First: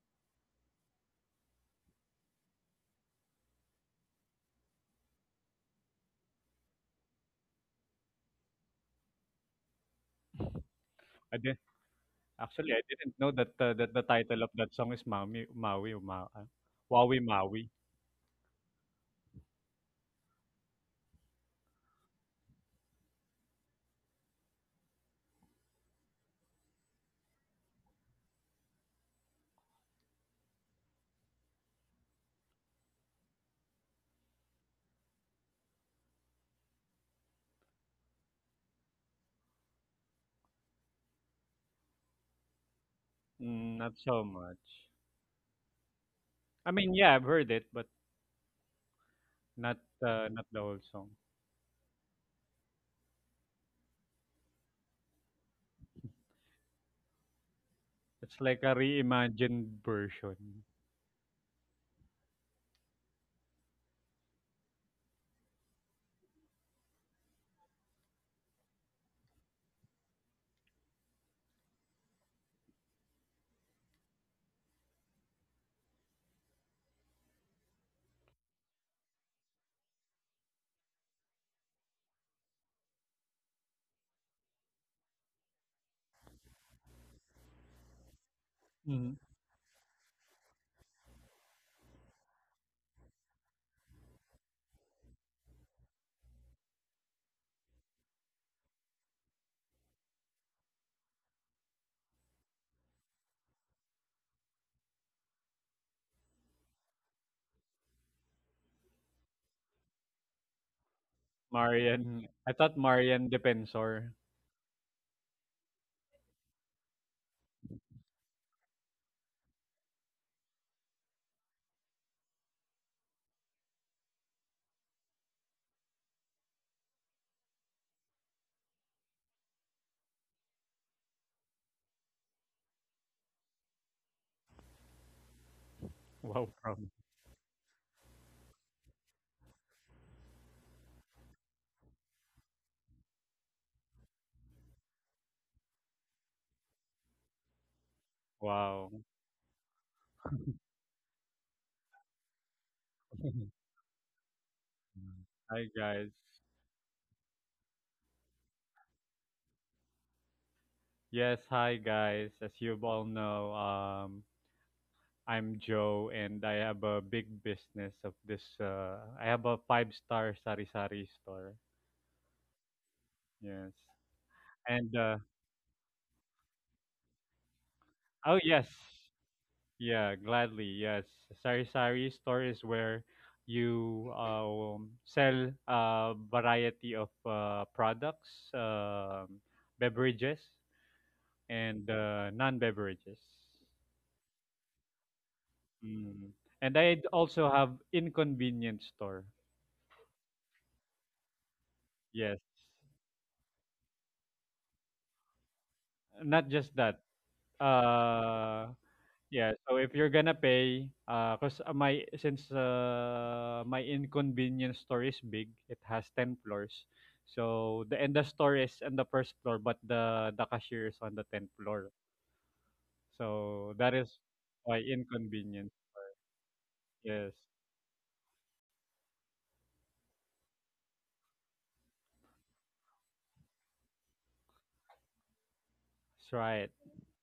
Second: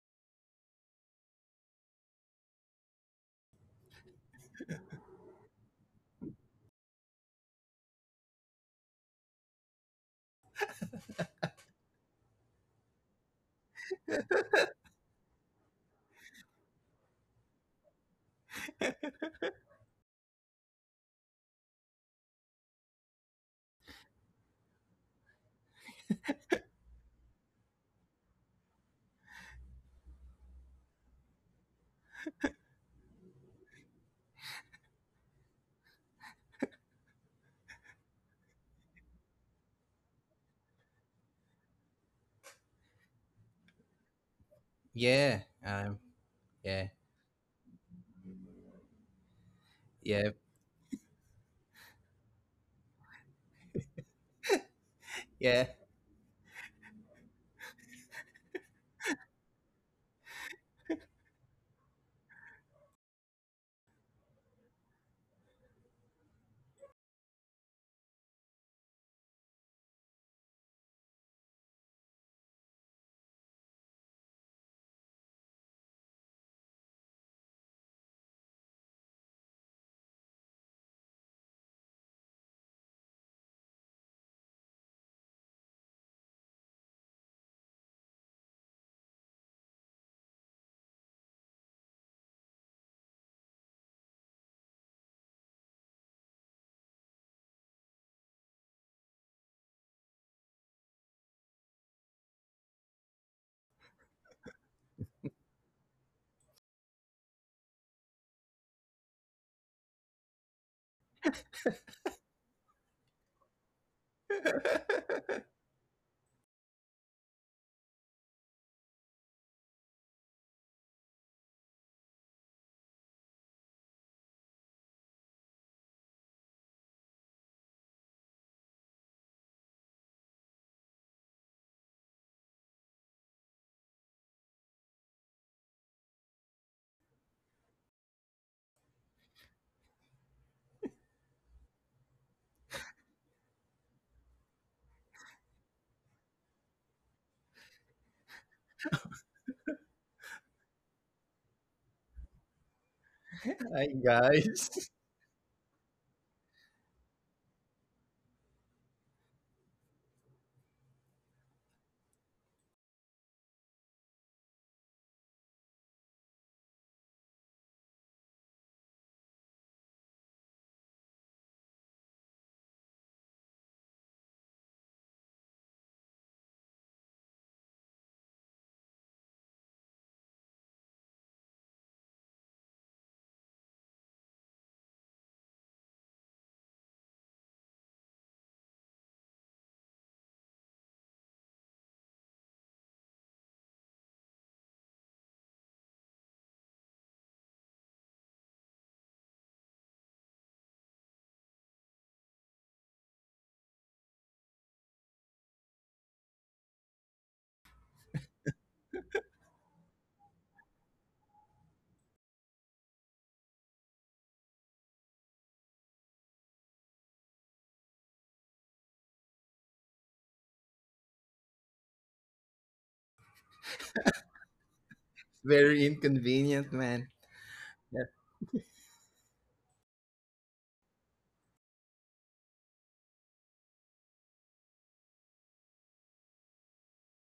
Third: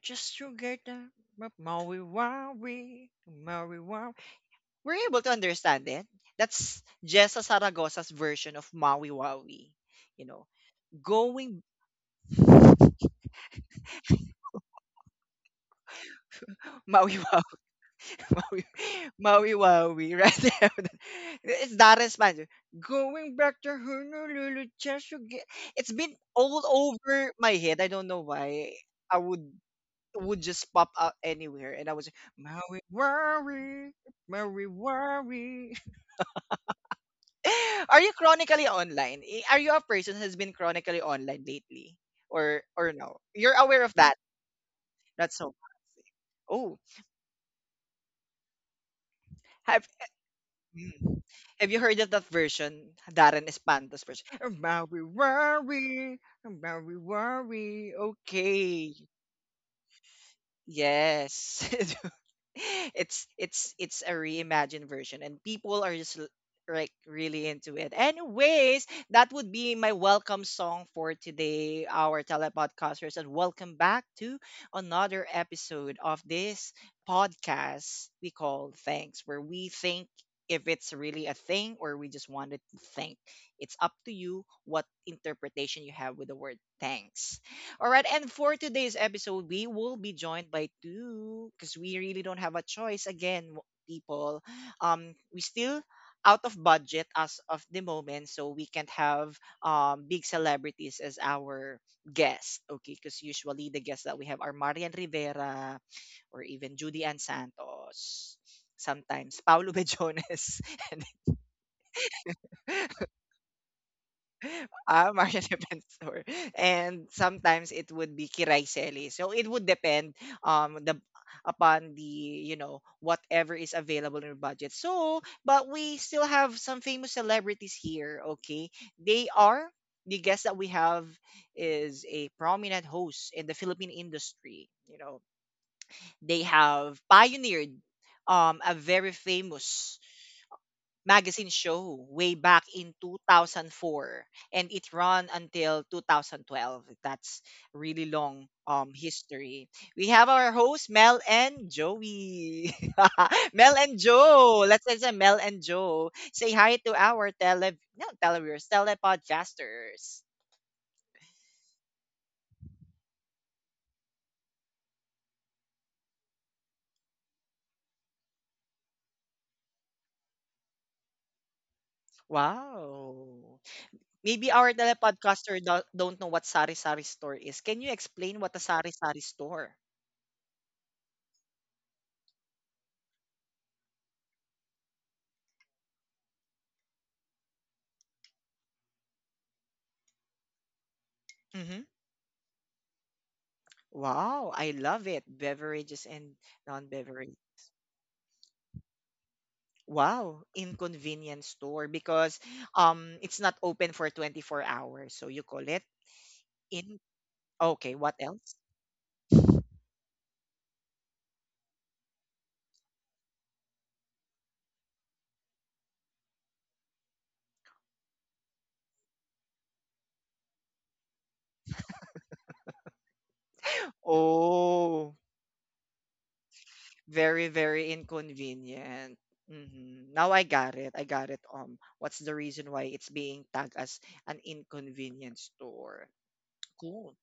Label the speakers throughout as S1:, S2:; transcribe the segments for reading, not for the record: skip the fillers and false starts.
S1: just to get a Maui Waui, Maui Waui. We're you able to understand it. That's Jessa Saragosa's version of Maui Waui. You know,
S2: I did.
S1: going
S2: Actually, I didn't know that the title of that song is Maui Maui, or Ma
S1: Maui
S2: Wawi
S1: Waui,
S2: Maui.
S1: Maui, Maui Waui, right? There. It's not in Spanish. Going back to Honolulu just to get. It's been all over my head. I don't know why. I would. Would just pop out anywhere, and I was like, Maui worry, Maui worry. Are you chronically online? Are you a person who has been chronically online lately, or no? You're
S2: Mm,
S1: aware
S2: not
S1: of that?
S2: so much.
S1: Not
S3: Yeah,
S1: so much.
S2: I
S1: Oh,
S3: yeah,
S2: mean, yeah, I've heard it, but not
S1: have
S3: yeah,
S2: not the whole song.
S1: mm. Have you heard of that version, Darren Espanto's version? Maui
S3: yeah.
S1: worry, Maui worry.
S2: It's like a
S1: Okay,
S2: reimagined version.
S1: yes. It's a reimagined version and people are just like really into it. Anyways, that would be my welcome song for today, our telepodcasters, and welcome back to another episode of this podcast we call Thanks, where we think if it's really a thing or we just wanted to think. It's up to you what interpretation you have with the word thanks. All right, and for today's
S2: Mhm.
S1: episode, we will be joined by two because we really don't have a choice again, people. We still out of budget as of the moment, so we can't have big celebrities as our guest. Okay, because usually the guests that we have are Marian Rivera or even Judy Ann Santos. Sometimes Paulo Bejones and
S2: Marian, I thought Marian Defensor.
S1: ah, Mario Defensor. And sometimes it would be Kiraiselli. So it would depend the upon the you know whatever is available in your budget. So, but we still have some famous celebrities here, okay? They are the guest that we have is a prominent host in the Philippine industry, you know. They
S2: Wow, from
S1: have pioneered a very famous magazine show way back in 2004, and it ran until 2012. That's really long
S2: wow.
S1: history. We have our hosts Mel and Joey. Mel
S3: Hi
S1: and Joe,
S3: guys,
S1: let's say Mel and
S2: Hi guys.
S1: Joe say hi to our tele, no, televiewers, telepodcasters.
S2: Yes, hi guys. As you all know, I'm Joe, and I have a big business of this. I have a five-star sari-sari store.
S1: Wow,
S2: Yes,
S1: maybe our
S2: and
S1: telepodcaster don't know what sari sari store is. Can you explain
S2: oh
S1: what a
S2: yes,
S1: sari sari store.
S2: yeah, gladly yes. Sari-sari store is where you sell a variety of products, um beverages,
S1: Mm-hmm.
S2: and non-beverages.
S1: Wow, I love it. Beverages
S2: Mm.
S1: and
S2: And I
S1: non-beverage.
S2: also have inconvenience store.
S1: Wow, in convenience store because
S2: Yes,
S1: it's not open for 24 hours. So you call it
S2: not just
S1: in.
S2: that.
S1: Okay, what else?
S2: Uh, yeah, so if you're gonna pay, 'cause my since my inconvenience store is big, it has 10 floors. So the and the store is on the first floor, but the cashier is on the 10th floor. So that is why
S1: Oh,
S2: inconvenience.
S3: very inconvenient, man.
S2: Yes.
S1: very very
S3: Yeah,
S1: inconvenient. Hmm, now I got it. I got it. What's the reason why it's being tagged as an inconvenience store?
S2: That's right.
S1: Cool.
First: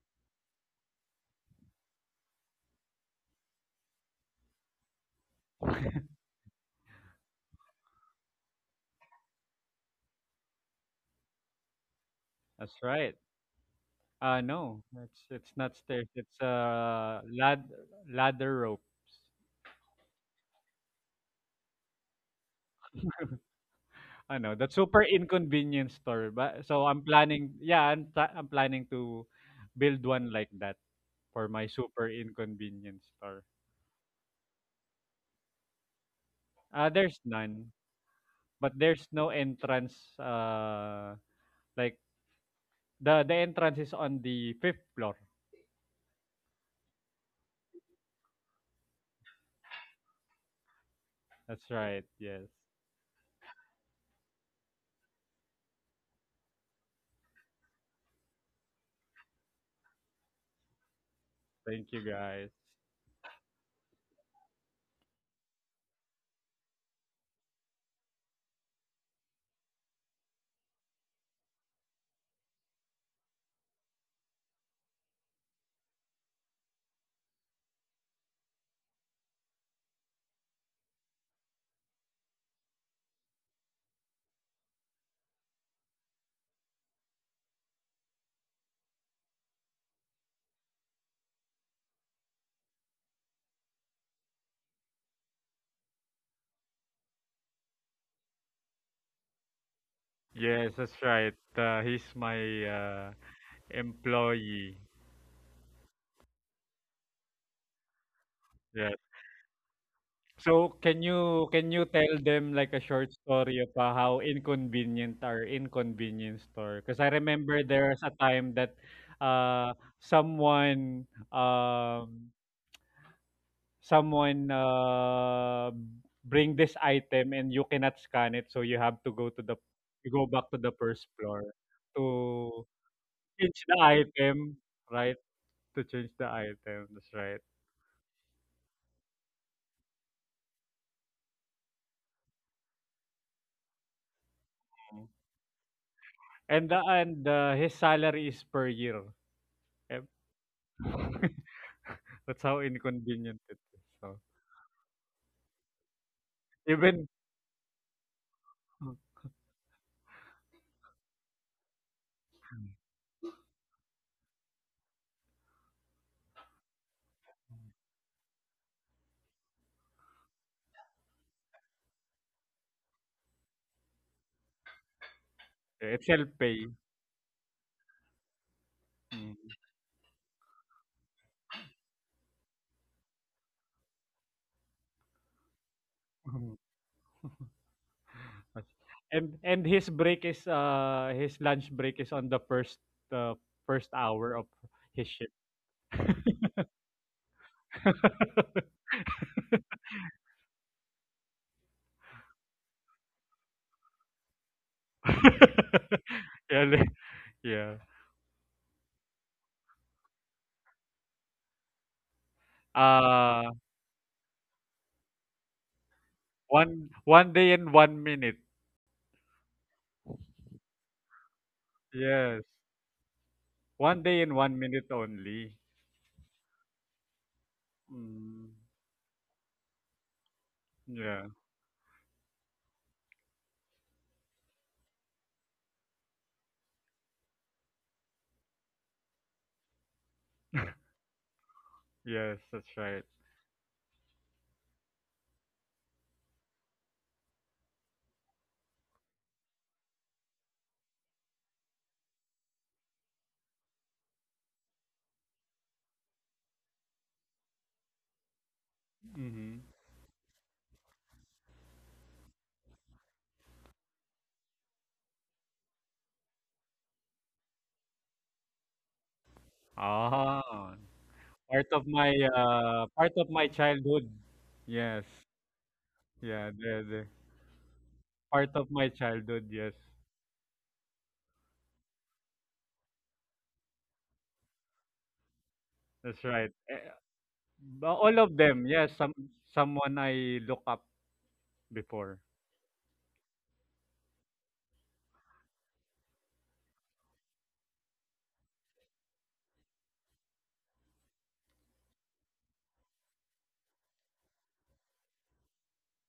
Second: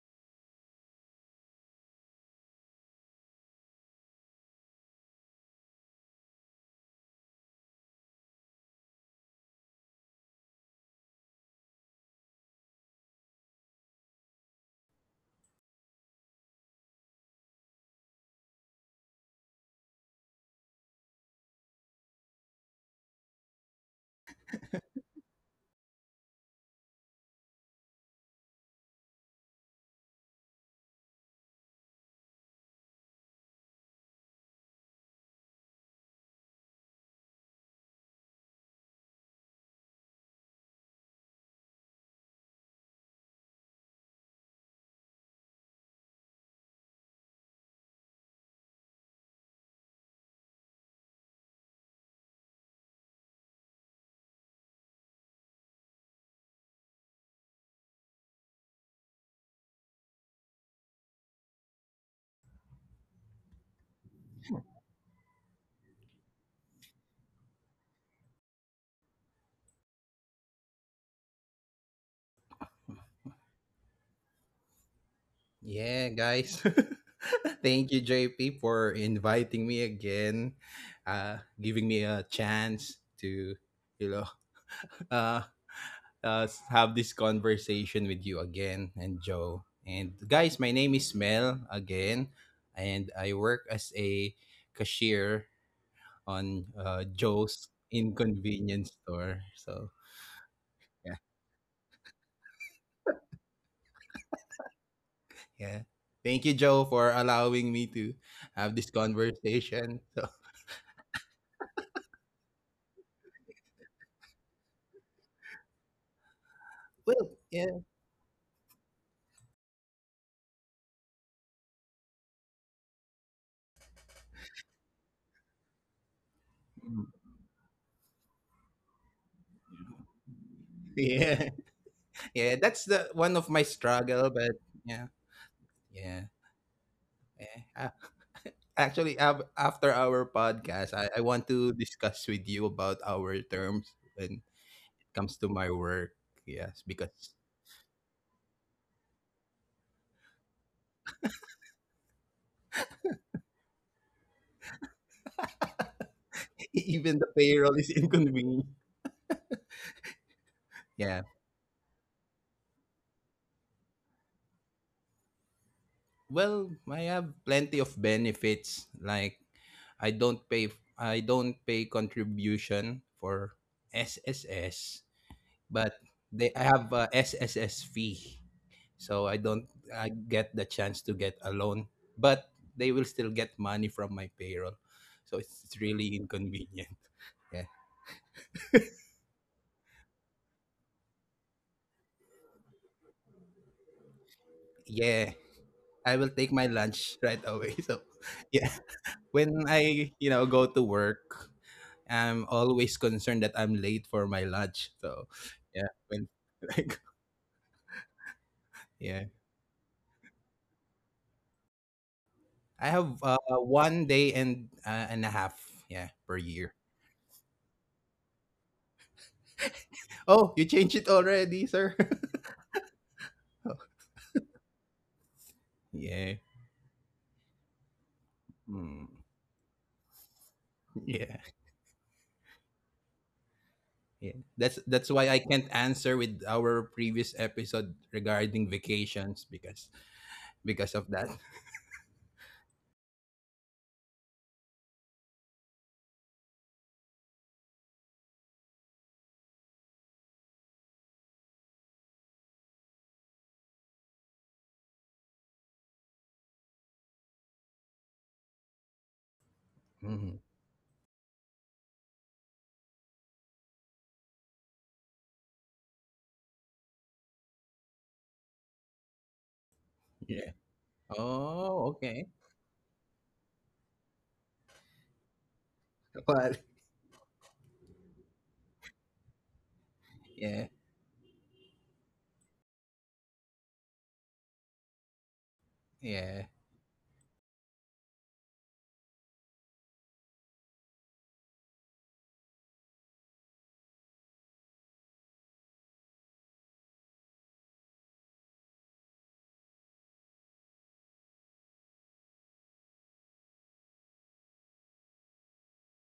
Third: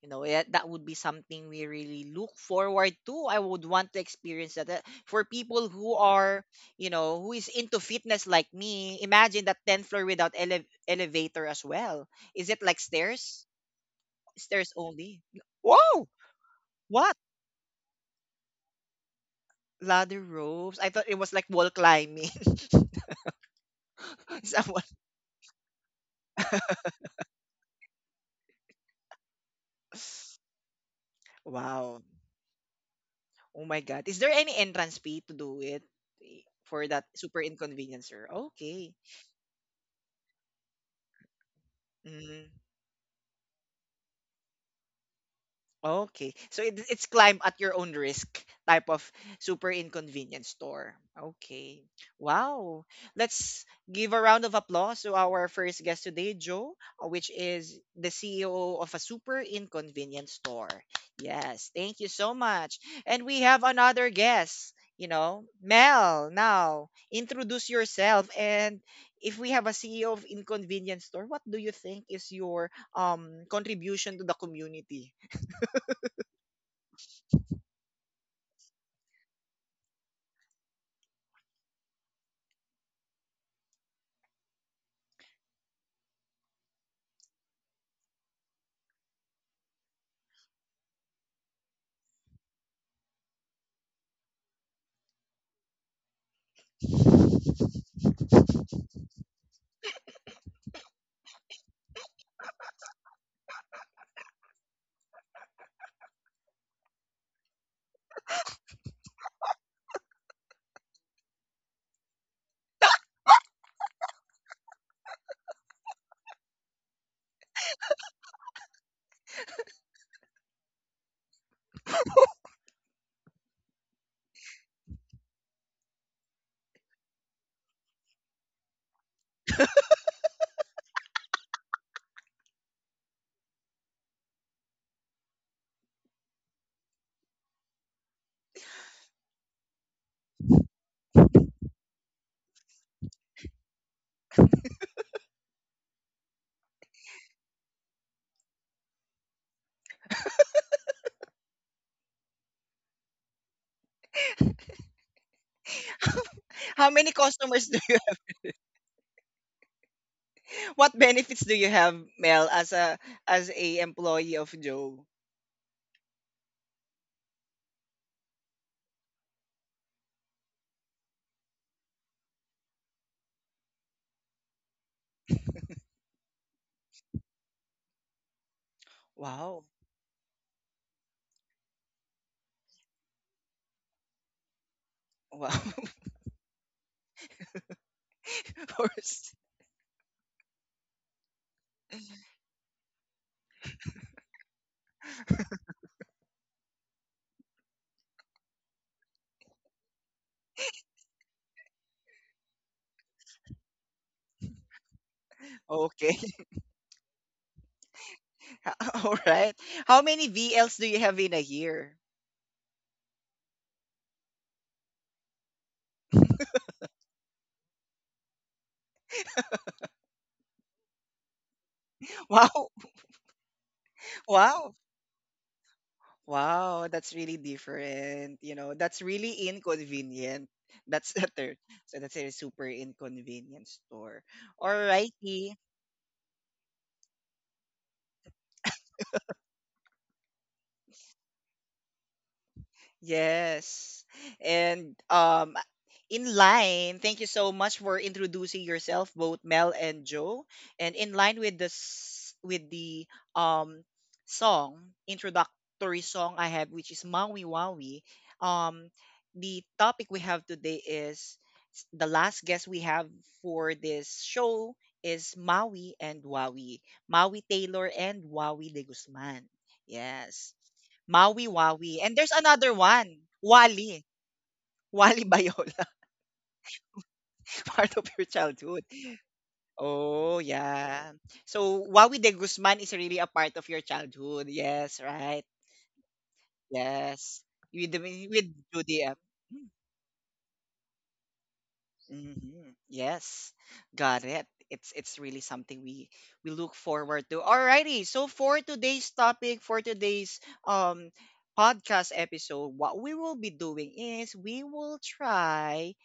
S1: You know, yeah, that would be something we really look forward to. I would want to experience that. For people who are, you know, who is into fitness like me, imagine that 10th floor without elevator as well. Is it
S2: That's
S1: like
S2: right.
S1: stairs? Stairs
S2: No, it's
S1: only.
S2: it's not stairs,
S1: Wow!
S2: it's
S1: What?
S2: ladder ropes.
S1: Ladder ropes? I thought it was like wall climbing.
S2: Ano, that
S1: Someone.
S2: super inconvenience store. But so I'm planning, yeah, I'm planning to build one like that for my
S1: Wow.
S2: super inconvenience store.
S1: Oh my God. Is there any entrance fee to do it, eh, for that
S2: There's
S1: super
S2: none,
S1: inconvenience, sir?
S2: but
S1: Okay.
S2: there's no entrance. Like
S1: Mm-hmm.
S2: the entrance is on the fifth floor.
S1: Okay. So it's climb at your own risk type of super inconvenience store.
S2: That's
S1: Okay.
S2: right. Yes.
S1: Wow. Let's give a round of applause to our first guest today, Joe, which is the CEO of a super inconvenience store. Yes.
S2: Thank you
S1: Thank you so
S2: guys.
S1: much. And we have another guest, you know, Mel. Now, introduce yourself, and if we have a CEO of inconvenience store, what do you think is your contribution to the community?
S3: yeah, guys. Thank you, JP, for inviting me again, uh, giving me a chance to, you know, uh, have this conversation with you again and Joe. And guys, my name is Mel again, and I work as a cashier on Joe's inconvenience store. So
S2: Yes, that's
S3: yeah,
S2: right. He's my uh, employee.
S3: yeah. Thank you, Joe, for allowing me to have
S2: Yeah.
S3: this conversation.
S2: So, can you tell them like a short story of, how inconvenient our inconvenience store? Because
S3: So
S2: I
S3: well,
S2: remember
S3: yeah,
S2: there's a time that uh someone someone bring this item and you cannot scan it, so you have to go to the you go back to the first floor
S3: yeah, yeah.
S2: to
S3: That's the one of my
S2: change the
S3: struggle, but
S2: item,
S3: yeah,
S2: right? To change
S3: yeah.
S2: the item, that's right.
S3: Yeah. Actually, after our podcast, I want to discuss with you about our terms when
S2: Mm.
S3: it comes to my work.
S2: And the
S3: Yes, because
S2: and uh, his salary is per year. Yep. That's how inconvenient it is. So
S1: How
S2: even
S1: many
S3: even the
S1: customers
S3: payroll
S1: do
S3: is
S1: you
S3: inconvenient.
S1: what
S3: Yeah,
S1: benefits do you have, Mel, as a employee of Joe?
S3: well, I have plenty of benefits like I don't pay contribution for SSS,
S2: Yeah,
S3: but
S2: it's
S3: they I
S2: self-pay.
S3: have a SSS fee. So I don't
S1: Wow.
S3: I get the chance to get a loan, but they will still get money from my payroll. So
S1: Wow.
S3: it's
S1: First,
S3: really inconvenient. Yeah.
S2: And his lunch break is on the first hour of his
S3: Yeah.
S2: shift.
S3: I will take my lunch right away. So yeah. When I, you know, go to work, I'm always concerned that I'm late for my lunch. So, yeah,
S1: okay.
S3: when
S2: Yeah,
S3: like
S2: yeah.
S1: All
S3: yeah,
S1: right. How many V Ls do you have in a year?
S3: I have
S2: Uh
S3: one day and a half, yeah, per year.
S2: one day and one minute.
S3: Oh, you changed it already, sir.
S2: Yes.
S1: Wow.
S3: Oh,
S2: One day and one
S1: Wow.
S2: minute only.
S3: yeah.
S1: Wow, that's really different.
S2: Mm.
S1: You know, that's
S3: Hmm.
S1: really inconvenient. That's
S2: Yeah.
S1: the
S3: Yeah,
S1: third. So that's a super inconvenient store.
S3: yeah.
S1: All
S3: That's why I
S1: righty.
S3: can't answer with our previous episode regarding vacations because of that.
S2: Yes, that's right.
S1: Yes. And in line, thank you so much for introducing yourself, both Mel and Joe. And in line with this with the um song, introductory song I have, which is Maui Wawi. Um
S2: Mm-hmm.
S1: the topic we
S3: Mhm.
S1: have today is the last guest we have for this show is Maui and Wawi. Maui Taylor and Wawi de Guzman.
S3: Yeah.
S1: Yes.
S2: Ah,
S1: Maui
S2: Part of
S3: Oh,
S1: Wawi.
S2: my
S1: And
S3: okay.
S1: there's another
S2: uh part
S1: one,
S2: of my
S1: Wali,
S2: childhood. Yes.
S1: Wali Bayola,
S2: Yeah,
S3: But
S2: the
S1: part of your
S2: part of
S1: childhood.
S2: my childhood, yes.
S1: Oh,
S3: yeah.
S1: yeah. So Wawi de Guzman is really a part of your childhood. Yes, right.
S2: That's
S3: Yeah.
S2: right. Eh,
S1: Yes.
S2: all of
S1: With
S2: them, yes,
S1: Judy.
S2: someone I look up before.
S1: Mhm, yes. Got it. It's really something we look forward to. Alrighty. So for today's topic, for today's um podcast episode, what we will be doing is we will try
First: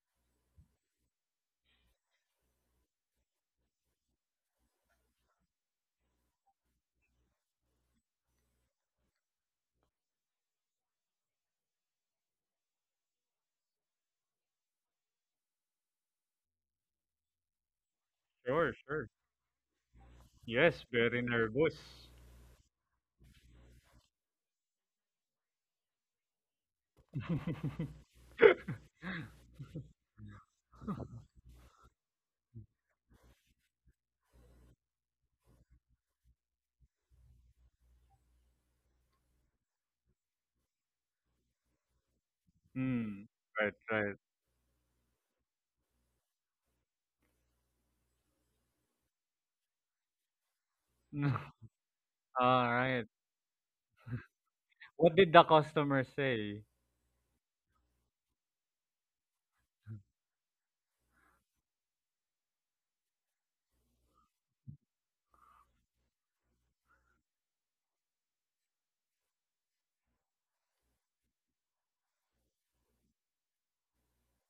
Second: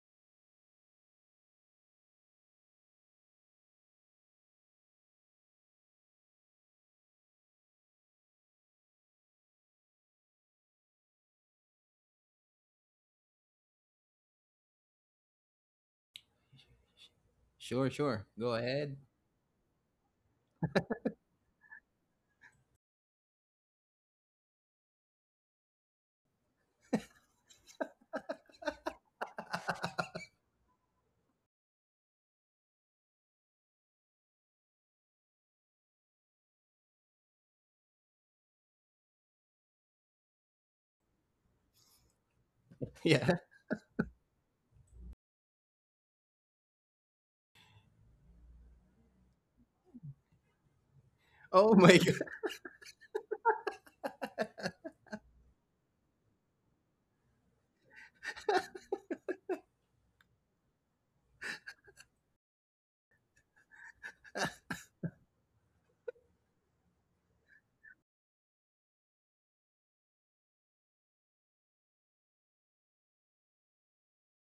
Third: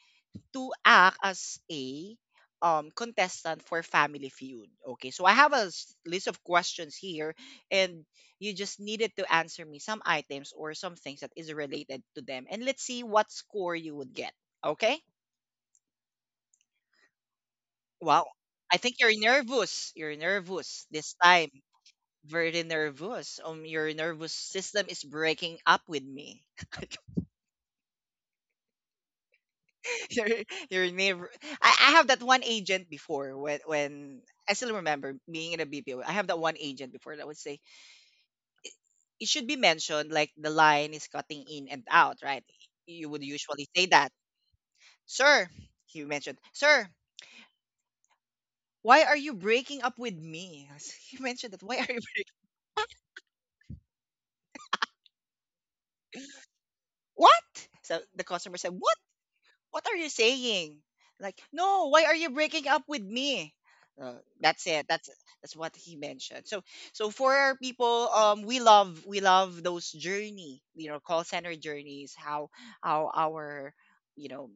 S1: to act as a contestant for Family Feud. Okay, so I have a list of questions here, and you just needed to answer me some items or some things that is related to them, and let's see what score you would get. Okay,
S3: Sure, sure.
S1: wow.
S3: Go
S2: Sure,
S1: I
S3: ahead.
S1: think
S2: sure.
S1: you're nervous. You're
S2: Yes,
S1: nervous this
S2: very
S1: time.
S2: nervous.
S1: Very nervous. Your nervous system is breaking up with me. your your neighbor. I have that one agent before when I still remember being in a BPO. I have that one agent before that would say it should be mentioned like the line is cutting in and out, right? You would
S2: Hmm.
S3: yeah.
S1: usually
S2: Right,
S1: say that,
S2: right.
S1: sir. He mentioned, sir. Why are you breaking up with me? He mentioned that.
S3: Oh
S1: Why are
S3: my
S1: you
S3: god.
S1: breaking?
S2: All right. What did the customer say?
S1: What? So the customer said, "What? What are you saying? Like, no, why are you breaking up with me? Uh, that's it. That's what he mentioned. So so for our people, we love those journey, you know, call center journeys. How our you know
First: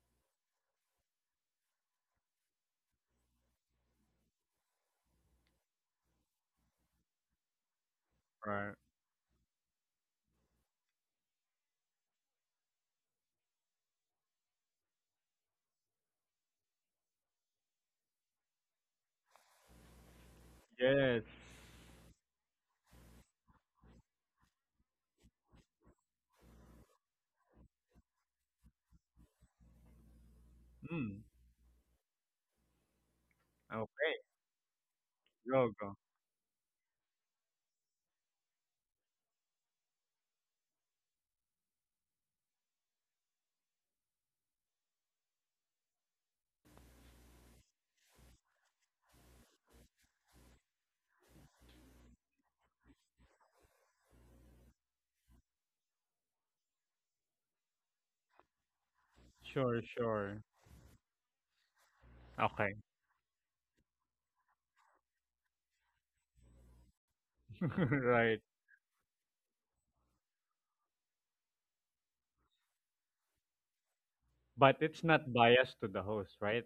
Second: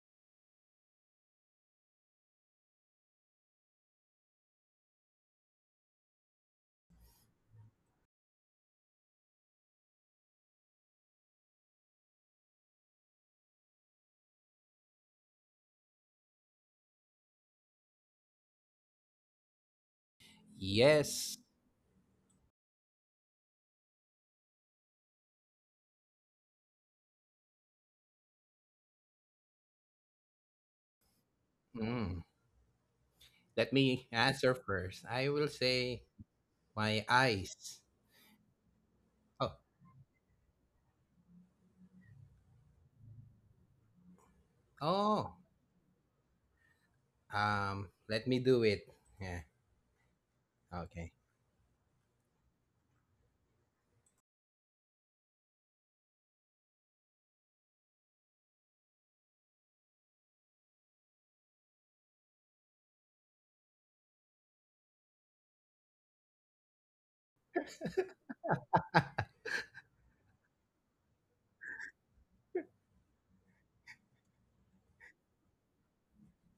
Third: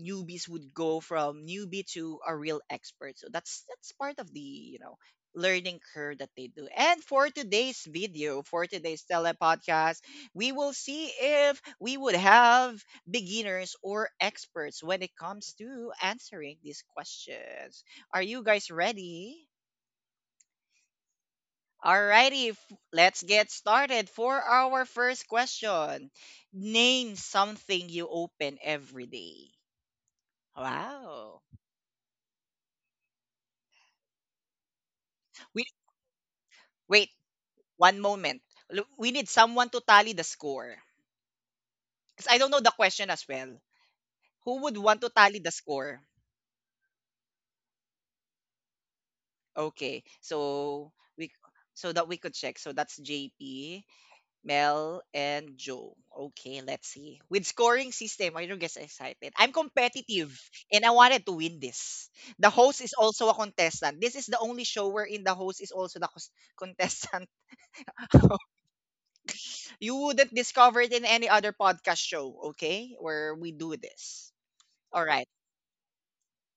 S1: newbies would go from newbie to a real expert. So that's part of the you know learning curve that they do. And for today's video, for
S2: Right.
S1: today's telepodcast, we will see if we would have beginners or experts when it comes to answering these questions. Are you guys ready?
S2: Yes.
S3: Yes.
S1: Alrighty, let's get started for our first question. Name something you open every day.
S2: Hmm.
S1: Wow.
S3: Mm. Let me
S2: Okay.
S3: answer first. I will
S2: Go,
S1: We
S2: go.
S3: say my
S1: wait,
S3: eyes.
S1: one moment. We need
S3: Oh,
S1: someone to tally the score. Because I don't know the question as well. Who would want to
S3: oh.
S1: tally the score?
S3: Let me do it. Yeah.
S1: Okay. So
S3: Okay.
S1: we so that we could check. So that's JP, Mel, and Joe. Okay, let's see. With scoring system, I don't get excited. I'm
S2: Sure,
S1: competitive
S2: sure.
S1: and I wanted to win this. The
S2: Okay.
S1: host is also a contestant. This is the only show wherein the host is also the contestant.
S2: Right.
S1: You wouldn't discover it in any other podcast show, okay? Where we do this.
S2: But it's
S1: All
S2: not
S1: right.
S2: biased to the host, right?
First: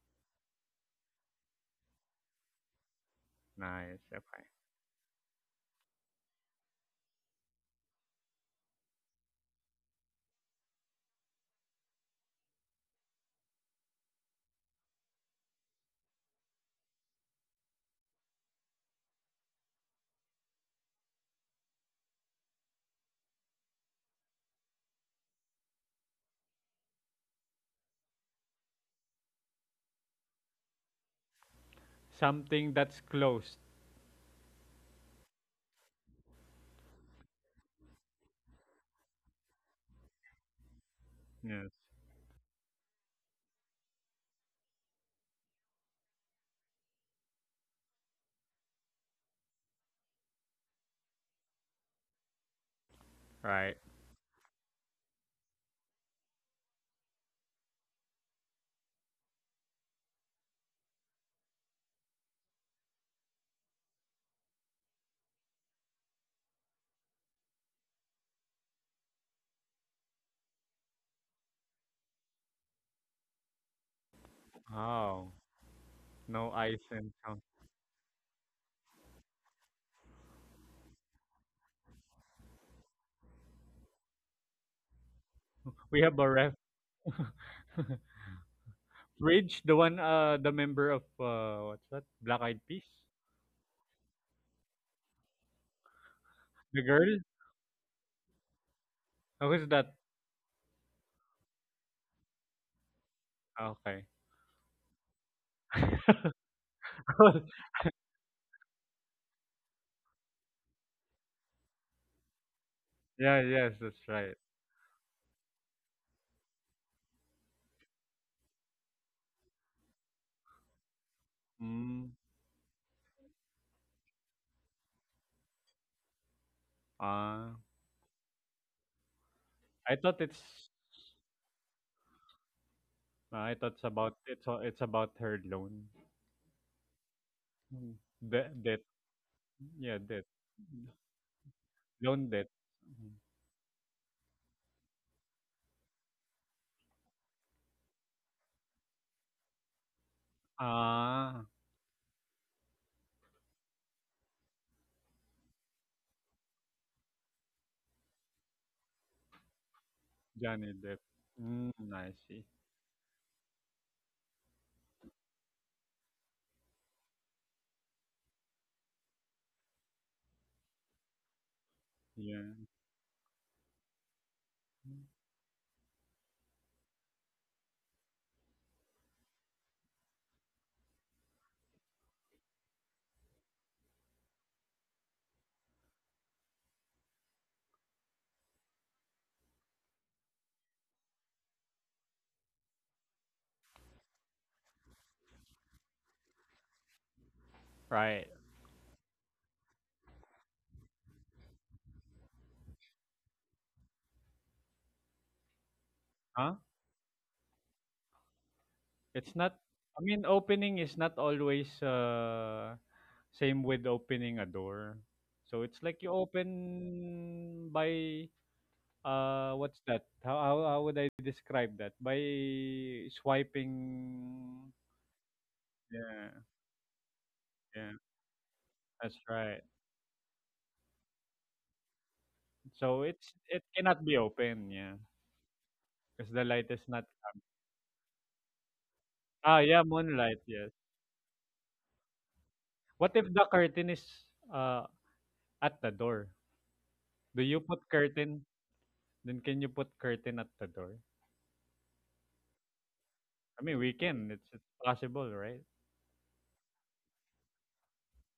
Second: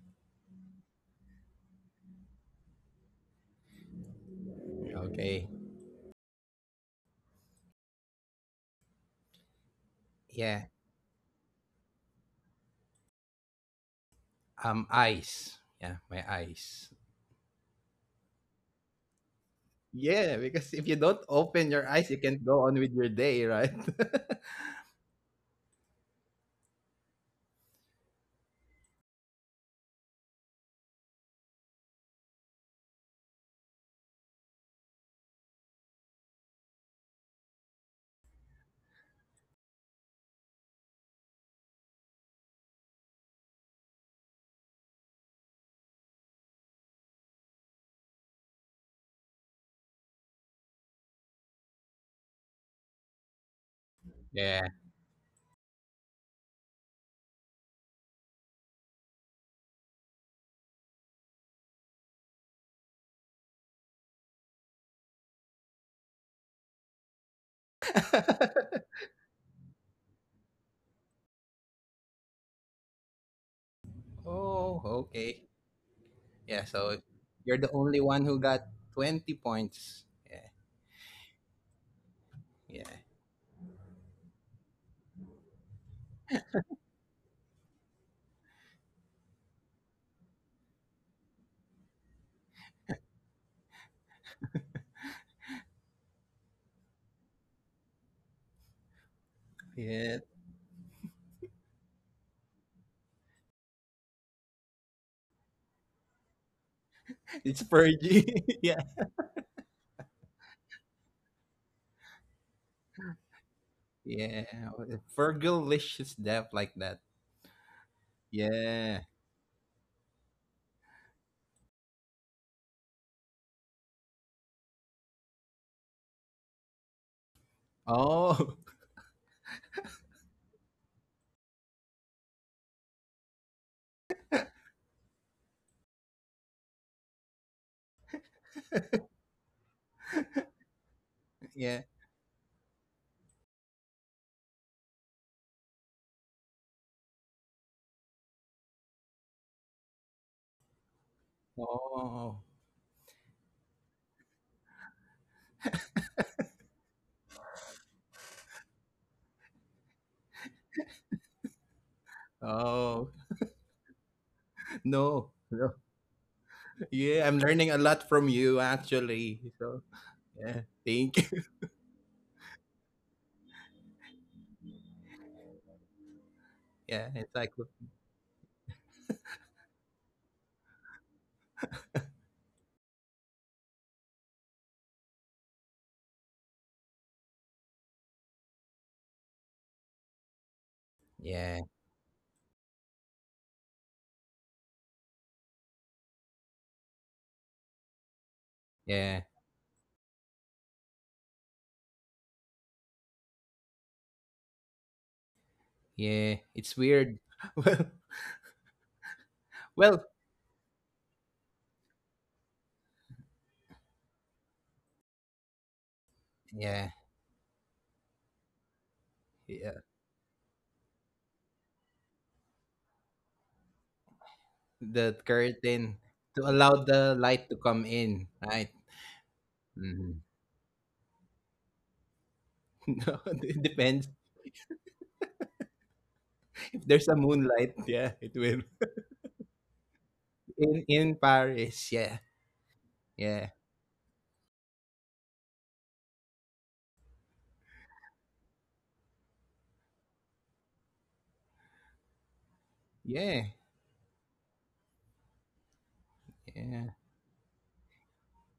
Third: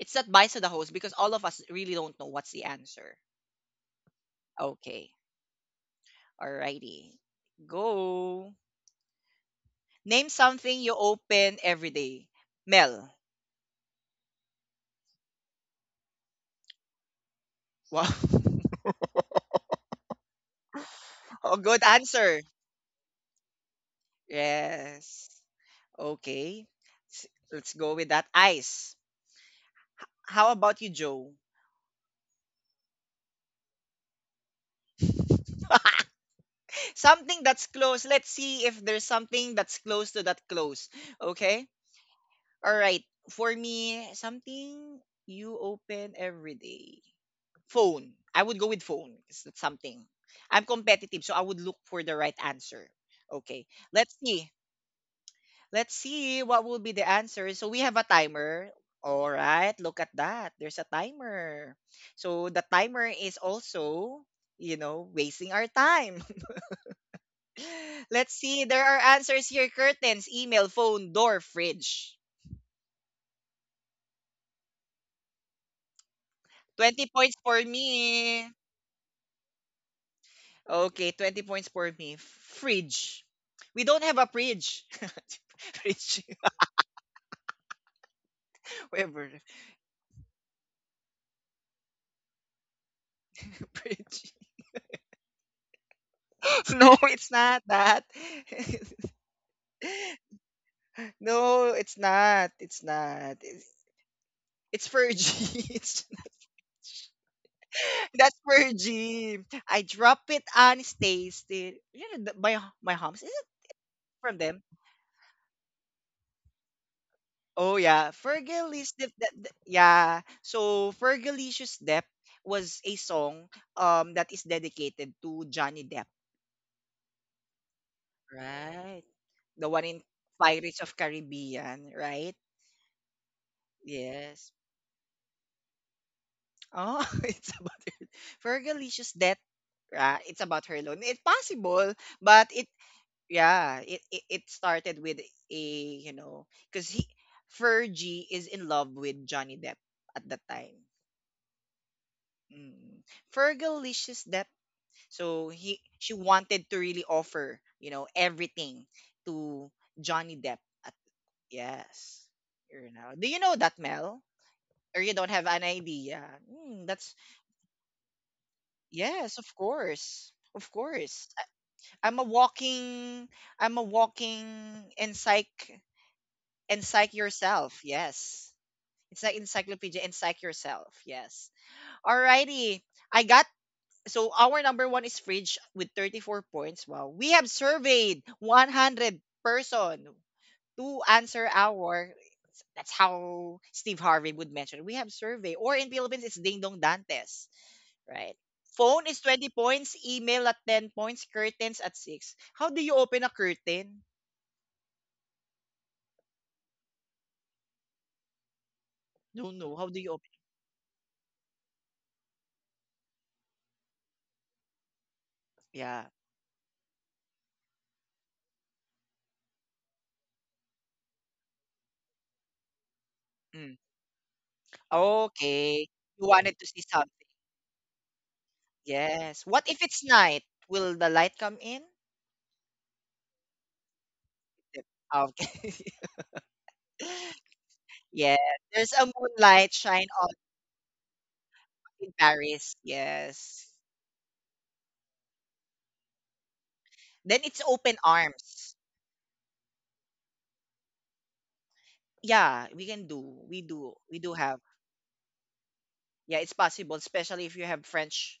S1: It's not biased to the host because all of us really don't know what's the answer.
S2: Nice. Okay.
S1: Okay.
S3: Okay.
S1: All righty. Go. Name
S3: Yeah,
S1: something you open every day. Mel.
S3: eyes. Yeah, my eyes.
S1: Wow.
S3: Yeah, because if you don't
S1: Oh,
S3: open
S1: good
S3: your eyes, you
S1: answer.
S3: can't go on with your day, right?
S1: Yes. Okay. S- Let's go with that. Ice. How about you, Joe?
S2: Something that's closed.
S1: Something that's close. Let's see if there's something that's close to that close. Okay?
S2: Yes.
S1: All right. For me, something you open every day. Phone. I would go with phone. It's something. I'm competitive, so I would look for the right answer. Okay.
S2: Right.
S1: Let's see.
S3: Yeah.
S1: Let's see what will be the answer. So we have a timer. All right. Look at that. There's a timer. So the timer is also, you know, wasting our time. Let's see. There are answers here curtains, email, phone, door, fridge.
S3: Oh,
S2: Oh,
S3: okay.
S2: no
S3: Yeah,
S2: ice
S3: so
S1: 20
S2: and
S1: points
S2: sound.
S1: for
S3: you're the only one who
S1: me.
S3: got 20 points. Yeah,
S1: Okay, 20 points for me.
S3: yeah.
S1: Fridge. We don't have a fridge.
S2: We
S1: Fridge.
S2: have a ref.
S1: Whatever.
S2: Fridge, the one, the member of, what's that? Black Eyed Peas?
S1: Fridge.
S2: The
S1: No,
S2: girl?
S1: it's not that.
S2: Oh, who's that?
S3: Yeah,
S1: No, it's not. It's not.
S2: Okay.
S1: It's Fergie.
S3: it's
S1: That's
S3: Fergie. Yeah,
S1: Fergie. I drop it and taste it. You know, the- my hums. Is
S2: Yeah,
S1: it
S2: yes, that's
S1: from
S2: right.
S3: yeah.
S1: them?
S3: Fergalicious is deaf like that.
S1: Oh, yeah. Fergalicious
S3: Yeah.
S1: Dep. Yeah. So, Fergalicious Dep
S2: Mm,
S1: was a song that is dedicated to Johnny Depp.
S2: uh,
S3: Oh,
S1: Right. The one in
S2: I thought it's,
S1: Pirates of Caribbean, right?
S2: I thought it's about,
S1: Yes.
S2: it's, a- it's about her loan.
S1: Oh, it's about
S2: Mm. Debt.
S1: Fergalicious death.
S2: Yeah,
S1: Yeah,
S2: debt.
S1: it's about her alone. It's
S3: yeah.
S1: possible,
S2: Loan
S1: but
S2: debt.
S1: it
S2: Mm.
S1: yeah, it started with a you know because he Fergie is in love with Johnny Depp at that time.
S2: Ah.
S3: Oh,
S1: Mm. Fergalicious Depp. So he she wanted to really offer you know everything to Johnny Depp
S2: Johnny
S1: at
S2: Depp. Mm, I
S1: yes.
S2: see.
S1: You
S3: oh.
S1: know. Do you know that, Mel? Or you
S3: No,
S1: don't have an
S3: no.
S1: idea? Hmm, that's
S3: Yeah, I'm learning a lot from you
S1: yes,
S3: actually.
S1: of
S3: So
S1: course.
S3: yeah,
S1: Of
S3: thank
S1: course.
S3: you.
S1: I, I'm a
S2: Yeah.
S1: walking I'm a walking encyc
S3: Yeah,
S1: encyc
S3: exactly.
S1: yourself. Yes. It's like encyclopedia encyc yourself. Yes. Alrighty. I got so our number one is fridge with 34 points. Wow. We have surveyed 100 person. To answer
S3: Yeah,
S1: our that's how Steve Harvey would mention. We have survey. Or in Philippines, it's Ding Dong Dantes, right?
S2: Right.
S3: yeah,
S1: Phone is 20 points, email at 10 points, curtains at 6. How do you open a curtain?
S3: yeah. It's
S2: Huh?
S3: weird.
S2: It's
S1: No,
S2: not.
S3: Well,
S1: no.
S3: well,
S1: How do
S2: I
S1: you open?
S2: mean, opening is not always same with opening a door. So it's
S1: Yeah.
S2: like you
S3: yeah,
S2: open by,
S3: yeah.
S2: what's that? How would I describe that? By
S1: Mm.
S2: swiping,
S3: The
S1: Okay.
S3: curtain
S1: You
S2: yeah,
S3: to
S1: wanted to
S3: allow
S1: see something.
S3: the light to come
S2: yeah.
S3: in, right?
S2: That's
S1: Yes.
S2: right.
S1: What if it's
S3: Hmm.
S1: night? Will the light come in?
S2: So
S3: No,
S2: it's
S3: it
S2: it
S3: depends.
S2: cannot be open,
S1: Yep.
S2: yeah.
S1: Okay.
S2: Because the light
S3: If
S2: is
S3: there's a
S2: not.
S3: moonlight, yeah, it
S1: Yes.
S3: will.
S1: There's a
S2: Ah,
S1: moonlight
S2: yeah,
S1: shine on
S2: moonlight,
S3: In
S2: yes.
S3: in Paris, yeah,
S1: in Paris.
S2: What if
S3: yeah,
S2: the
S1: Yes.
S2: curtain is uh at the door?
S1: Then
S2: Do you
S1: it's
S2: put
S1: open
S2: curtain?
S1: arms.
S2: Then can you put curtain at the door?
S1: Yeah, we can
S3: yeah,
S1: do. We
S2: I mean, we
S1: do. We
S2: can.
S1: do
S2: It's,
S1: have.
S2: it's possible, right?
S1: Yeah, it's
S3: yeah,
S1: possible, especially if you have French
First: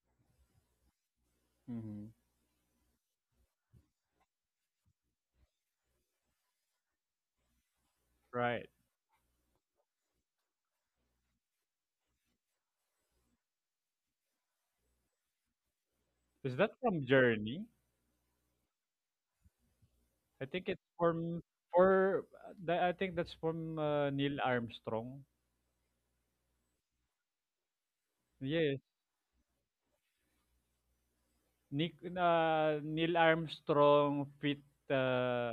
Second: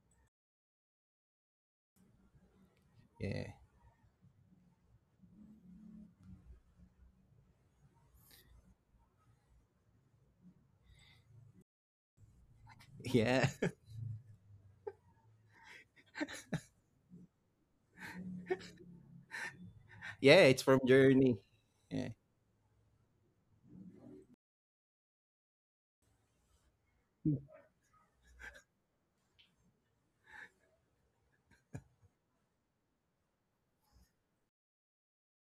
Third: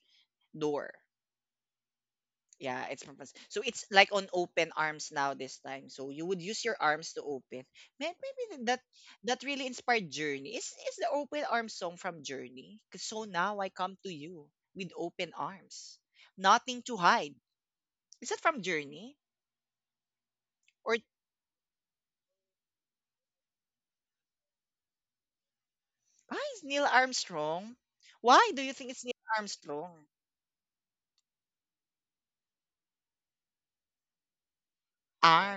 S1: door.
S2: Mm-hmm.
S1: Yeah, it's purpose.
S3: yeah,
S1: So it's like on open arms now this time. So you would use your arms to open. May- Maybe th-
S2: Right.
S1: that that really inspired Journey. Is the open arms song from Journey? 'Cause so
S3: yeah,
S1: now I come to you with open arms,
S2: Is that
S1: nothing to
S2: from
S1: hide.
S2: Journey?
S1: Is that from Journey
S3: yeah.
S2: I
S3: It's
S2: think
S3: from
S2: it's
S1: or
S3: Journey.
S2: from
S3: Yeah,
S2: for uh, I think that's from Neil Armstrong.
S1: why is Neil Armstrong? Why do you
S2: Yes.
S1: think it's Neil Armstrong?
S2: Nick, Neil Armstrong fit, uh,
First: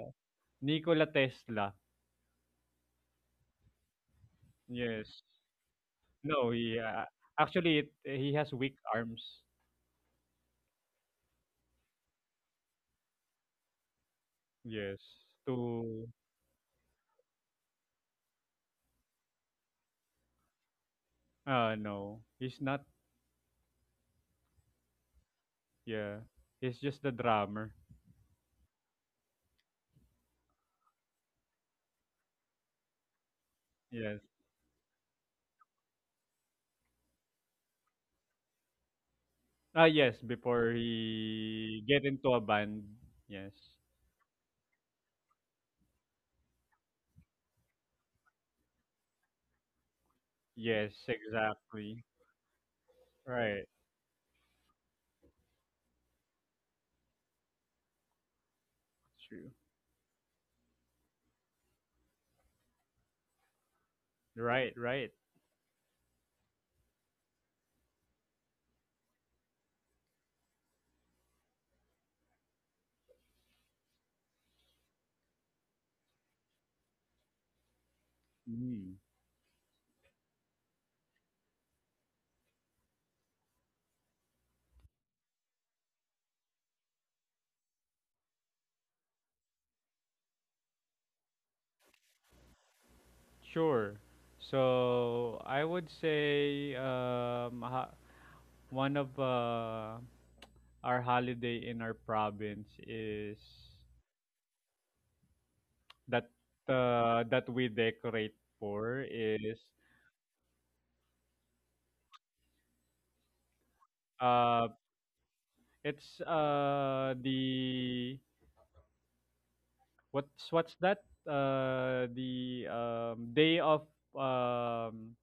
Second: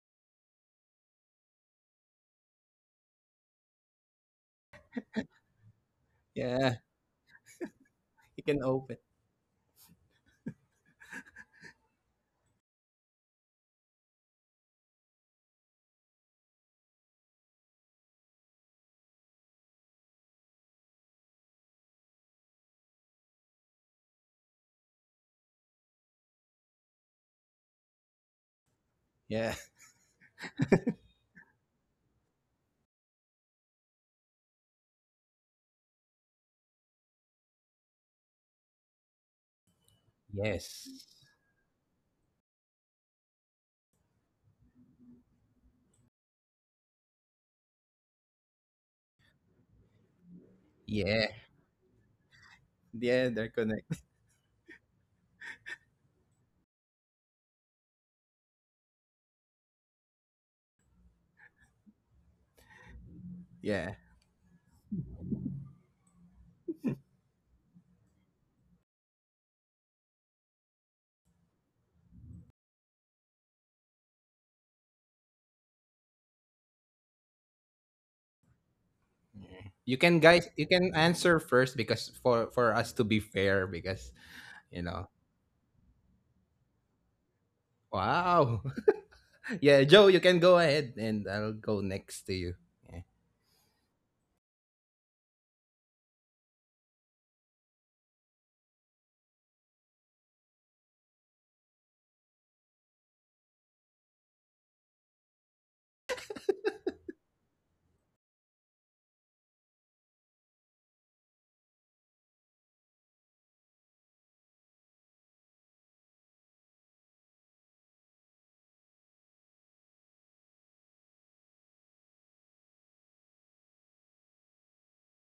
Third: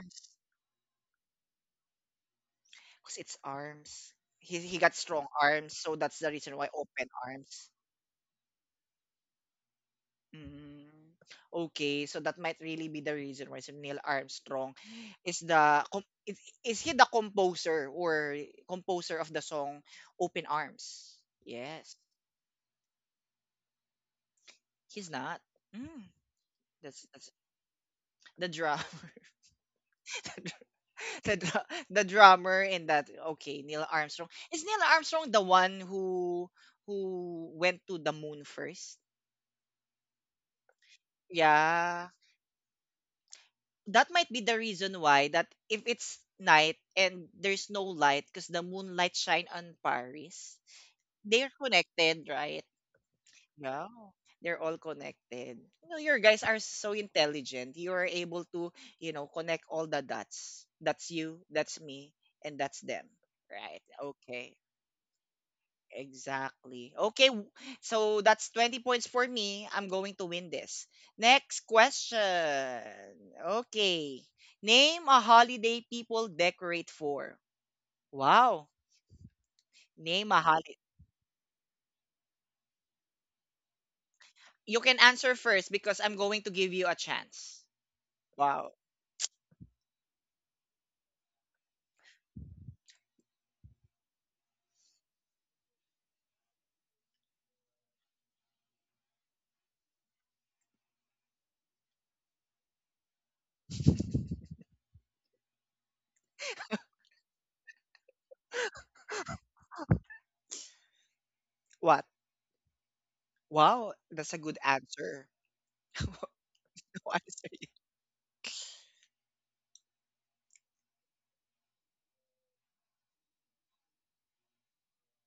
S2: Nikola Tesla.
S1: 'Cause it's arms. He got
S2: Yes.
S1: strong arms, so that's the
S2: No,
S1: reason why
S3: yeah.
S2: he
S1: open arms.
S2: actually he
S3: You
S2: has
S3: can
S2: weak
S3: open.
S2: arms.
S1: Mm. Okay, so that might really be the reason why so Neil Armstrong
S2: Yes.
S1: is the
S2: To
S1: com- is he the composer or composer of the song Open Arms? Yes,
S2: no, he's not.
S1: he's not. Mm.
S2: Yeah. He's just
S1: That's
S2: the
S1: that's
S2: drummer.
S1: the drummer.
S3: Yeah.
S1: the, dru- the dr- the drummer in that. Okay, Neil
S2: Yes.
S1: Armstrong, is Neil Armstrong the one who went to the moon first?
S2: Ah, yes, before
S3: Yes.
S2: he get
S1: Yeah,
S2: into a band. Yes.
S1: that might be the reason why that if it's night and there's no light because the moonlight shine on Paris,
S2: Yes,
S3: Yeah.
S1: they're
S2: exactly.
S1: connected, right?
S3: Yeah, they're
S2: Right.
S1: Yeah.
S3: connected.
S1: They're all connected. You know, your guys are so intelligent. You are able to,
S2: True.
S1: connect all the dots. That's you, that's me, and that's them. Right.
S3: Yeah.
S1: Okay.
S2: Right, right.
S1: Exactly. So that's 20 points for me. I'm going to win this. Next question. Okay. Name a holiday people decorate for. Wow.
S2: Mm.
S3: Yeah. You can
S1: Name a
S3: guys, you
S1: holiday.
S3: can answer first because for us to be fair, because
S1: You
S3: you
S1: can
S3: know,
S1: answer first because I'm going to give you a chance.
S3: wow,
S1: Wow.
S3: yeah, Joe, you can go ahead and I'll go next to you.
S2: Sure. So I would say one of our holiday in our province is that that we decorate for is
S1: What? Wow, that's a good
S2: uh
S1: answer.
S2: it's
S1: No answer yet.
S2: the. What's that? The day of um,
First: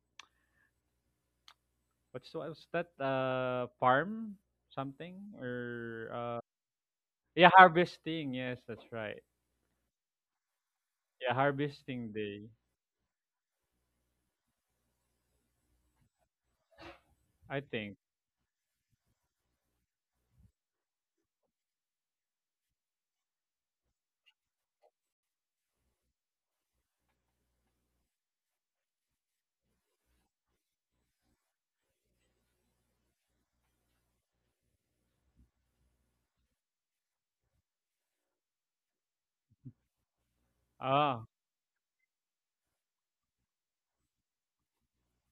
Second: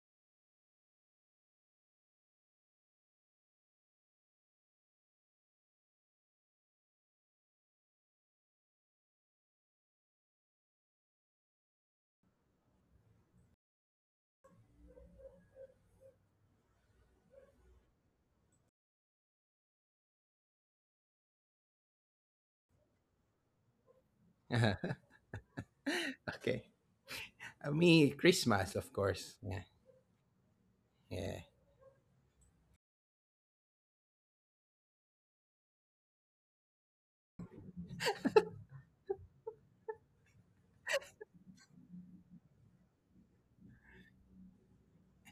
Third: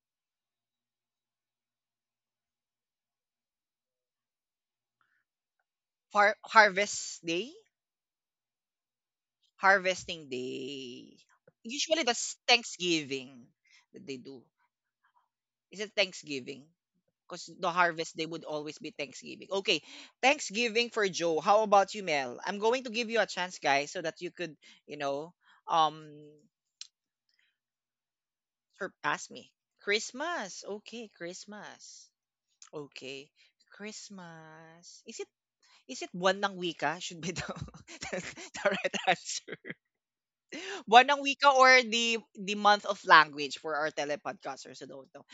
S2: what's that? Farm something or
S1: Har- harvest
S2: yeah,
S1: day?
S2: harvesting. Yes, that's right.
S1: Harvesting day.
S2: Yeah,
S1: Usually
S2: harvesting
S1: that's
S2: day.
S1: Thanksgiving that they do. Is it Thanksgiving? Because
S2: I
S1: the
S2: think.
S1: harvest day would always be Thanksgiving. Okay, Thanksgiving for Joe. How about you, Mel? I'm going to give you a chance, guys, so that you could,
S3: Yeah.
S1: you know, um,
S3: Okay. Me, Christmas, of
S1: surpass
S3: course.
S1: me.
S3: Yeah,
S1: Christmas. Okay,
S3: yeah,
S1: Christmas. Okay, Christmas. Is it one ng wika? Should be the, the right answer. One ang
S2: Ah,
S1: wika or the month of language for our telepodcasters who don't know.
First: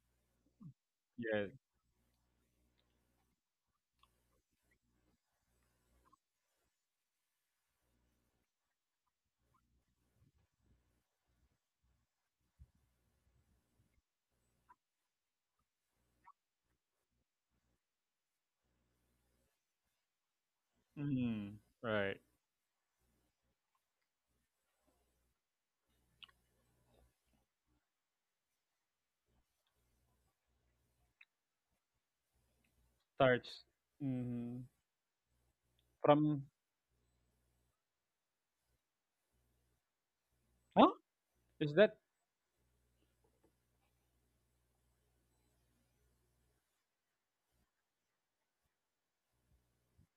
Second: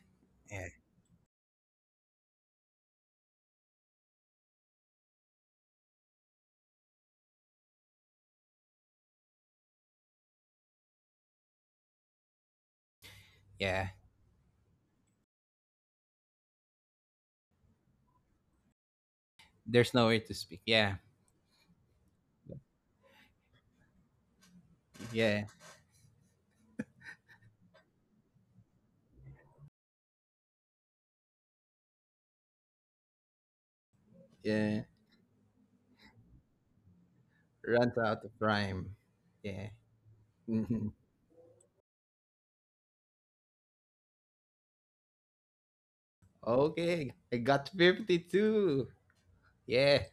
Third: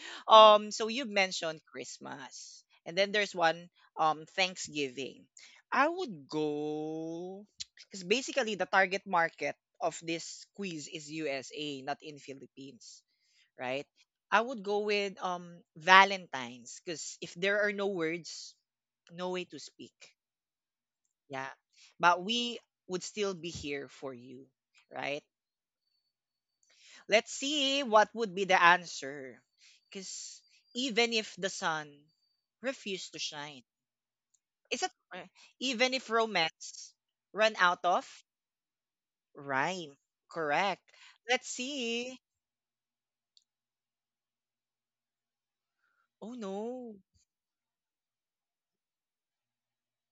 S3: yeah,
S1: So you
S2: yeah.
S1: mentioned Christmas, and then there's one Thanksgiving. I would go because basically the target market of this quiz is USA, not in Philippines,
S3: yeah.
S1: right? I would go with Valentine's because if there are no words, no way to
S3: There's
S1: speak.
S3: nowhere to speak. Yeah,
S1: Yeah,
S2: Mm, right.
S1: but we would still be here for you, right?
S3: yeah.
S1: Let's see what would be the answer. Because even if the sun refused to
S2: Starts
S1: shine,
S2: mm,
S3: Yeah,
S1: is it even if
S2: from.
S1: romance run out
S3: runs out
S1: of
S3: of rhyme. Yeah.
S1: rhyme? Correct.
S2: Huh?
S3: Mhm.
S1: Let's
S2: Is that?
S1: see. Oh no,
S3: Okay, I got 52. Yeah,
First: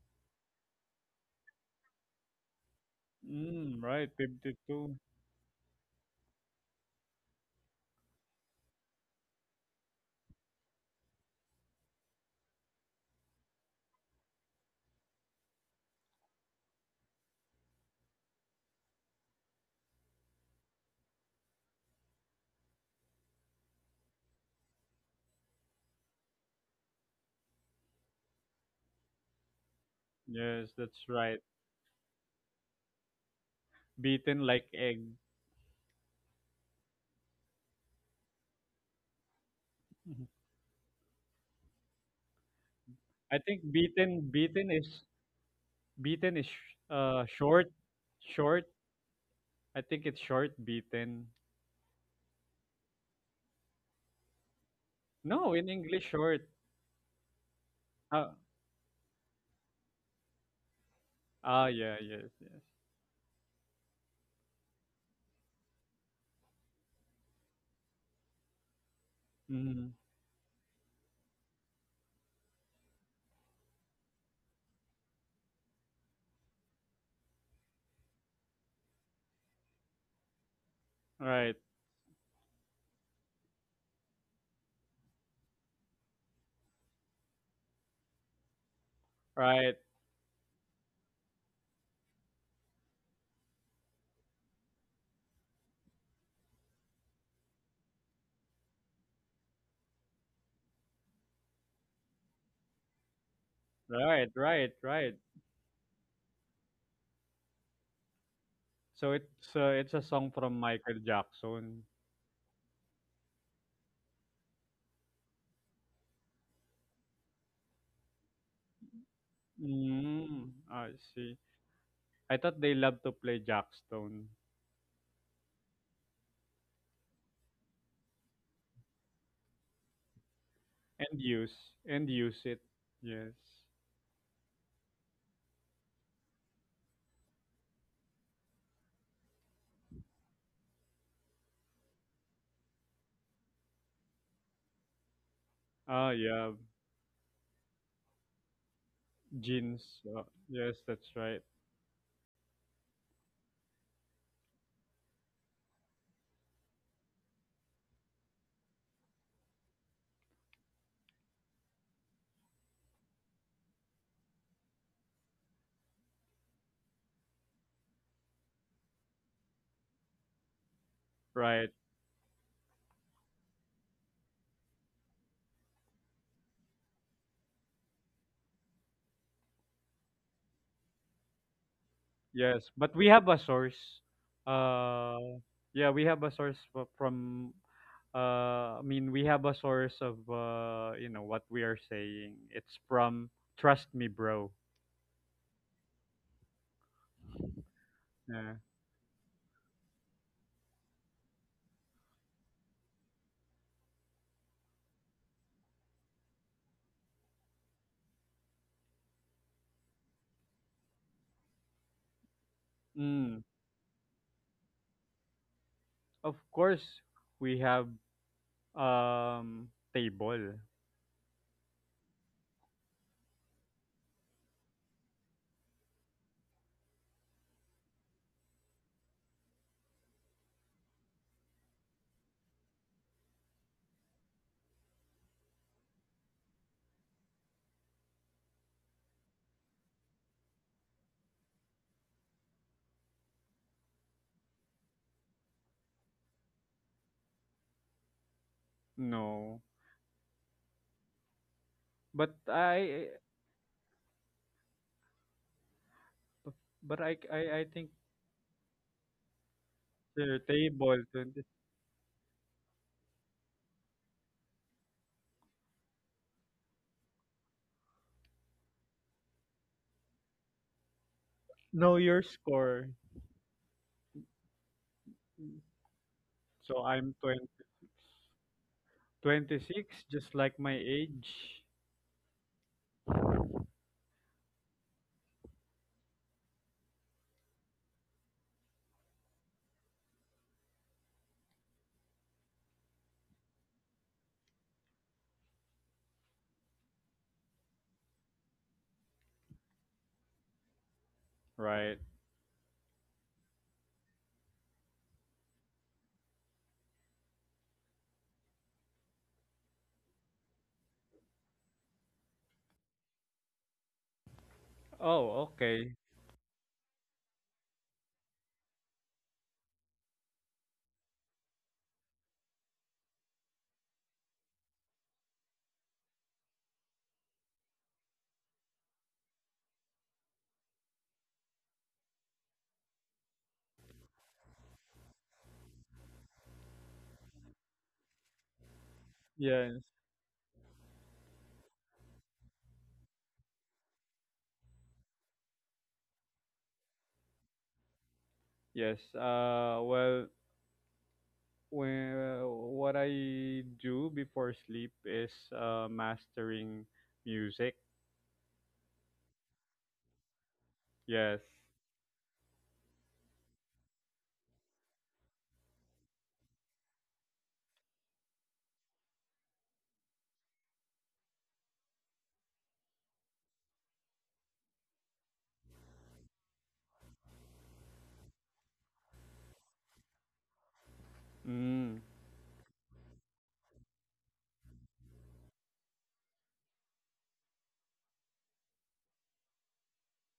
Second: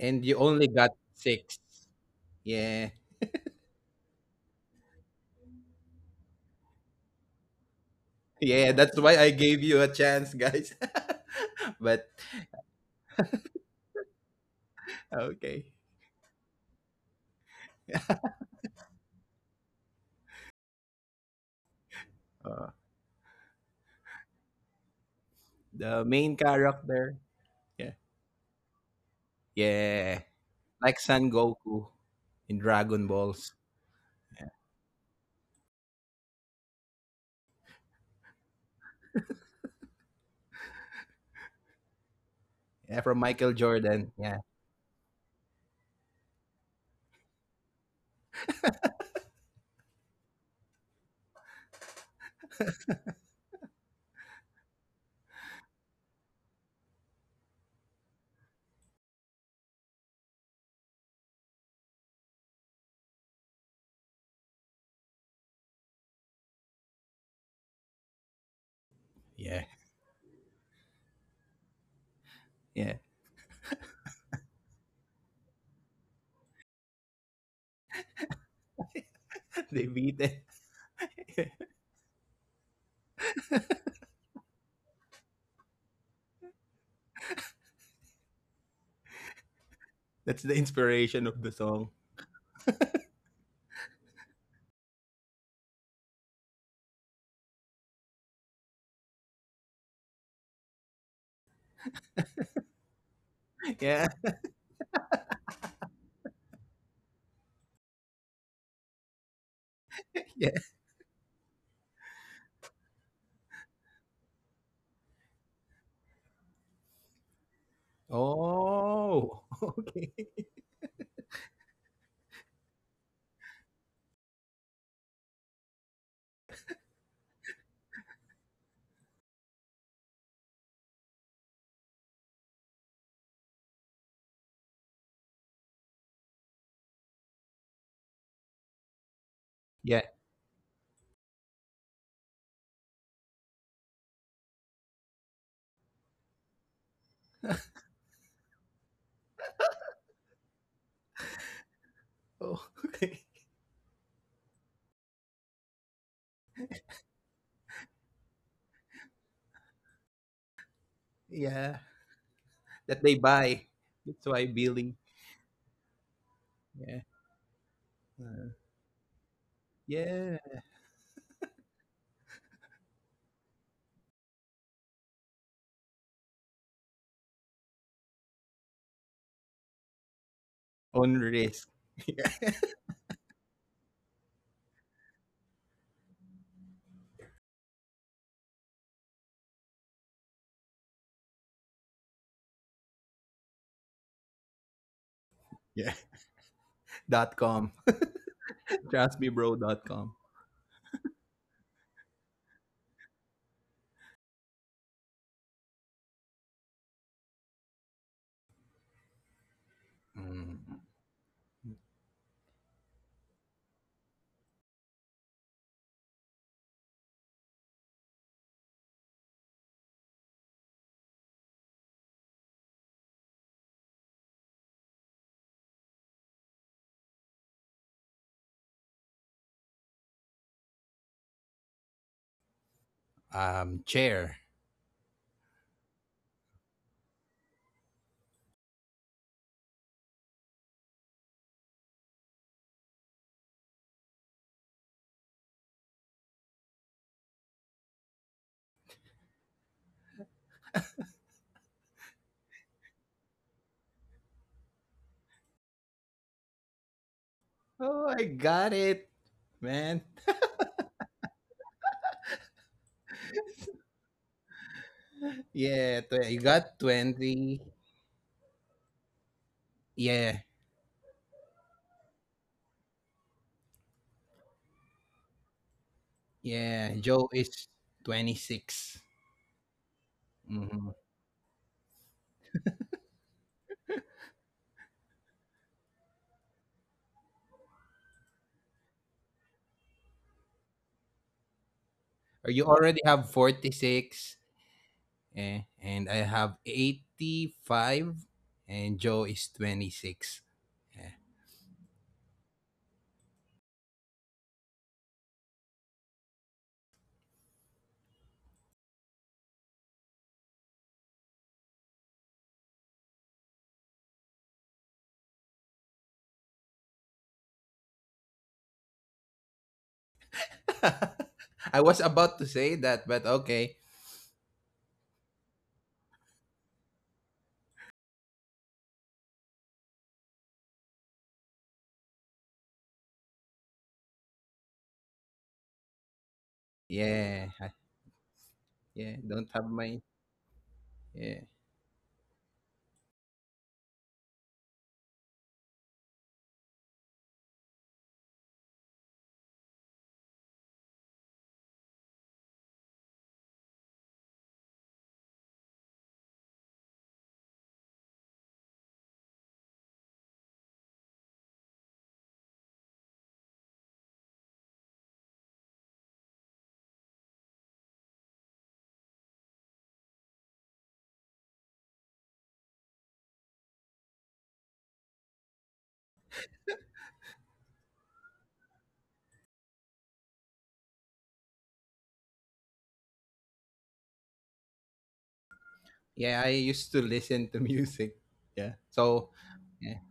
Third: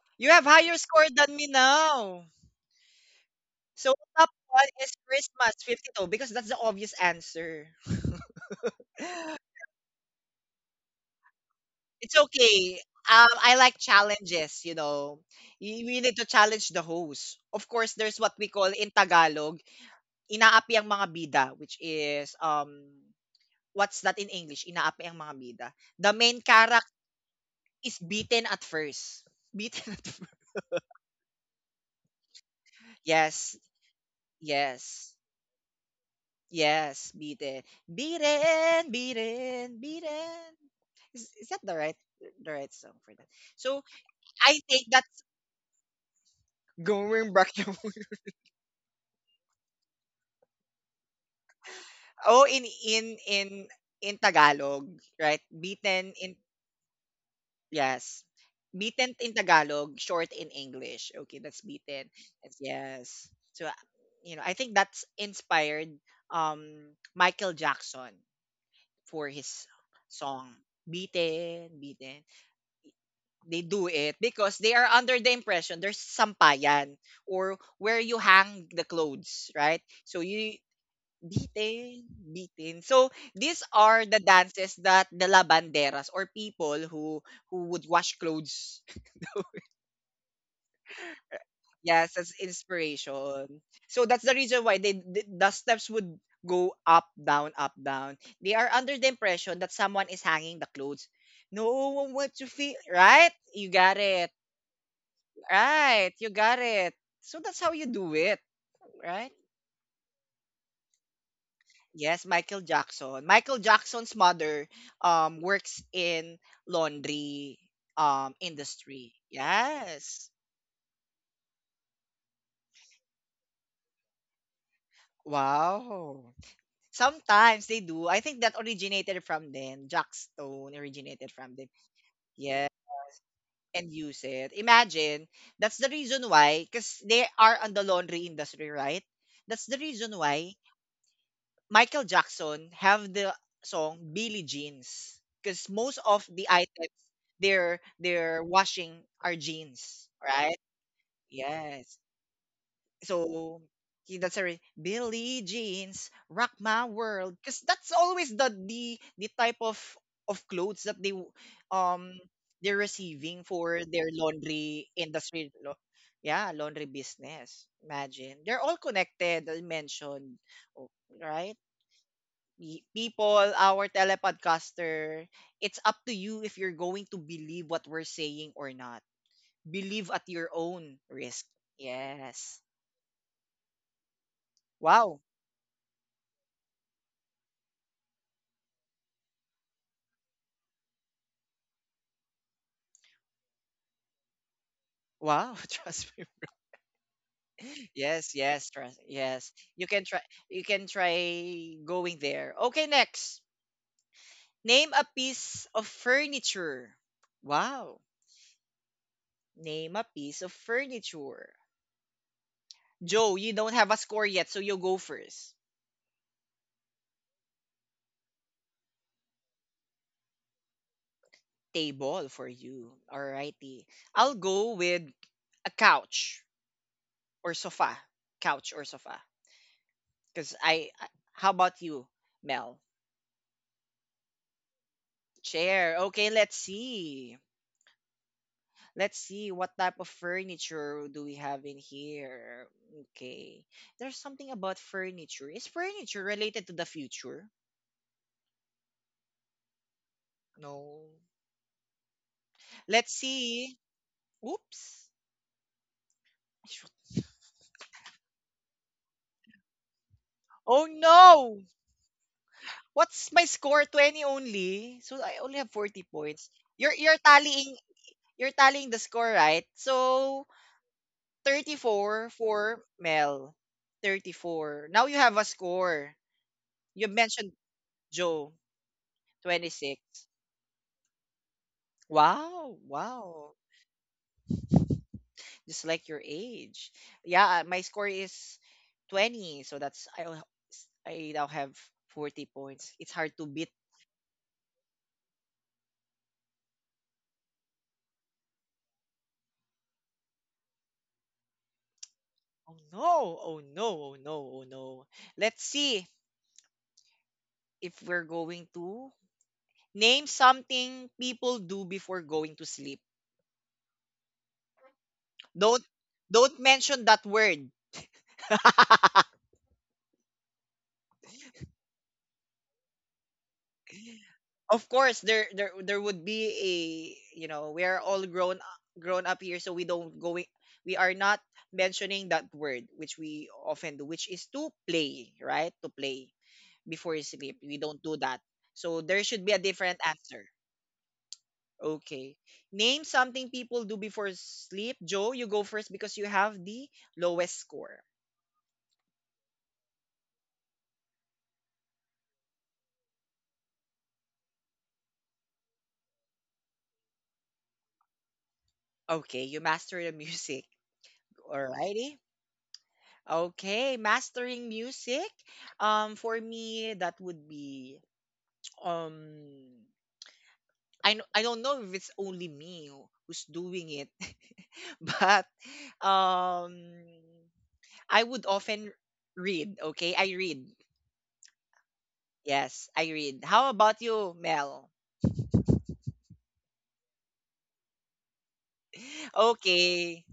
S3: and
S1: you
S3: you
S1: have
S3: only
S1: higher
S3: got
S1: score than me
S3: six.
S1: now.
S3: Yeah,
S2: Mm,
S1: So
S2: right.
S1: top one is
S2: 52.
S1: Christmas 52 because that's the obvious answer.
S3: yeah, that's why I gave you a chance, guys. But
S1: It's okay. I like challenges.
S3: okay,
S1: We need to challenge the host. Of course, there's what we call in Tagalog Inaapi ang mga bida, which is,
S3: uh,
S1: what's that in English? Inaapi ang mga bida.
S3: the
S1: The
S3: main
S1: main character
S3: character. Yeah,
S1: is beaten at first. Beaten at
S3: yeah,
S1: first.
S2: Yes, that's
S3: like Son
S2: right.
S3: Goku in Dragon Balls.
S1: Yes,
S2: Beaten like egg.
S1: yes, yes, beaten. Beaten, beaten,
S2: Mhm.
S1: beaten. Is that the right
S3: Yeah,
S1: song
S3: from
S1: for that?
S2: I
S3: Michael
S2: think
S1: So
S3: Jordan.
S2: beaten
S3: Yeah,
S1: I
S2: beaten
S1: think
S2: is
S1: that's
S2: Beaten is
S1: going back
S2: short,
S1: to
S2: short. I think it's short beaten.
S1: oh in Tagalog, right?
S2: No, in English,
S1: Beaten in.
S2: short.
S1: Yes.
S2: Ah,
S1: Bitin in Tagalog, short in English. Okay,
S2: ah,
S1: that's
S2: yeah,
S1: bitin.
S2: yes, yes.
S1: Yes. So, I think that's inspired Michael Jackson for
S3: yeah,
S1: his
S2: Mm-hmm.
S1: song Bitin, Bitin.
S3: yeah.
S1: They do it because they are under the impression there's sampayan or where you hang the clothes,
S3: They
S1: right?
S3: beat
S1: So
S3: it.
S1: you
S2: Right,
S1: bitin, bitin. So these are the dances that the lavanderas or people who would wash clothes.
S2: right,
S3: That's the inspiration of the song.
S1: Yes, as inspiration. So that's the reason why they, the steps would go up, down, up, down. They are under the impression that someone is hanging the clothes. No one wants to feel right. You got
S3: Yeah.
S2: right,
S1: it.
S2: right, right.
S1: Right. You got it. So that's how you do it,
S2: So
S1: right?
S2: it's a song from Michael Jackson.
S1: Yes, Michael Jackson. Michael Jackson's mother works in laundry industry.
S3: Oh, okay.
S1: Yes.
S2: Mm, I see. I thought they love to play Jackstone
S1: Wow. Sometimes they do. I think that originated from them. Jack Stone
S2: and
S1: originated
S2: use
S1: from them.
S2: and use it.
S1: Yeah,
S2: Yes.
S1: and use it. Imagine, that's the reason why, because they are on the laundry industry, right? That's the
S3: Yeah.
S1: reason why Michael Jackson have the song Billie Jeans. Because most
S2: Ah,
S1: of the
S2: yeah.
S1: items they're washing are
S2: Jeans.
S1: jeans,
S2: Uh,
S1: right?
S2: yes, that's right.
S1: Yes.
S3: Oh, okay.
S1: So he that's a Billie Jeans rock my world because that's always the type of clothes that they
S3: Yeah.
S1: um they're
S3: That they
S1: receiving
S3: buy.
S1: for their
S3: That's why
S1: laundry
S3: Billy.
S1: industry. Yeah, laundry
S3: Yeah.
S1: business. Imagine
S3: Uh,
S1: they're all connected. I
S3: yeah.
S1: o- right?
S2: Right.
S1: People, our telepodcaster. It's up to you if you're going to believe what we're saying or not. Believe at your own
S3: On
S1: risk.
S3: risk. Yeah.
S2: Yes,
S1: Yes.
S2: but we have a source.
S1: Wow.
S2: Uh, yeah, we have a source from. I mean, we have a source of what we are saying. It's from Trust Me, Bro.
S1: Wow,
S3: Yeah.
S1: trust me.
S3: Dot com.
S1: Yes,
S2: Yeah.
S1: yes,
S3: Trust me, bro.
S1: trust. Yes. You can
S3: Trustmebro.com.
S1: try you can try going there. Okay, next. Name a piece of furniture. Wow. Name a piece of
S3: Mm,
S1: furniture. Joe,
S2: Mm,
S1: you don't have a score yet, so you go first.
S2: of course, we have um table.
S1: Table for you. Alrighty. I'll go with a couch or sofa. Couch or sofa. Cause how about you, Mel?
S3: chair.
S1: Chair. Okay, let's see. Let's see what type of furniture do we have in here. Okay. There's something about furniture. Is furniture related to the future?
S2: No,
S1: No.
S2: but I,
S1: Let's see. Oops. Shoot.
S2: but I think
S3: Oh, I got it, man.
S2: the
S1: Oh
S2: table. 20,
S1: no! What's my score? 20 only. So I only have 40
S3: Yeah. You
S1: points.
S3: got
S1: You're you're
S3: 20.
S1: tallying you're tallying the score, right?
S3: Yeah.
S1: So
S2: no, your
S1: 34 for
S2: score.
S1: Mel. 34. Now you have a score.
S2: So
S3: Yeah.
S1: You
S2: I'm
S3: Joe
S2: 20,
S1: mentioned
S3: is
S1: Joe,
S3: 26.
S1: 26.
S2: 26, just like my
S3: Mhm.
S2: age.
S1: Wow, wow. Just like your age. Yeah, my score is 20, so that's I now have 40
S3: Or you
S1: points. It's
S3: already
S1: hard
S3: have
S1: to beat.
S3: 46. Eh, and I have 85 and Joe is 26. Yeah.
S2: Right.
S1: Oh no, oh no, oh no, oh no. Let's see if we're going to name something people do before going to sleep.
S2: Oh,
S1: Don't
S2: okay.
S1: don't mention that word.
S3: I was about to say that, but okay.
S1: Of course, there would be a we are all grown up here, so we don't going we are not mentioning that word which we often do, which is to play, right? To play before you sleep, we
S3: Yeah.
S1: don't do that. So there should be
S3: Yeah,
S1: a
S2: Yes.
S3: don't
S1: different
S3: have my
S1: answer.
S3: yeah.
S1: Okay, name something people do before sleep. Joe, you go first because you have the lowest score.
S2: Yes. Well, when, what I do before sleep is mastering music.
S1: Okay, you master the music.
S2: Yes.
S1: Alrighty. Okay, mastering music. For me, that would be um, I don't know if it's only me who's doing it, but um, I would often read. Okay, I read.
S2: Mm.
S1: Yes, I read. How about you, Mel?
S3: Yeah, I used to listen to music. Yeah. So, yeah.
S1: Okay.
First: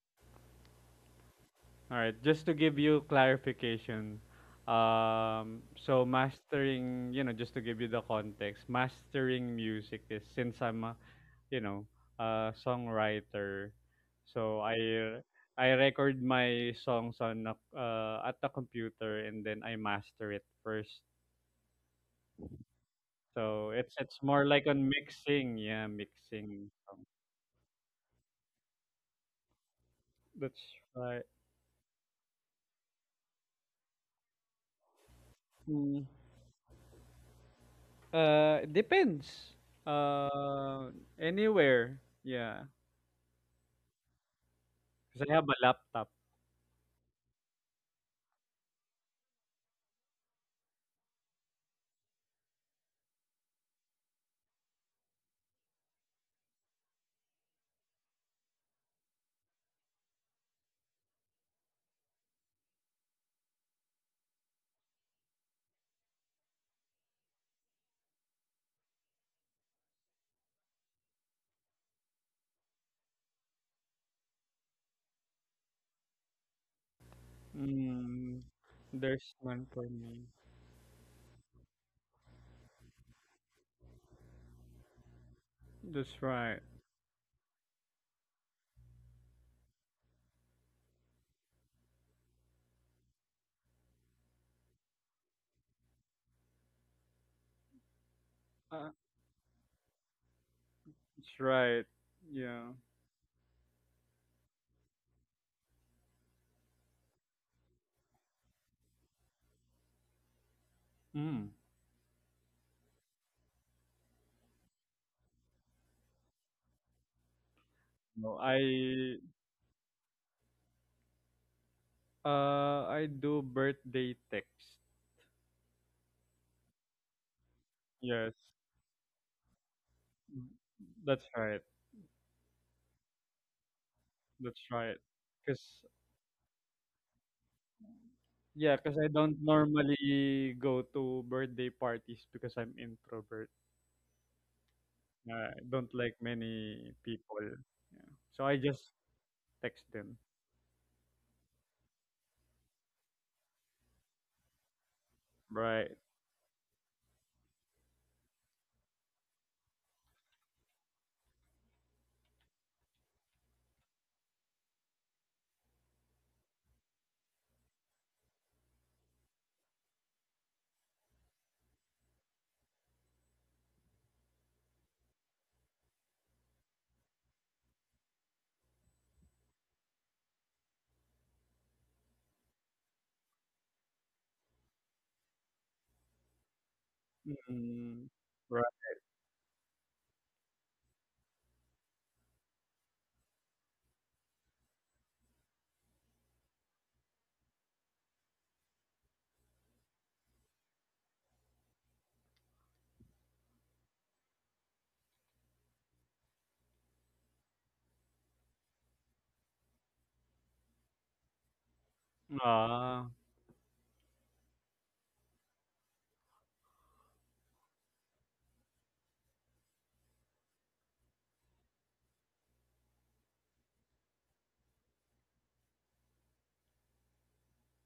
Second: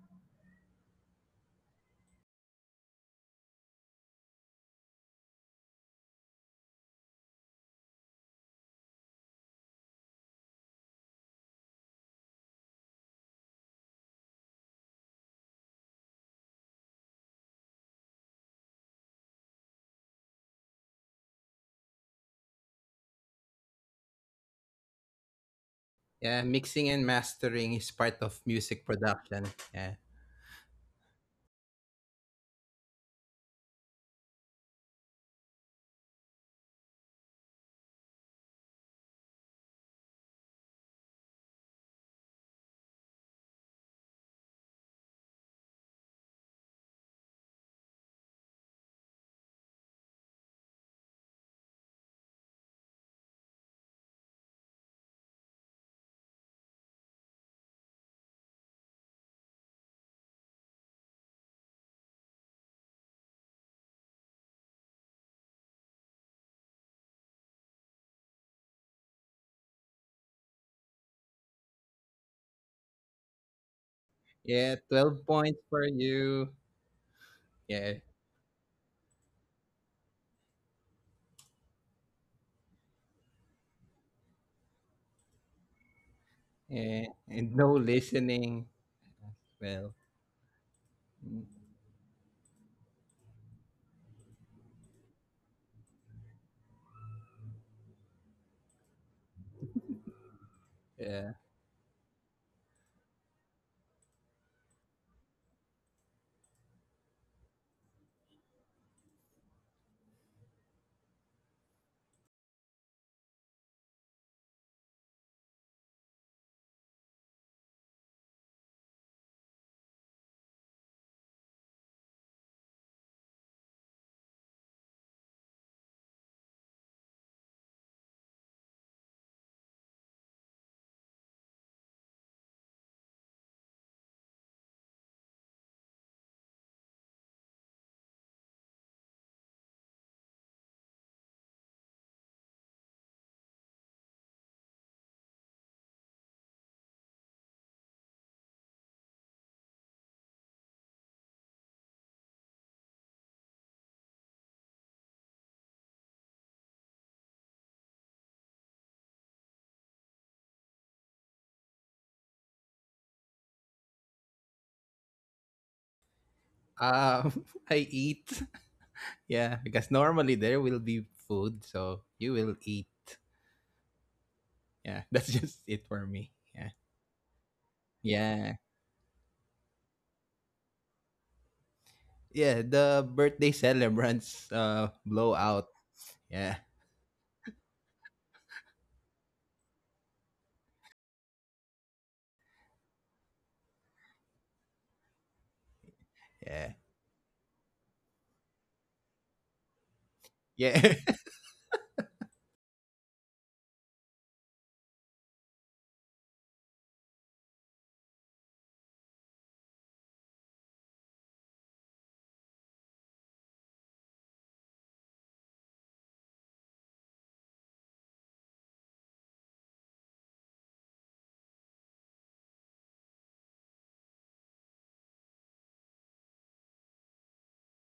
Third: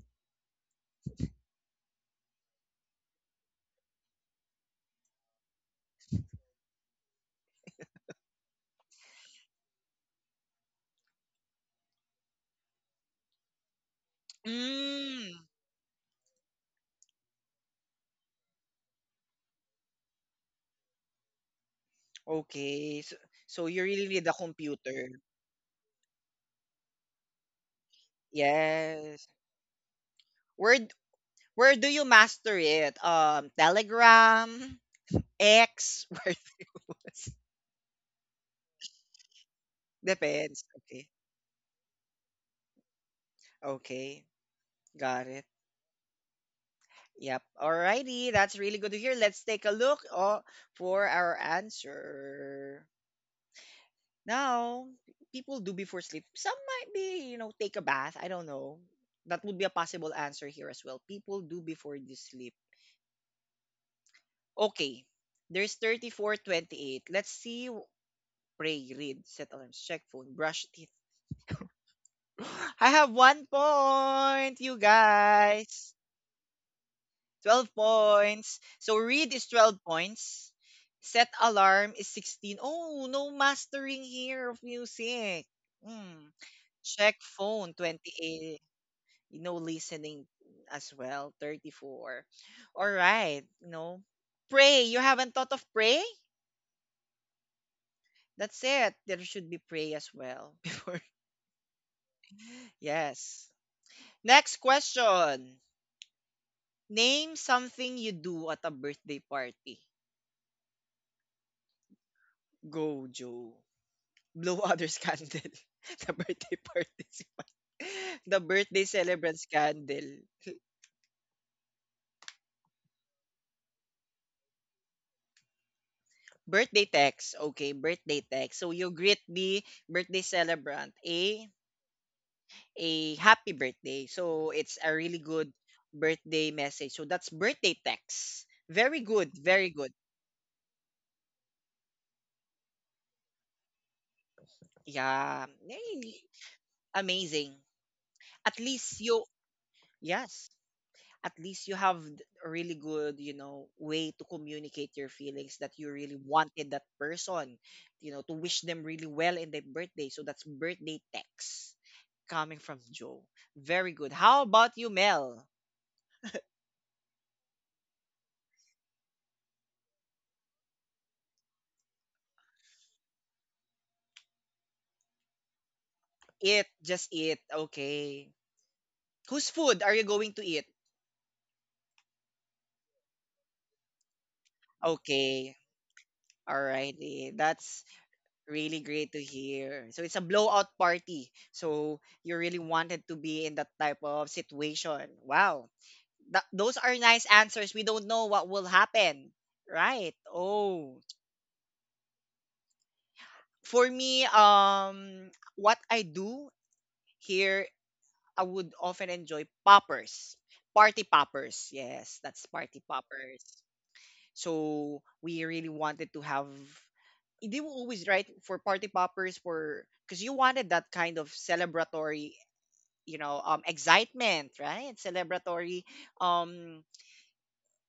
S2: All right, just to give you clarification, so mastering, just to give you the context, mastering music is since I'm, a, you know, a songwriter, so I
S1: Mm,
S2: I record my songs at the computer and then I master it first.
S1: okay. So
S2: So
S1: you
S2: it's
S1: really
S2: it's
S1: need a
S2: more like on
S1: computer.
S2: mixing, yeah,
S3: Yeah,
S2: mixing
S3: mixing and
S2: songs.
S3: mastering is part of music
S1: Yes.
S3: production. Yeah.
S2: That's
S1: Where
S2: right.
S1: where do you master it? Telegram. X
S2: Mm,
S1: worthless.
S2: it depends.
S1: Depends. Okay.
S2: Anywhere, yeah.
S1: Okay. Got
S2: Because I have
S1: it.
S2: a laptop.
S1: Yep. Alrighty. That's really good to hear. Let's take a look for our answer. Now, people do before sleep. Some might be, take a bath. I don't know. That would be a possible answer here as well. People do before they sleep. Okay. There's 3428. Let's see. Pray, read, set alarms, check phone, brush teeth. I have 1 point,
S3: Yeah,
S1: you
S3: 12 points for
S1: guys.
S3: you.
S1: 12
S3: Yeah.
S2: Mm,
S1: points. So read
S2: there's
S1: is
S2: none
S1: 12
S2: for me.
S1: points. Set alarm is 16. Oh, no mastering here of music.
S2: That's
S1: Hmm.
S2: right.
S3: Yeah,
S1: Check
S3: and no
S1: phone
S3: listening.
S1: 28. No
S3: Well,
S1: listening as
S3: mm,
S1: well 34. All right, no. Pray. You haven't thought of pray? That's it.
S2: Uh,
S1: There should be pray as well before.
S3: yeah.
S2: that's right. Yeah.
S1: Yes. Next question. Name something you do at a birthday party.
S2: Mm.
S1: Go, Joe. Blue others Scandal. The birthday participant.
S2: No,
S1: The birthday
S2: I
S1: celebrant scandal.
S2: uh I do birthday text.
S1: Birthday text. Okay, birthday
S2: Yes.
S1: text. So you greet the birthday
S2: Mm,
S1: celebrant
S2: That's
S1: a
S2: right.
S1: a happy birthday. So
S2: That's
S1: it's a
S2: right.
S1: really good
S2: Cause
S1: birthday message. So that's birthday text.
S2: yeah, cause
S1: Very
S2: I
S1: good,
S2: don't
S1: very good.
S2: normally go to birthday parties because I'm introvert.
S1: Yeah.
S2: I don't
S1: Eh,
S2: like many people.
S1: amazing.
S2: Yeah. So
S1: At
S2: I just
S1: least you,
S2: text them.
S1: yes, at least you have a really good way to communicate your feelings that you
S2: Right.
S1: really wanted that person, to wish them really well in their birthday, so that's birthday text coming from Joe. Very good. How about you, Mel?
S3: Um, I eat. Yeah, because normally there will be food, so you will eat. Yeah, that's just it for me. Yeah.
S1: Eat, just eat. Okay,
S3: Yeah.
S1: whose food are you going to eat?
S3: Yeah, the birthday celebrants
S1: Okay,
S3: blowout. Yeah.
S1: alrighty, that's
S2: Mm,
S1: really great to hear. So it's a blowout party, so you really wanted to be in that type of situation. Wow. Th-
S3: Yeah.
S1: those are nice answers. We don't know what will happen. Right.
S3: Yeah.
S1: Oh. For me, what I do here, I would often enjoy poppers. Party poppers. Yes, that's party
S2: Ah,
S1: poppers. So we really wanted to have they were always right for party poppers for because you wanted that kind of celebratory excitement, right, celebratory um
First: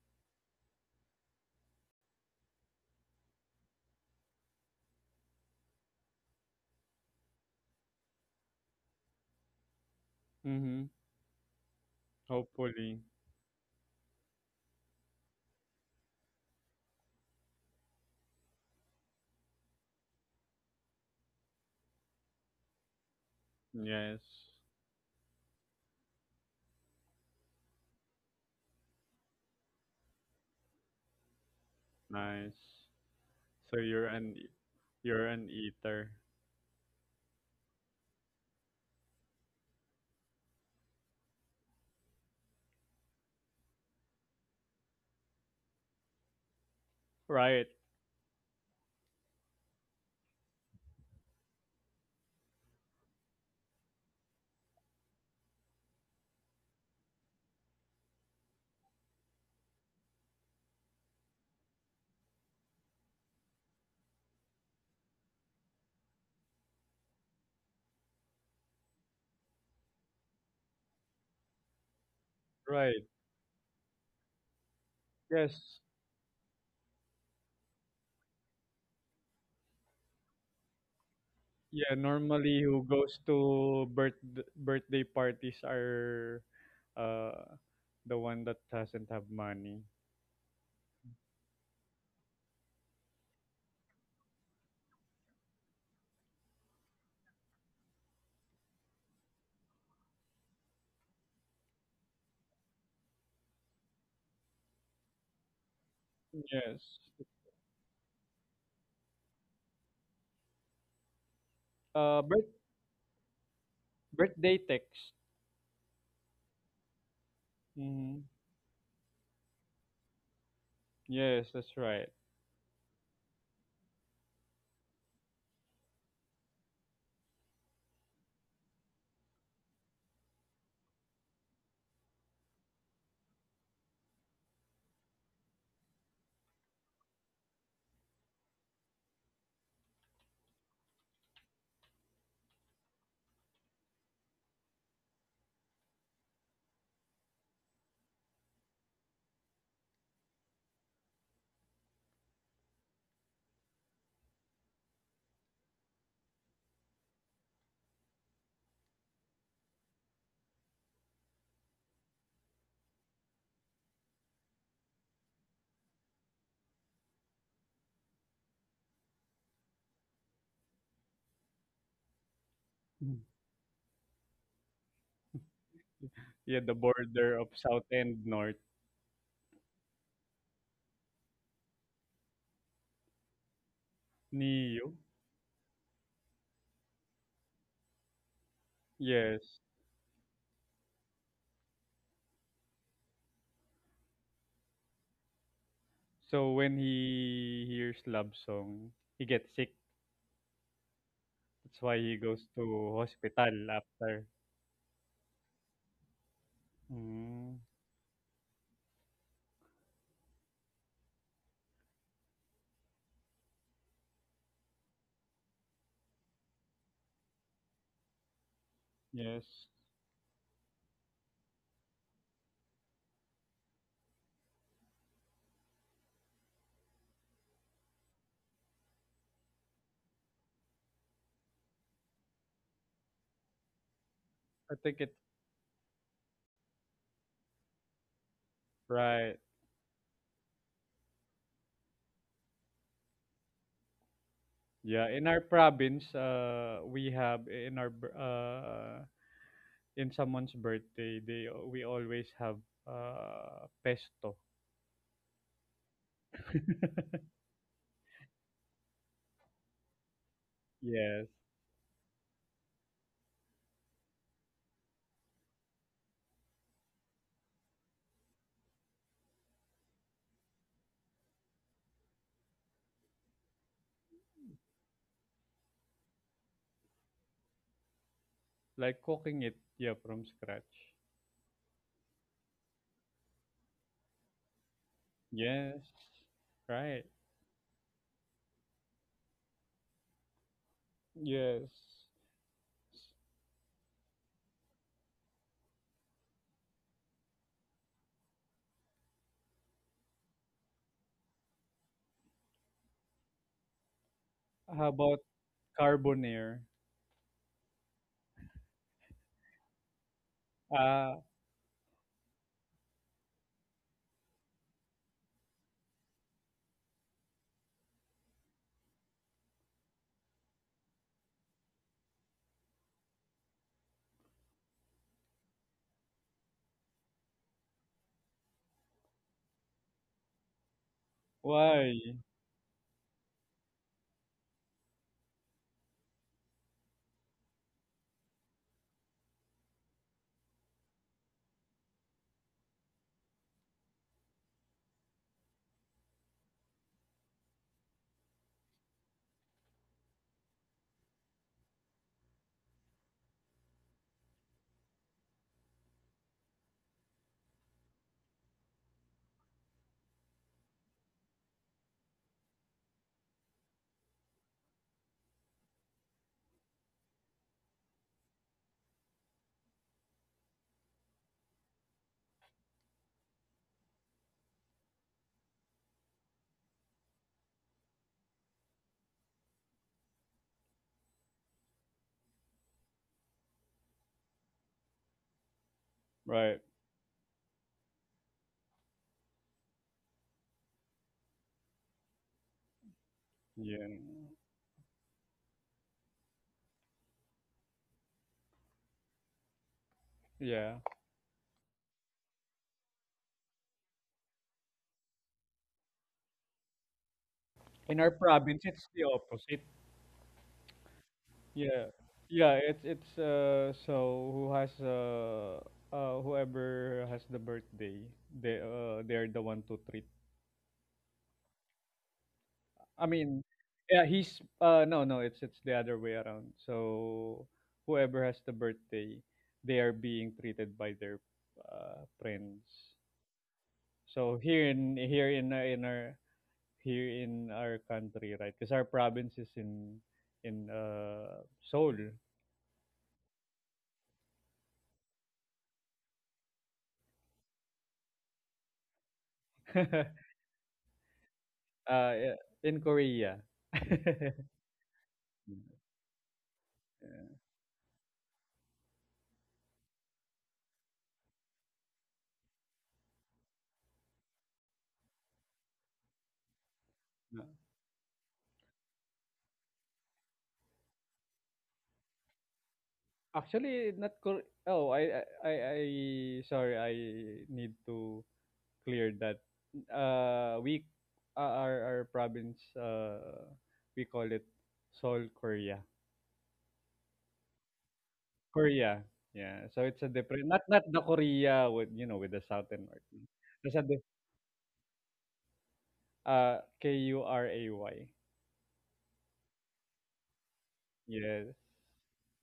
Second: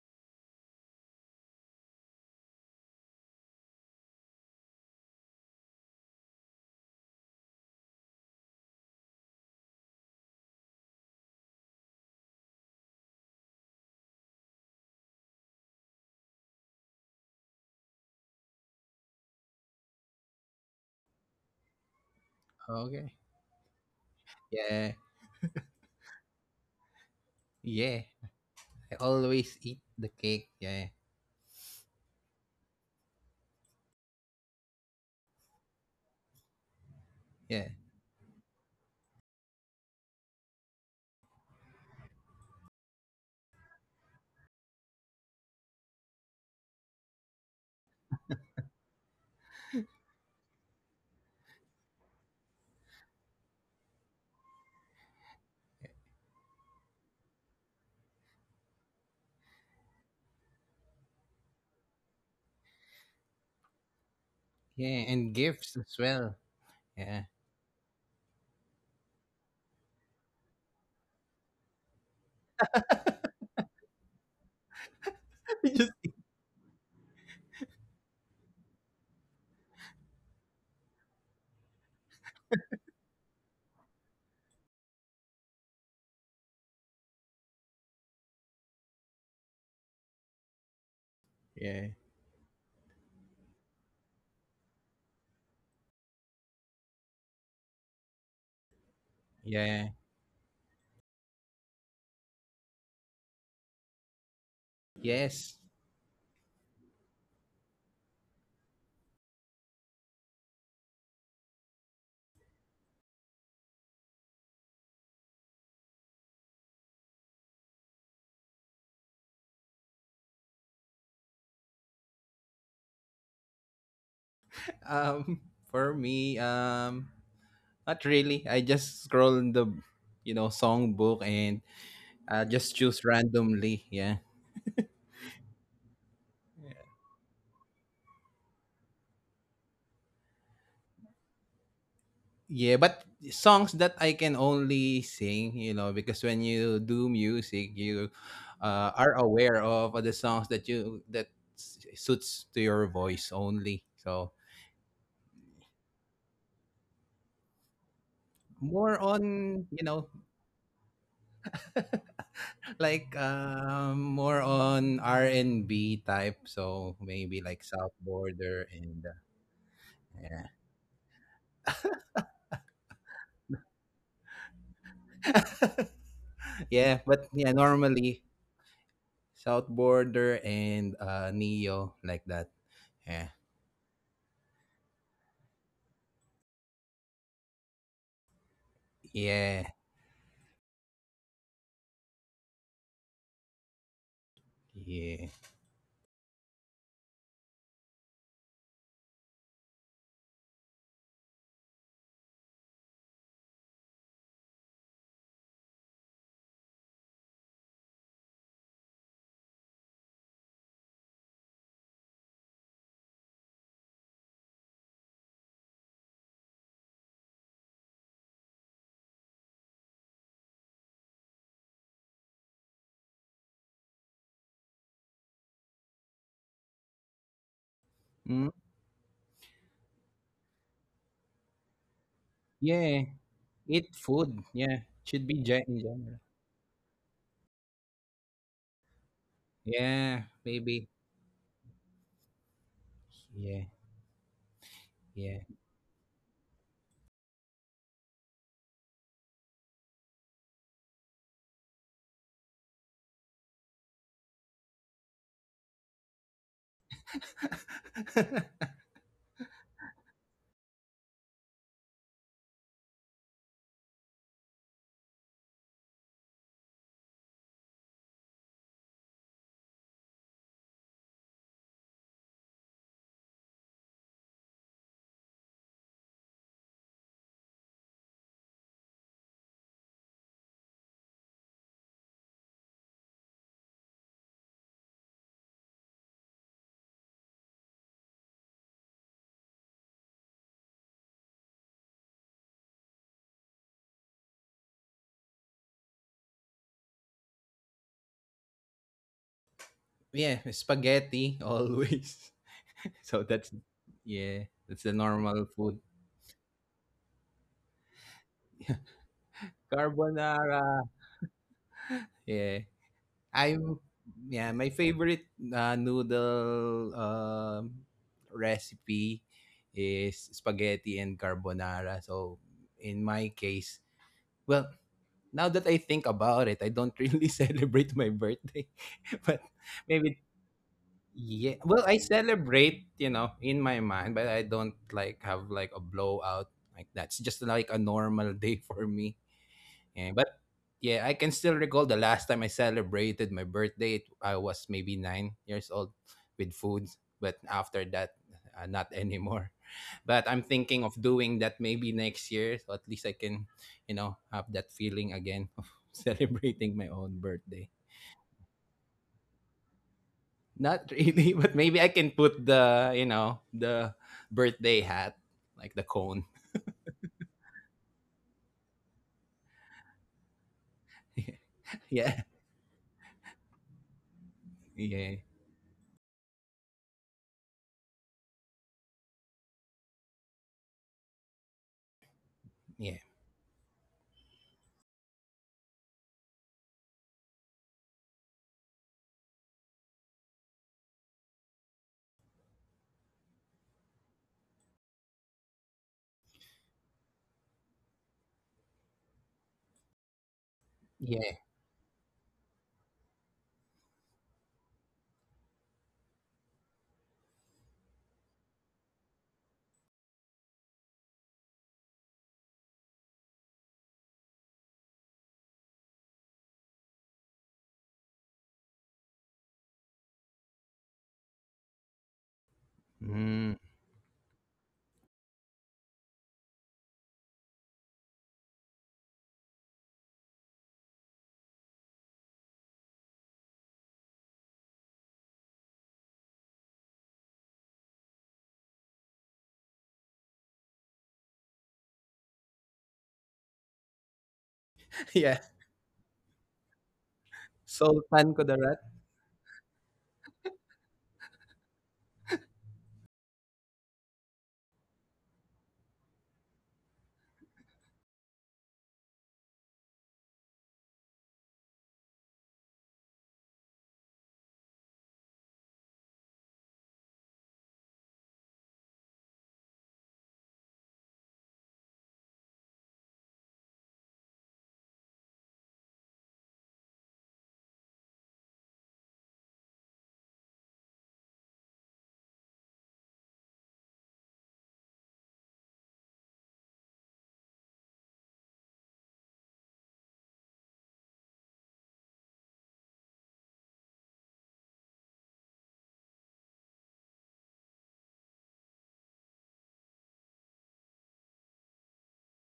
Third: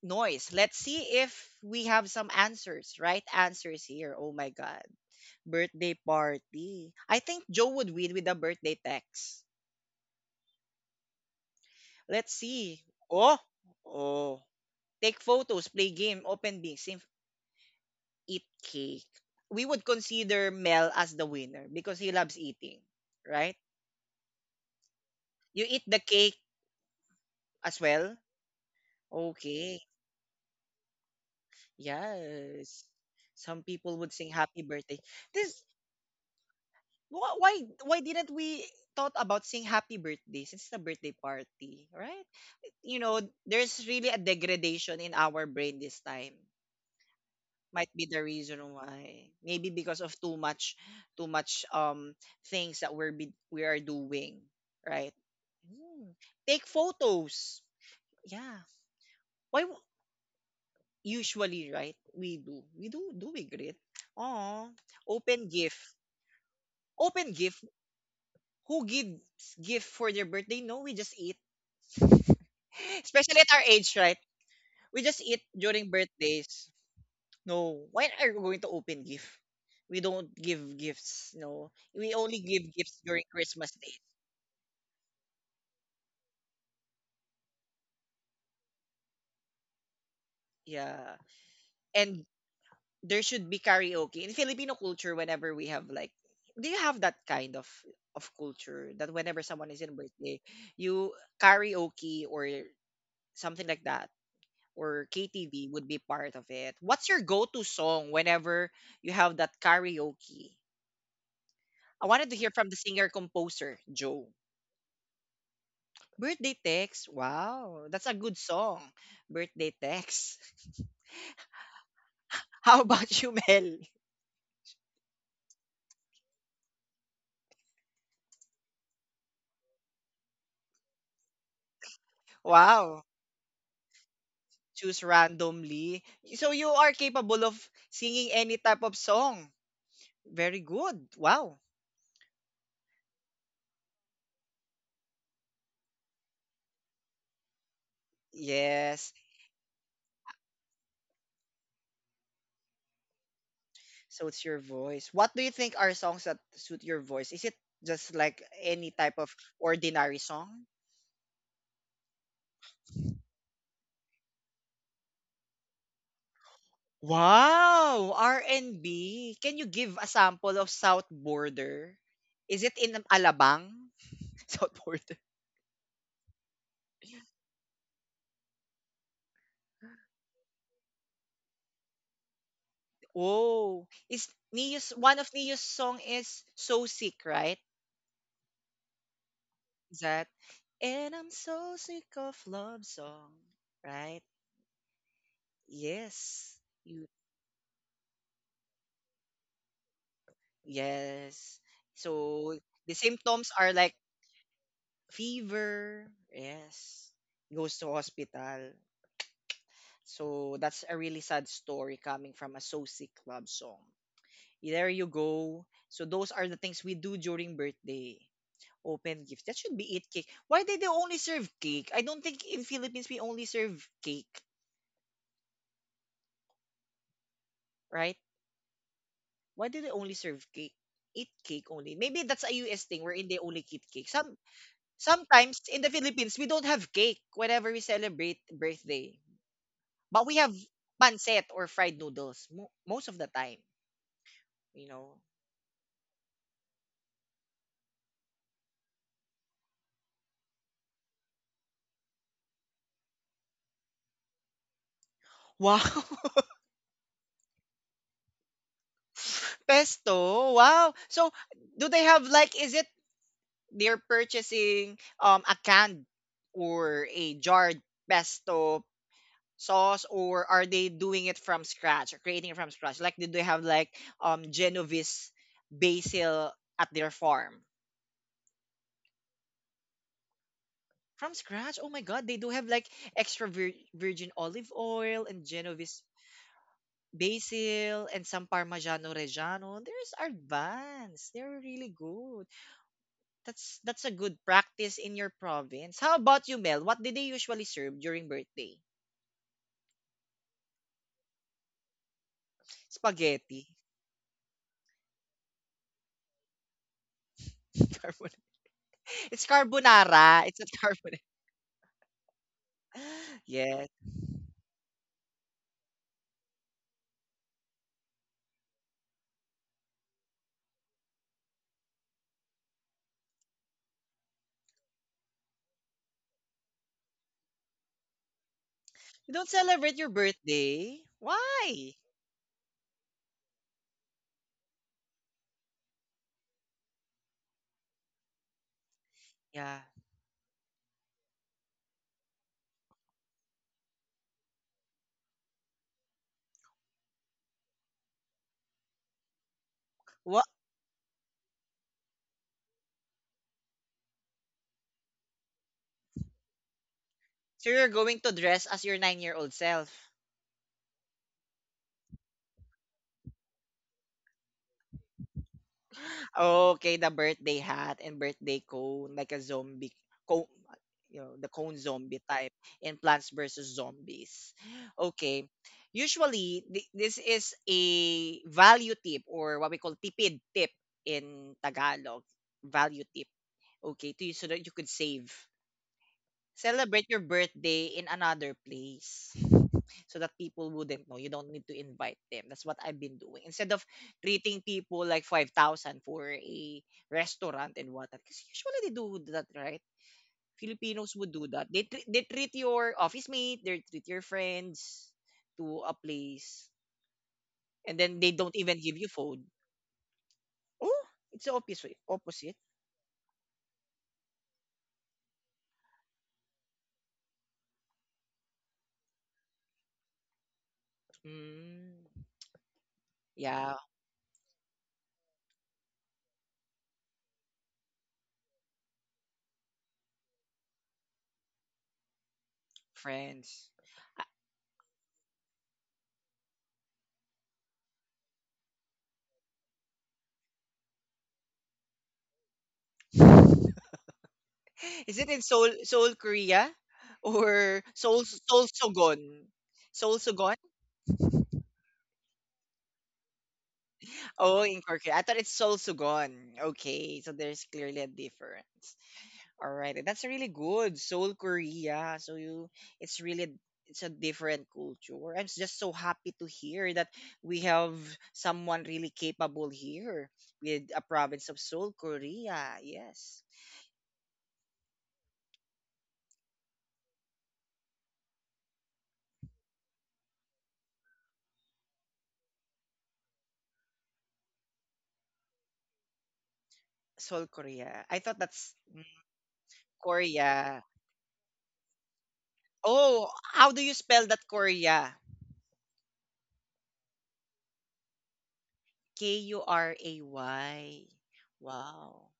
S1: noise. Let's see if we have some answers, right answers here. Oh my god. Birthday party. I think Joe would win with the birthday text.
S2: mhm.
S1: Let's see.
S2: Hopefully.
S1: Oh, oh. Take photos, play game, open being, same, eat cake. We would consider Mel as the winner because he loves eating,
S3: Okay.
S1: right?
S2: Yes.
S3: Yeah.
S1: You eat the cake as
S3: Yeah.
S1: well.
S3: I always
S1: Okay.
S3: eat the cake. Yeah.
S1: Yes.
S2: Nice.
S1: Some
S2: So
S1: people
S2: you're
S1: would sing
S2: an e,
S1: happy birthday.
S2: you're an
S1: This
S2: eater.
S1: why
S3: Yeah.
S1: why didn't we thought about saying happy birthday since it's a birthday party, right? You know, there's really a degradation in our brain this time.
S2: Right.
S1: Might be the reason why. Maybe because of too much things that we are doing, right? Mm. Take photos. Yeah. Why usually, right? We do. We do we greet? Oh,
S3: Yeah, and
S1: open gift.
S3: gifts as well. Yeah.
S1: Open gift. Who gives gift for their birthday? No, we just eat.
S2: Right.
S1: Especially at our age, right? We just eat
S2: Yes.
S1: during
S3: Just-
S1: birthdays. No, when are we going to open gift? We don't give gifts. No,
S2: Yeah,
S1: we only
S2: normally
S1: give
S2: who
S1: gifts
S2: goes
S1: during Christmas
S2: to
S1: Day.
S2: birthday parties are uh the one that doesn't have money.
S1: Yeah,
S3: Yeah.
S1: and there should be karaoke in Filipino culture. Whenever we have like, do you have that kind of culture that whenever someone is
S3: Yeah.
S1: in birthday, you karaoke or something like that or
S3: Yes.
S1: KTV would be part of it.
S2: Yes.
S1: What's your go-to song whenever you have that karaoke? I
S2: Uh
S1: wanted to hear
S2: birth,
S1: from the singer-composer, Joe.
S2: Birthday text.
S1: Birthday text? Wow, that's a
S2: Mhm.
S1: good song. Birthday text.
S2: Yes, that's right.
S1: How about you, Mel?
S3: Um for me not really. I just scroll in the songbook and just
S1: Wow.
S3: choose randomly. Yeah.
S1: Choose randomly. So you are capable of singing any type of song. Very good. Wow.
S3: Yeah, but songs that I can only sing, you know, because when you do music, you
S1: Yes.
S3: are aware of the songs that suits to your voice only. So
S1: Suits your voice. What do you think are songs that suit your voice? Is it just like any
S3: more
S1: type of
S3: on,
S1: ordinary song?
S3: like more on R&B type. So maybe like South
S1: Wow!
S3: Border and
S1: R&B. Can you give a
S3: yeah.
S1: sample of South Border? Is it in Alabang? South Border.
S2: Yeah, the
S3: Yeah, but
S2: border of
S3: yeah,
S2: south and
S3: normally
S2: north.
S3: South Border and Neo like that. Yeah.
S1: Oh, is
S2: Niyo.
S1: Neo's one of Neo's song is So Sick, right?
S3: Yeah,
S2: Yes.
S1: Is that? And I'm so sick of love song, right?
S3: yeah.
S2: So
S1: Yes.
S2: when
S1: You
S2: he hears love song, he gets sick.
S1: yes.
S2: That's why he goes
S1: So the
S2: to
S1: symptoms
S2: hospital
S1: are like
S2: after.
S1: fever, yes.
S2: Mm,
S1: Goes to hospital. So that's a really sad story coming from a Sosie Club song. There you go. So those are the things we do during birthday. Open gifts. That
S2: yes,
S1: should be it cake. Why did they only serve cake? I don't think in Philippines we only serve cake, right?
S3: Mm.
S1: Why do they only serve cake? Eat cake only. Maybe that's a US
S3: Yeah,
S1: thing wherein they only
S3: eat
S1: eat cake.
S3: food.
S1: Some
S3: Yeah,
S2: I think
S3: should
S2: it's
S3: be
S1: sometimes
S3: in
S1: in the
S3: general.
S1: Philippines we don't have cake whenever we celebrate birthday.
S2: right.
S3: Yeah,
S1: But we have
S3: maybe.
S1: pancit or fried noodles most of the
S3: Yeah,
S1: time, you
S2: Yeah,
S1: know.
S3: yeah.
S2: in our province, we have in our in someone's birthday, they we always have pesto.
S1: Wow. Pesto? Wow.
S2: Yes,
S1: So do they have like is it they're purchasing a canned or a jarred pesto sauce or are they doing it from scratch or creating it from scratch? Like did they have like Genovese basil at their farm?
S2: like cooking it, yeah, from scratch.
S1: From scratch? Oh my god, they do have like extra virgin olive oil and
S2: Yes,
S1: Genovese
S2: right.
S1: basil and some Parmigiano Reggiano. There's advanced. They're really
S2: Yes.
S1: good. That's a good practice in your province. How about you, Mel? What did they usually serve during birthday?
S3: Yeah, spaghetti always. So that's
S1: Spaghetti.
S3: yeah, that's the
S2: How about
S3: normal food.
S2: carbonara?
S1: Carbonara. It's carbonara.
S3: Carbonara.
S1: It's a carbonara.
S2: Ah,
S3: Yeah. I'm
S1: Yes.
S3: yeah, my favorite noodle recipe is spaghetti and carbonara. So in my case, well, now that I think about it, I don't really celebrate my birthday. But
S1: You don't celebrate
S3: maybe
S1: your birthday?
S3: yeah. Well, I
S1: Why?
S2: why?
S3: celebrate, in my mind, but I don't like have like a blowout like that. It's just like a normal day for me.
S1: Yeah.
S3: And but yeah, I can still recall the last time I celebrated my birthday. I was maybe 9 years old with food, but after that, not anymore, but I'm
S1: What?
S3: thinking of doing that maybe next year, so at least I can, have that feeling again of celebrating my own birthday.
S1: So you're going to dress as your nine-year-old self.
S3: Not really, but maybe I can put the, the birthday hat, like the cone.
S1: Oh, okay, the birthday hat and birthday cone, like a zombie cone, you know, the cone
S3: Yeah,
S1: zombie type in Plants vs. Zombies.
S3: yeah,
S1: Okay. Usually, this is a value tip or what we call tipid tip in Tagalog.
S3: yeah,
S1: Value tip. Okay, to you so that you could save.
S2: Right.
S1: Celebrate your birthday in another place so that people wouldn't know. You don't need to invite them. That's what I've been doing. Instead of
S2: Yeah.
S1: treating people like 5,000 for a restaurant and whatnot. Because usually they do that, right?
S2: Yeah.
S3: yeah,
S1: Filipinos would do that. They, they treat your office mate, they treat your friends to a place, and
S2: In our
S1: then they don't
S2: province,
S1: even
S2: it's
S1: give you
S2: the
S1: food.
S2: opposite.
S1: Oh, it's the
S2: Yeah.
S1: opposite. Opposite.
S2: Yeah, it's so whoever has the birthday, they're the one to treat.
S1: Mm,
S2: I
S3: mm.
S2: mean,
S1: yeah,
S2: yeah, he's no, no, it's the other way around. So whoever has the birthday, they are being treated by their friends.
S1: friends.
S2: So here in here in our here in our country, right? Because our province is in Seoul,
S1: Is
S3: yeah.
S1: it in Seoul, Seoul, Korea? Or
S3: Sultan
S1: Seoul,
S3: Kudarat
S1: Seoul Sogon?
S2: uh,
S1: Seoul Sogon?
S2: yeah, in Korea.
S1: Oh, in Korea. I thought it's Seoul Sogon. Okay, so there's clearly a difference. All right, that's really good. Seoul, Korea. So you, it's really it's a different culture. I'm just so happy to hear that
S2: Yeah.
S1: we have someone really capable here with a province of Seoul, Korea. Yes,
S2: Actually, not Kor- Oh, sorry. I need to clear that. Uh, we, our province, we call it Seoul, Korea.
S1: Seoul, Korea. I thought that's
S2: Korea.
S1: mm,
S2: Yeah. So it's a different, not
S1: Korea.
S2: the Korea, with the south and north.
S1: Oh, how
S2: There's a
S1: do you spell that Korea?
S2: Kuray.
S1: Kuray.
S2: Yes.
S1: Wow.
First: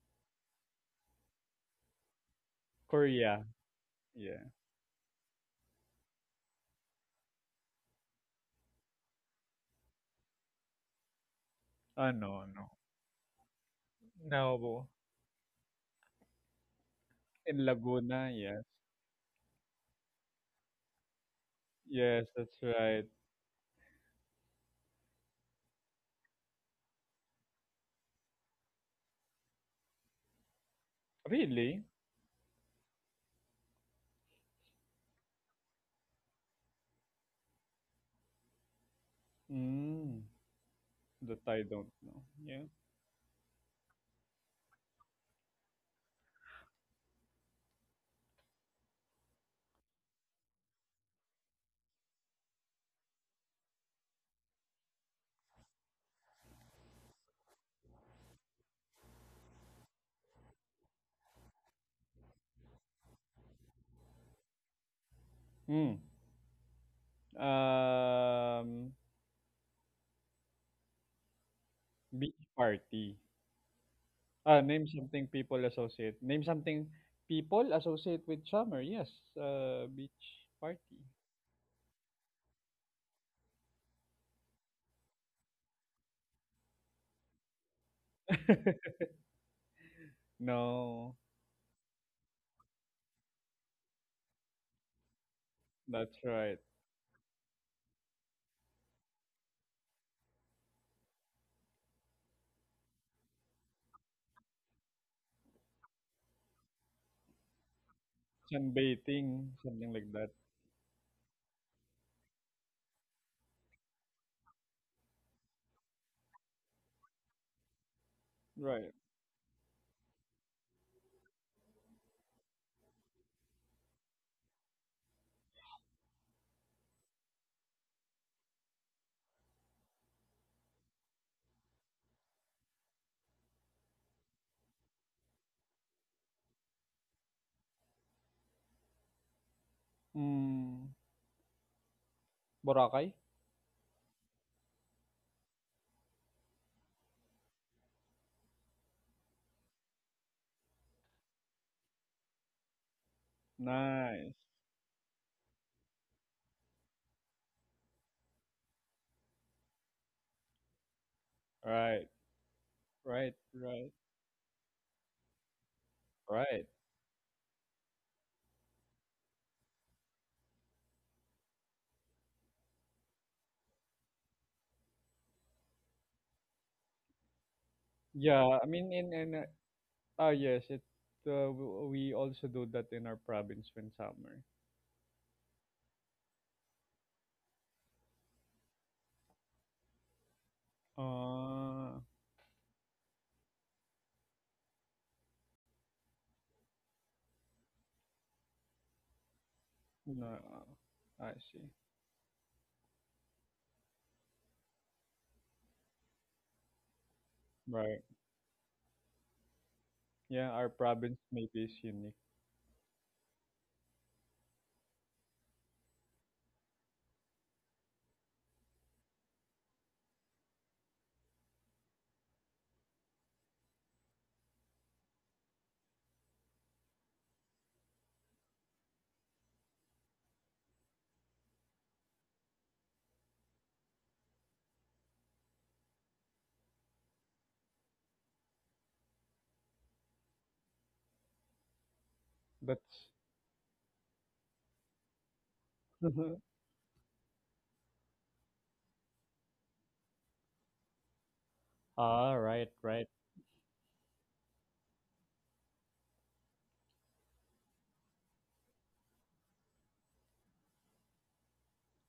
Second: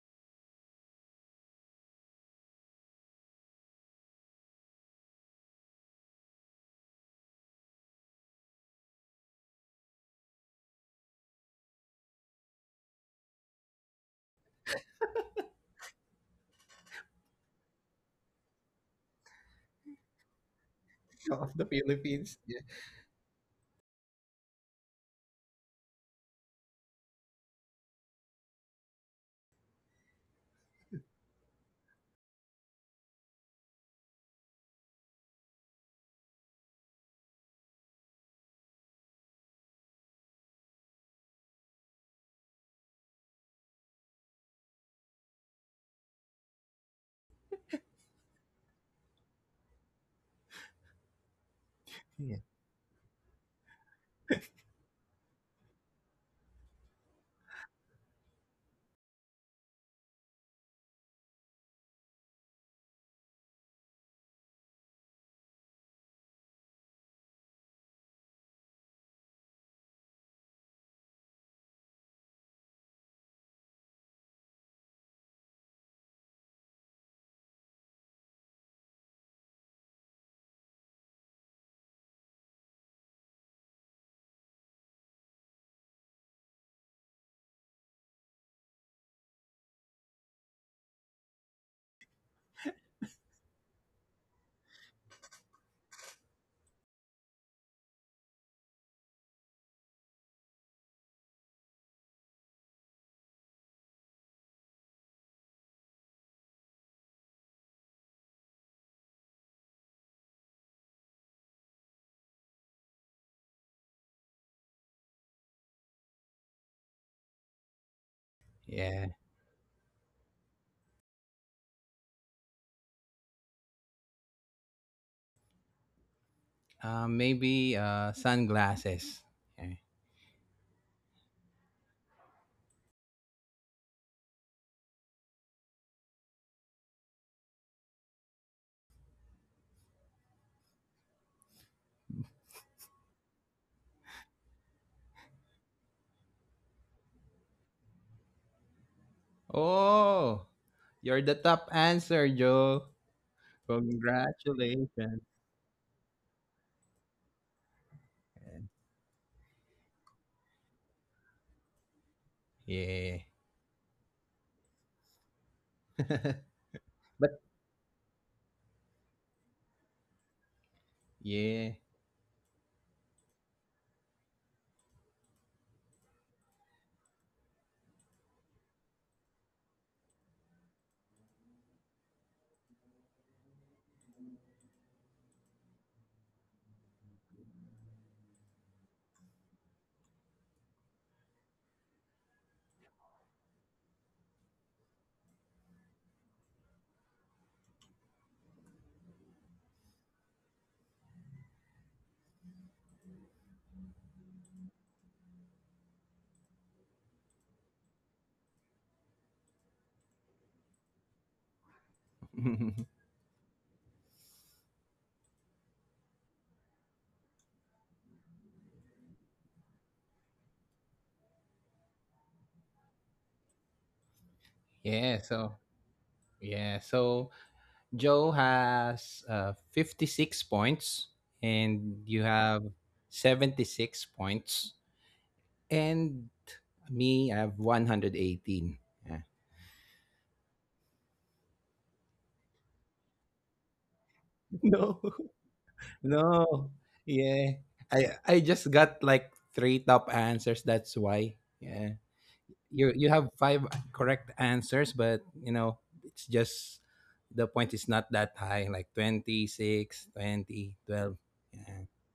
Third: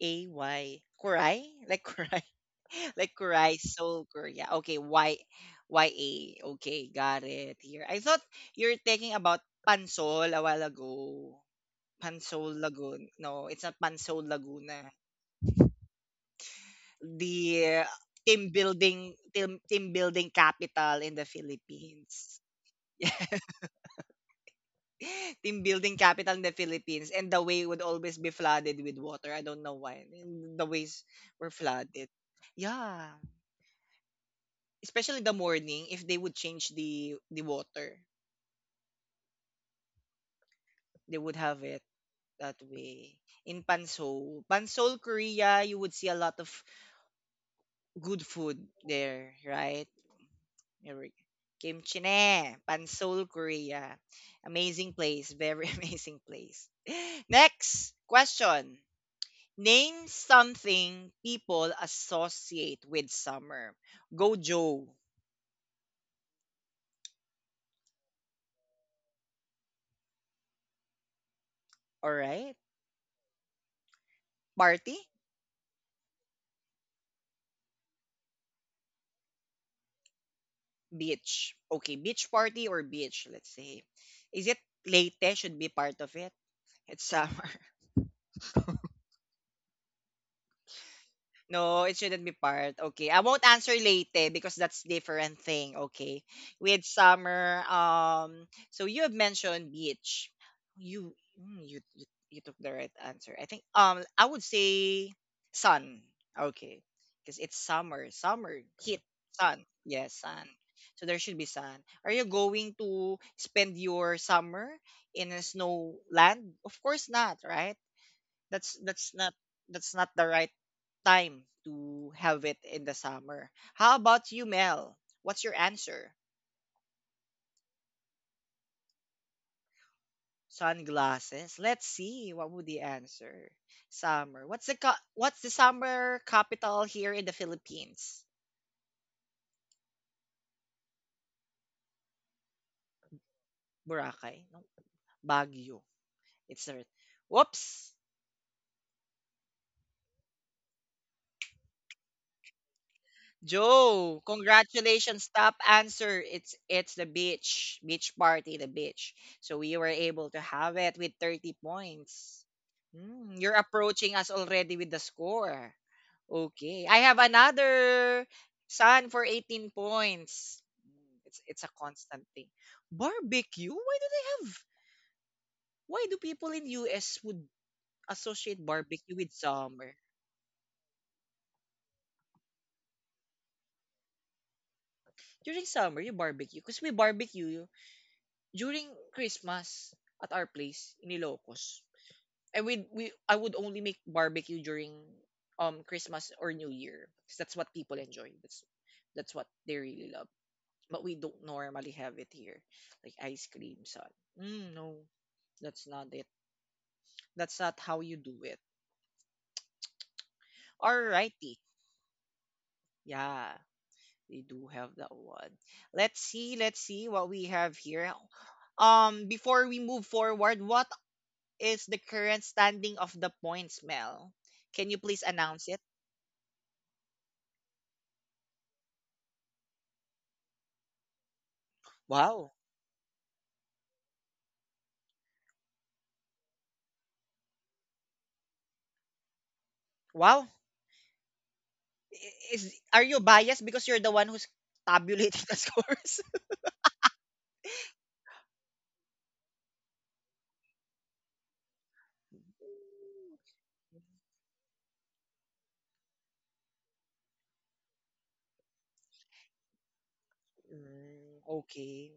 S1: A-Y. Kuray? Like Kuray? Like
S2: Korea.
S1: Kuray, Seoul, Korea.
S2: Yeah.
S1: Okay, Y, Y-A. Okay, got it here. I thought you're talking about Pansol a while ago.
S2: Oh, no,
S1: Pansol
S2: no.
S1: Lagoon. No, it's not Pansol Laguna.
S2: No. In
S1: The
S2: Laguna,
S1: team
S2: yes.
S1: building team building capital in the
S3: of the
S2: Yes,
S1: Philippines.
S3: Philippines.
S2: that's
S3: Yeah,
S2: right.
S1: Team building capital in the Philippines, and the way would always be flooded with water. I don't know why. And the ways were
S2: Really?
S1: flooded. Yeah, especially the morning. If they would change the water,
S2: Mm,
S1: they would
S2: that
S1: have
S2: I
S1: it
S2: don't know.
S1: that
S2: Yeah.
S1: way. In Pansol, Pansol, Korea, you would see a lot of good food there, right? Here we- Kimchi
S3: yeah.
S1: ne, Pansol, Korea. Amazing place, very amazing place. Next question. Name something people associate with summer. Go Joe.
S2: Mm. Um,
S1: All right.
S2: Beach party. Ah,
S1: Party?
S2: name something people associate. Name something people associate with summer. Yes. Beach party.
S1: Beach. Okay, beach party or beach, let's say. Is it Leyte should be part of it? It's summer.
S2: No,
S1: No, it shouldn't be part. Okay. I won't answer late because that's different thing. Okay.
S2: that's right.
S1: With summer, so you have mentioned beach. You mm, you took the right answer. I think I would say sun. Okay. Because it's summer. Summer, heat,
S2: Sunbathing,
S1: sun.
S2: something
S1: Yes,
S2: like that.
S1: sun. So there should be sun. Are you going to spend your summer in a snow land? Of course not, right? that's
S2: Right.
S3: Yeah.
S1: that's not that's not the right time to have it in the summer. How about you, Mel? What's your answer?
S3: Maybe sunglasses. Yeah.
S1: Sunglasses. Let's see what would the answer. Summer. What's the what's the summer capital here in the Philippines?
S2: Mm, Boracay?
S1: Boracay. No. Baguio. It's the right, whoops.
S3: Oh, you're the top answer, Joe.
S1: Joe,
S2: Nice.
S3: Congratulations.
S1: congratulations. Top answer. It's the beach. Beach party, the beach. So we were able to have it with 30
S2: Right.
S1: points.
S3: Yeah.
S1: Hmm,
S2: Right.
S1: you're
S2: Right.
S1: approaching us already with the score.
S2: Right.
S1: Okay. I have
S3: But
S1: another Sun for 18 points. Hmm, it's a
S3: yeah.
S1: constant thing. Barbecue? Why do they have why do people in US would associate
S2: Yeah, I mean
S1: barbecue with
S2: in
S1: summer?
S2: ah yes, we also do that in our province when summer.
S1: During summer, you barbecue. Because we barbecue during Christmas at our place in Ilocos,
S2: Uh
S1: I would we I would only make barbecue during Christmas or New Year. 'Cause that's what people enjoy. That's what they really love.
S2: no.
S1: But we
S2: I
S1: don't
S2: see.
S1: normally have it here, like ice cream, son. Mm, no, that's not it. That's not how
S2: Right.
S1: you do it.
S2: Yeah, our province
S1: Alrighty,
S2: maybe is unique.
S1: yeah, they do have that one. Let's see what we have here. Before we move forward, what is the current standing of the points, Mel? Can you
S3: Yeah,
S1: please
S3: so
S1: announce it?
S3: yeah, so Joe has 56 points and you
S1: Wow.
S3: have 76 points and me I have 118. Yeah.
S1: Wow. I- Is are
S2: That's
S1: you biased because you're the one who's
S3: No.
S1: tabulating the scores?
S3: No. Yeah. I I just got like three top answers, that's why.
S2: Ah, right,
S3: You
S2: right.
S3: have five correct answers, but you know it's just the point is not that high, like 26, 2012.
S1: Mm, okay.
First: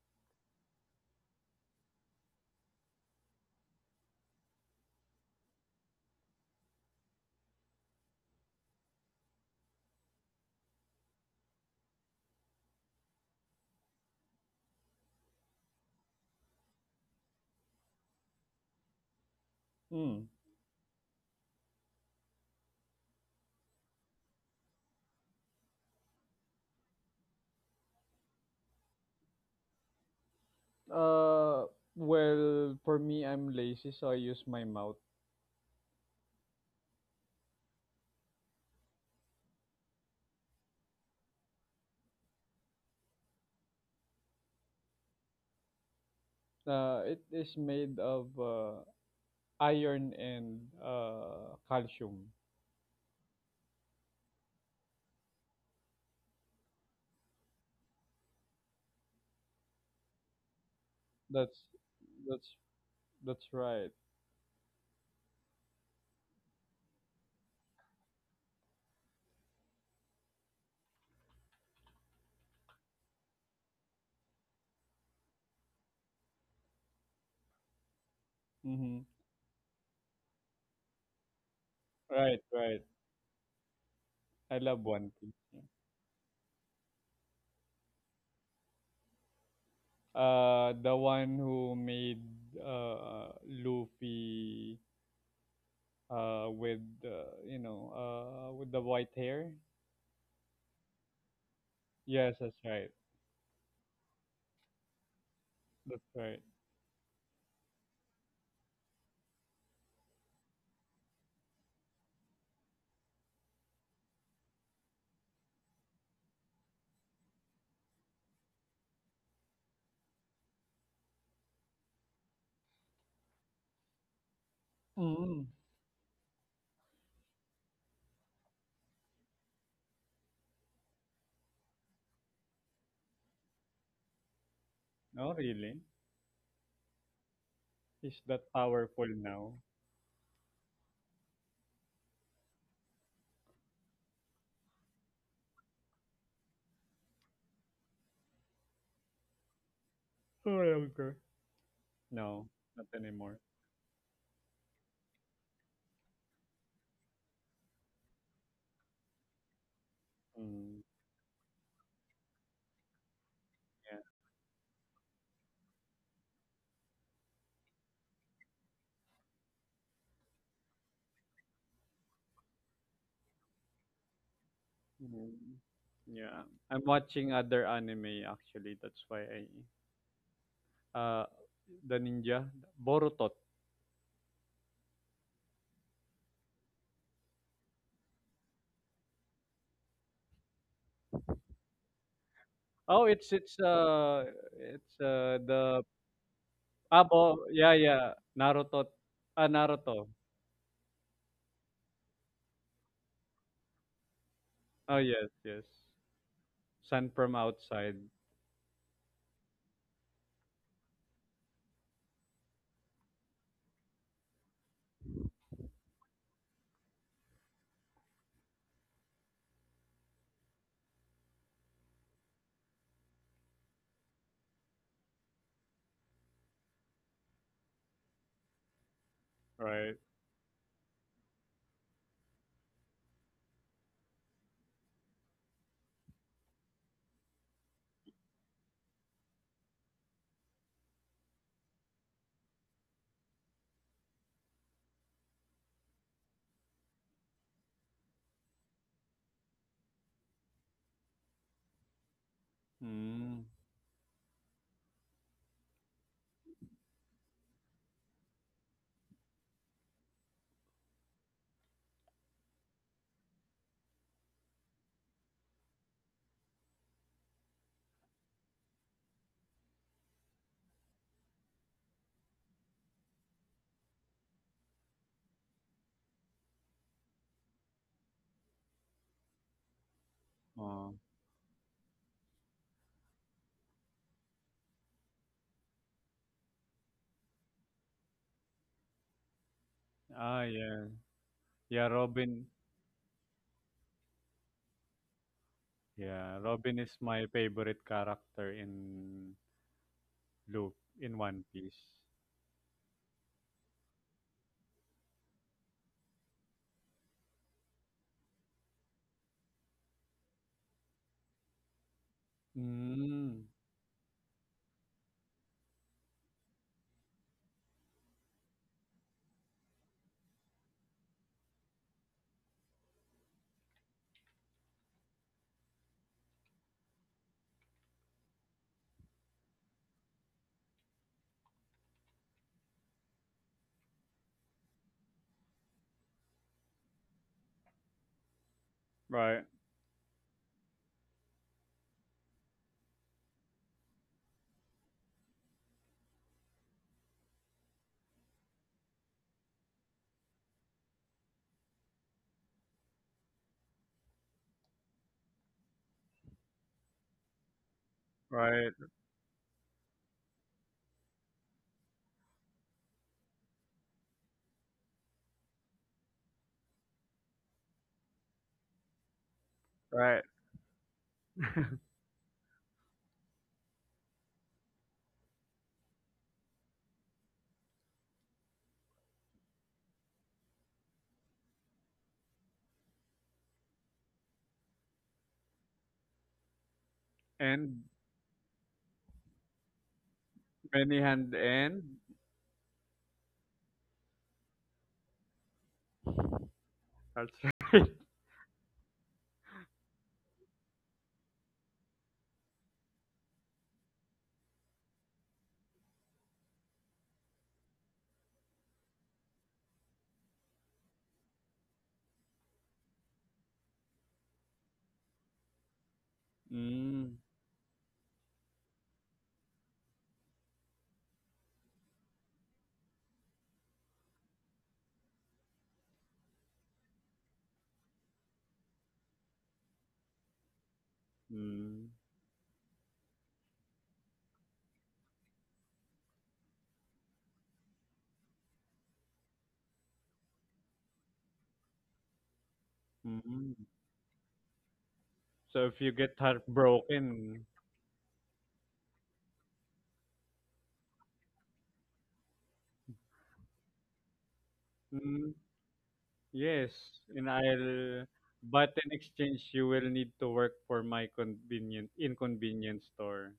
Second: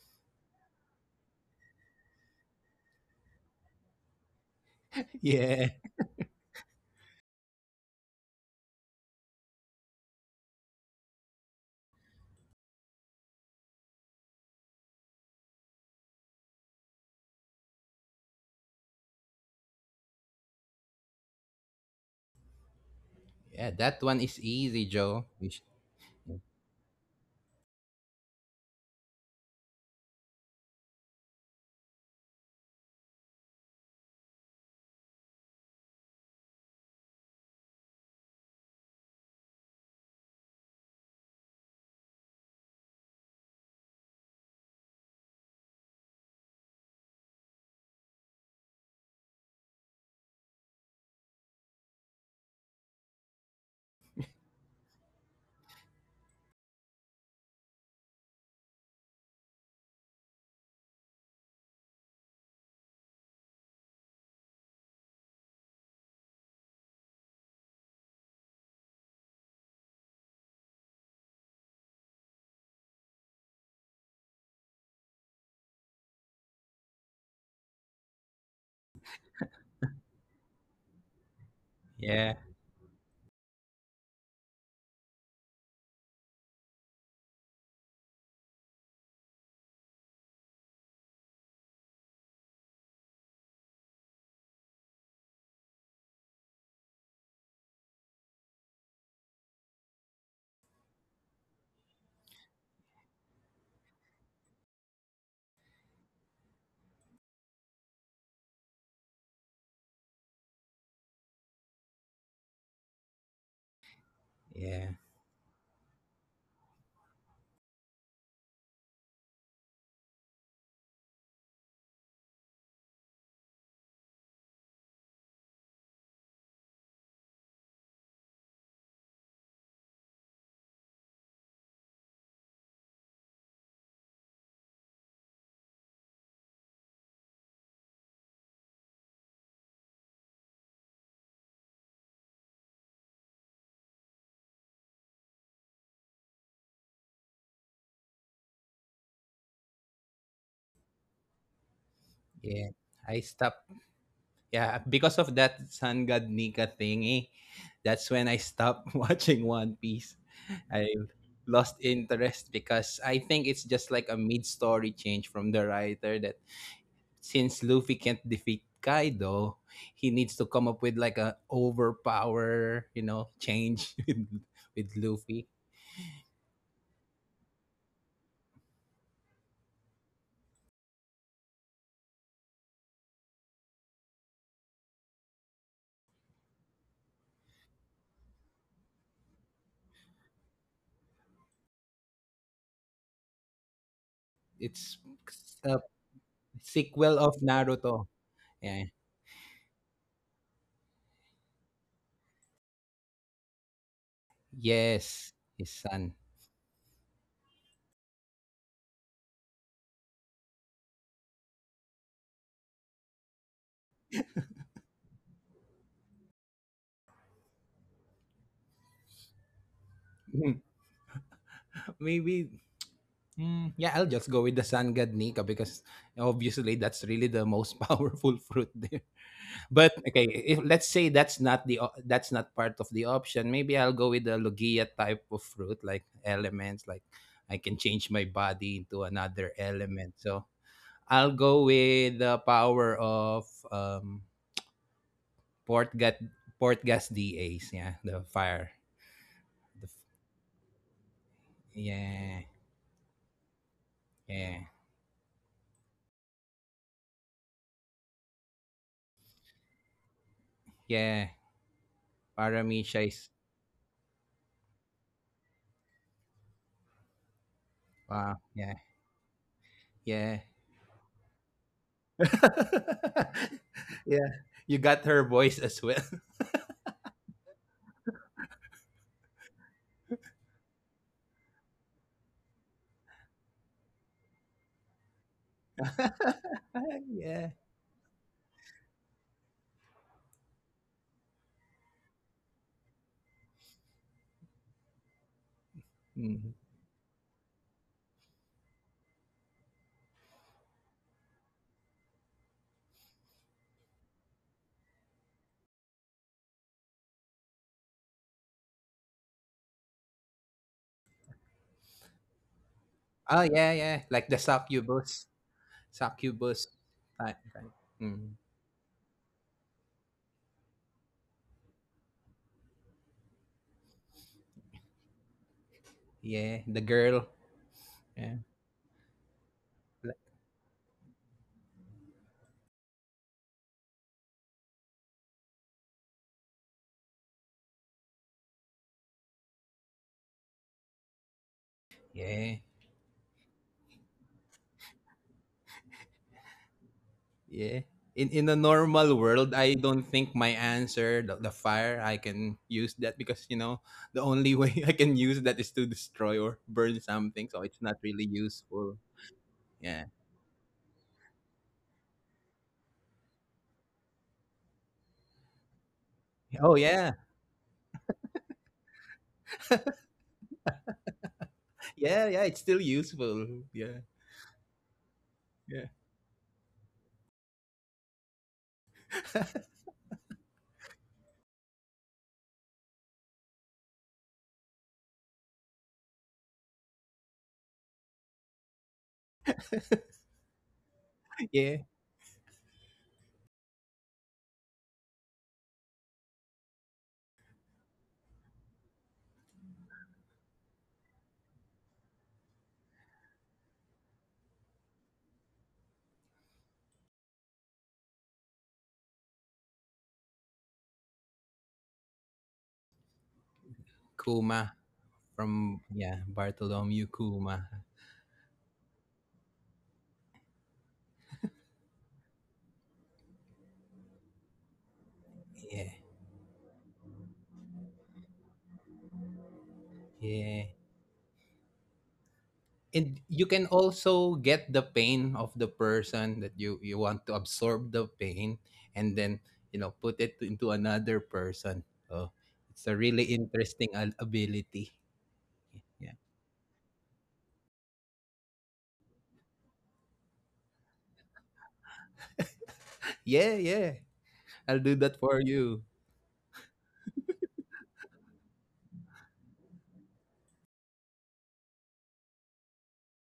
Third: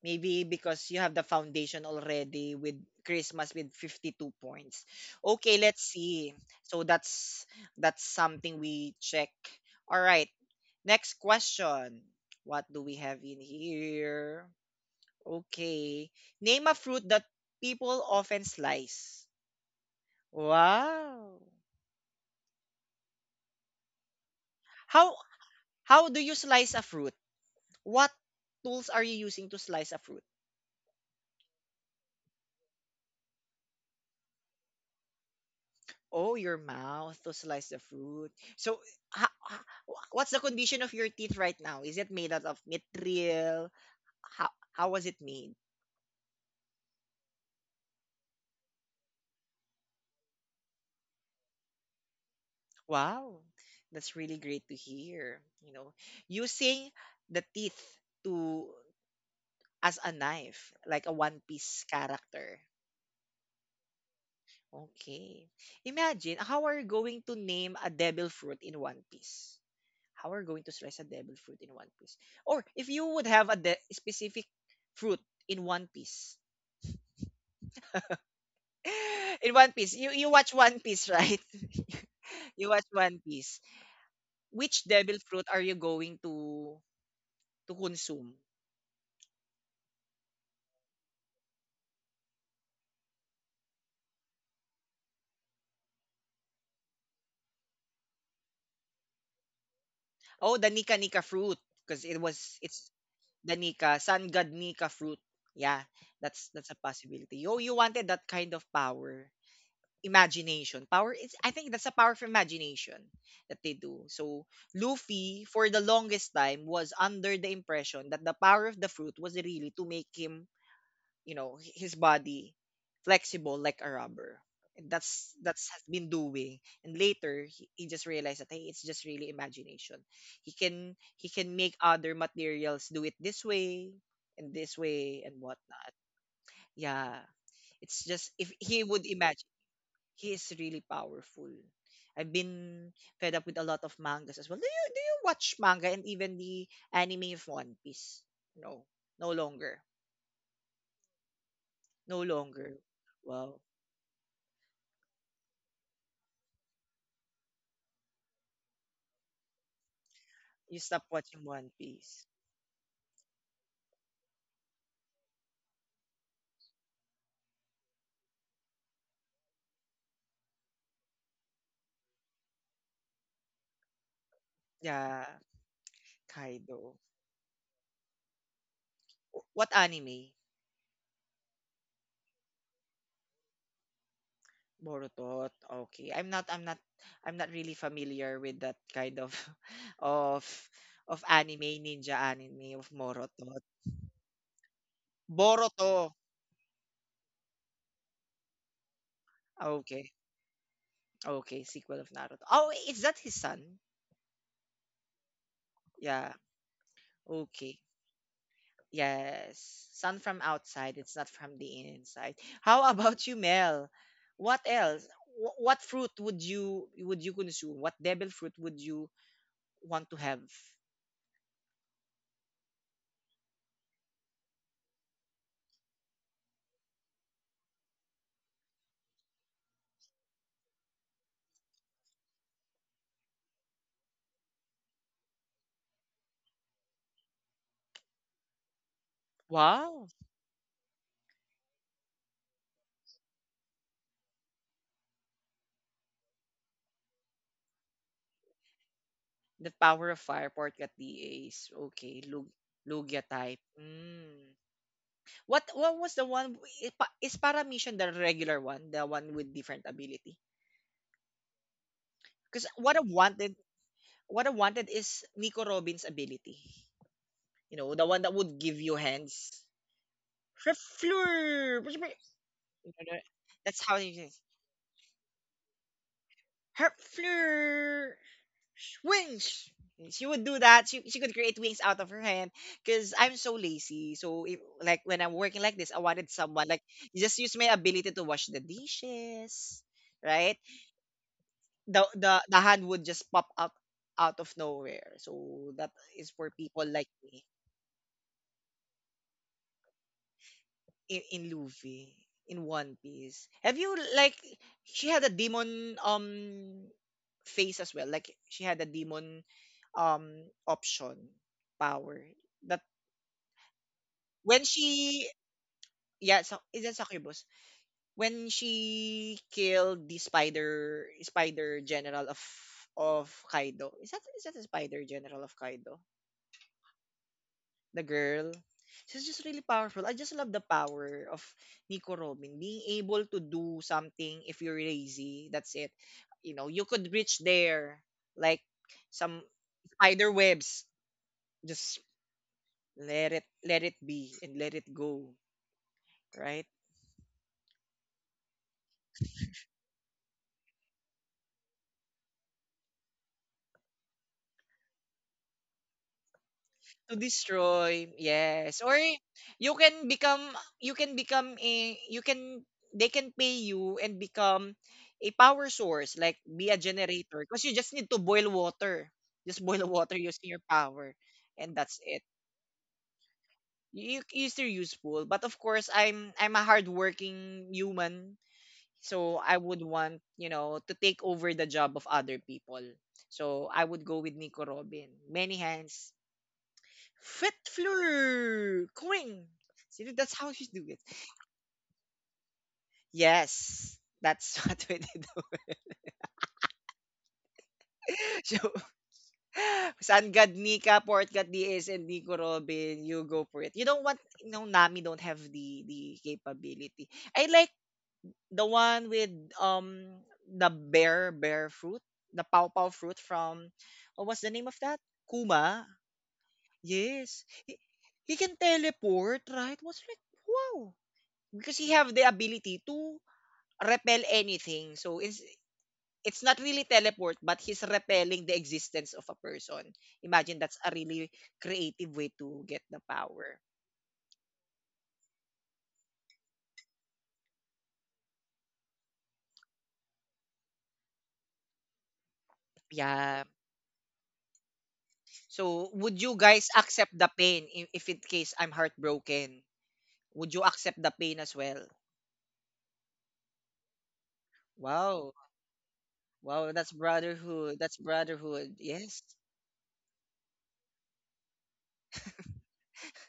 S1: Maybe because you have the foundation already with Christmas with 52 points.
S3: Yeah,
S1: Okay,
S3: yeah,
S1: let's see. So that's something we check. All right. Next question. What do we have in here? Okay. Name a fruit that people often slice.
S2: Mm.
S1: Wow.
S3: yeah. That one is easy,
S1: How
S3: Joe.
S1: how do you slice a fruit? What tools are you using to slice a fruit?
S2: Uh, well, for me, I'm lazy, so I use my mouth.
S1: Oh, your mouth to slice the fruit. So, ha, ha- what's the condition of your teeth right now? Is it made out of material? How was it made?
S2: It is made of iron and calcium.
S1: Wow. That's really great to hear. You know, using the teeth to as a knife, like a one
S2: That's
S1: piece
S2: that's
S1: character.
S2: that's right.
S1: Okay. Imagine how are you going to name a devil fruit in one piece? How are you going to stress a devil fruit in one piece? Or if you would have a de- specific fruit in one piece.
S2: Hmm,
S1: In one piece. You watch one piece, right?
S3: Yeah,
S2: right,
S1: you
S2: right.
S1: watch one piece.
S2: I love
S1: Which
S2: One
S1: devil
S2: Piece.
S1: fruit
S2: Yeah.
S1: are you going to consume?
S2: The one who made Luffy with you know with the white hair.
S1: Oh, the Nika Nika fruit because
S2: Yes, that's right.
S1: it's the Nika, Sun God Nika fruit. Yeah,
S2: That's right.
S1: that's a possibility. Oh, you wanted that kind of power imagination. Power is I think that's a power of imagination that they do. So
S3: yeah,
S1: Luffy for the longest time was under the impression that the power of the fruit was really to make him, you know, his body flexible like a rubber. And that's
S2: Mm.
S1: that's has been doing. And later he just realized that hey, it's just really imagination. He can make other materials do it this way
S2: No,
S1: and
S2: really,
S1: whatnot. Yeah. It's
S2: he's
S1: just
S2: that
S1: if he
S2: powerful
S1: would imagine
S2: now.
S1: he is really powerful. I've been fed up with a lot of mangas as well. Do you watch manga and even the anime of One Piece? No, no longer,
S2: Oh, okay.
S1: no
S2: No,
S3: yeah.
S1: longer.
S2: not
S3: I
S2: anymore.
S1: Well,
S3: stopped. Yeah, because of that Sun God Nika thingy, that's when I stopped watching One Piece.
S2: Mm.
S1: you
S3: I
S1: stop watching One
S3: lost
S1: Piece.
S3: interest because I think it's just like a mid-story change from the writer that since Luffy can't defeat Kaido, he needs to come up with like a overpower, you know, change with
S1: Yeah,
S3: Luffy.
S2: Mm, yeah. I'm
S1: Kaido.
S2: watching other anime actually. That's why I
S1: Wh- What anime?
S2: uh the ninja Boruto.
S1: Boruto. Okay, I'm not. I'm not. I'm not really familiar with that kind of of of anime ninja anime of
S2: Oh,
S1: Boruto.
S2: it's
S3: It's
S2: the
S3: a
S1: Boruto.
S2: Abo.
S3: sequel of
S2: Yeah, yeah.
S3: Naruto. Yeah.
S2: Naruto. Ah, Naruto.
S1: Okay. Okay, sequel of Naruto. Oh, is that his son?
S2: Oh, yes,
S3: Yes,
S2: yes.
S3: his son.
S1: Yeah.
S2: Sun from
S1: Okay.
S2: outside,
S1: Yes. Son from outside. It's not from the inside. How about you, Mel? What else? Wh- What fruit would you consume? What devil fruit would you want to have?
S3: Mm, Maybe yeah, I'll just go with the sun god Nika because obviously that's really the most powerful fruit there.
S2: right?
S3: But okay, if let's say that's not that's not part of the option, maybe I'll go with the logia type of fruit, like elements, like I can change my body into another
S1: Wow.
S3: element. So I'll go with the power of port gas port gas DAs, yeah, the fire,
S1: The
S3: the, f-
S1: power of fire pork at the ace. Okay.
S3: yeah,
S1: Lug Lugia
S2: Mm.
S1: type.
S3: yeah,
S1: Mm. What was the one? Is Paramishan the regular one? The one with different ability?
S3: yeah.
S1: Because what I
S3: Paramisha is,
S1: want What I wanted is Nico Robin's ability. You know, the one
S3: wow,
S1: that would
S3: yeah,
S1: give you hands.
S3: yeah,
S1: Herfleur! That's how he
S3: yeah.
S1: says.
S3: You got her voice as well,
S1: Herfleur! Wings! She would do
S2: Oh.
S1: that. She could create wings out of her hand because I'm so lazy. So, if, like, when I'm working like this, I wanted someone, like, just
S3: yeah.
S1: use my ability to wash the dishes,
S2: Ah,
S1: right?
S2: yeah. Yeah,
S1: The,
S2: Robin.
S1: the, the hand would just pop up out of nowhere. So, that is
S2: Yeah,
S3: Mm-hmm.
S1: for
S2: Robin
S1: people
S2: is
S1: like
S2: my
S1: me.
S2: favorite character Loop in
S1: In
S2: One Piece.
S1: Luffy in One Piece. Have you like she had a demon face as well. Like she had a demon option power that
S3: Oh,
S2: Mm.
S3: yeah, yeah. Like the
S1: when
S3: succubus.
S1: she yeah so,
S3: Succubus.
S1: is it
S3: Type,
S1: succubus
S3: type. Mm.
S1: when she killed the spider general of Kaido. Is that the spider general of Kaido,
S3: Yeah, the girl.
S1: the
S3: Yeah.
S1: girl. She's just really powerful.
S3: Like-
S1: I just love the power of Nico Robin being able to do something if you're lazy. That's it. You know, you could reach there like some
S2: Right,
S1: spider webs. Just
S3: Yeah.
S1: let it be and let it go, right?
S3: Yeah. In a normal world, I don't think my answer, the fire, I can use that because you know, the only way I can use that is to destroy or burn
S1: To
S3: something, so it's not
S1: destroy,
S3: really
S2: right.
S1: yes.
S3: useful.
S1: Or you
S3: Yeah.
S1: can become, you can become a you can, they can pay you and become a power source, like
S3: Oh
S1: be a
S3: yeah.
S1: generator, because you just need to boil water, just boil water
S2: Right.
S1: using your power, and that's
S3: Yeah,
S1: it.
S3: yeah, it's still useful. Yeah.
S1: You still useful, but of
S3: Yeah.
S1: course I'm a hardworking human, so I would want, you know, to take over the job of other people. So I would go with Nico Robin many hands. Fête
S2: And
S1: floor, Coing! See, that's how she do it.
S2: many hand
S3: Yeah.
S2: and
S1: Yes, that's what we did.
S2: that's right.
S1: So, Sangad, Nika, Portgat, DS, and Nico Robin, you go for it. You don't want, you know, Nami don't have the capability. I like the one with um the bear fruit, the pow pow fruit from, what was the
S3: Kuma
S1: name of that?
S3: from,
S1: Kuma.
S3: yeah, Bartholomew
S2: Mm,
S1: Yes,
S3: Kuma.
S1: he can teleport, right? Was like wow, because he have the ability to repel anything. So
S3: Yeah.
S1: it's not really teleport, but he's repelling the existence of a person.
S3: Yeah.
S1: Imagine, that's a really
S2: mm,
S1: creative way to get the
S3: And you
S1: power.
S3: can also get the pain of the person that you want to absorb the pain, and then put it into another person, so it's a really
S1: Yeah.
S2: mm.
S3: interesting ability.
S2: So if you
S1: So
S2: get
S3: Yeah,
S1: would you guys accept the
S2: heartbroken,
S1: pain I- if in case I'm heartbroken? Would you accept the pain as well?
S3: yeah, yeah, I'll do that
S2: mm,
S1: Wow.
S3: for you.
S2: yes,
S1: Wow, that's
S2: and
S1: brotherhood.
S2: I'll
S1: That's
S2: but
S1: brotherhood.
S2: in
S1: Yes.
S2: exchange you will need to work for my convenient inconvenience store.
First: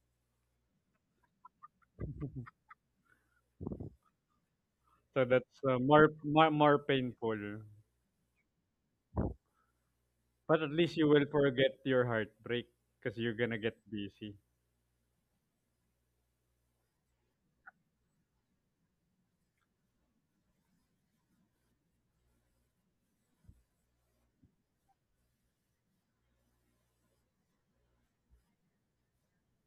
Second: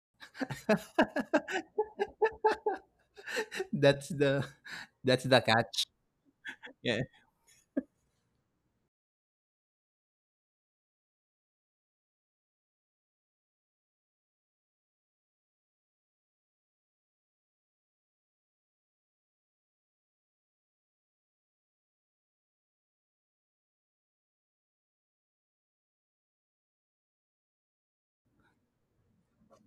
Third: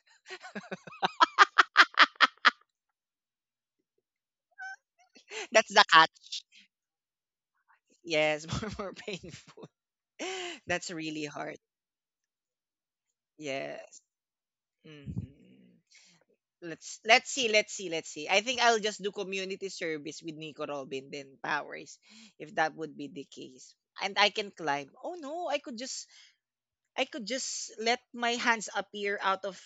S3: that's the that's
S2: So
S3: the
S2: that's
S1: That's the
S3: catch.
S2: more
S1: catch.
S2: more more
S3: Yeah,
S2: painful.
S1: Yes, more painful.
S2: But at
S1: That's
S2: least you will
S1: really hard.
S2: forget your heartbreak because you're gonna get
S1: Yes.
S2: busy.
S1: hmm let's see, let's see, let's see. I think I'll just do community service with Nico Robin then Powers, if that would be the case. And I can climb. Oh no, I could just let my hands appear out of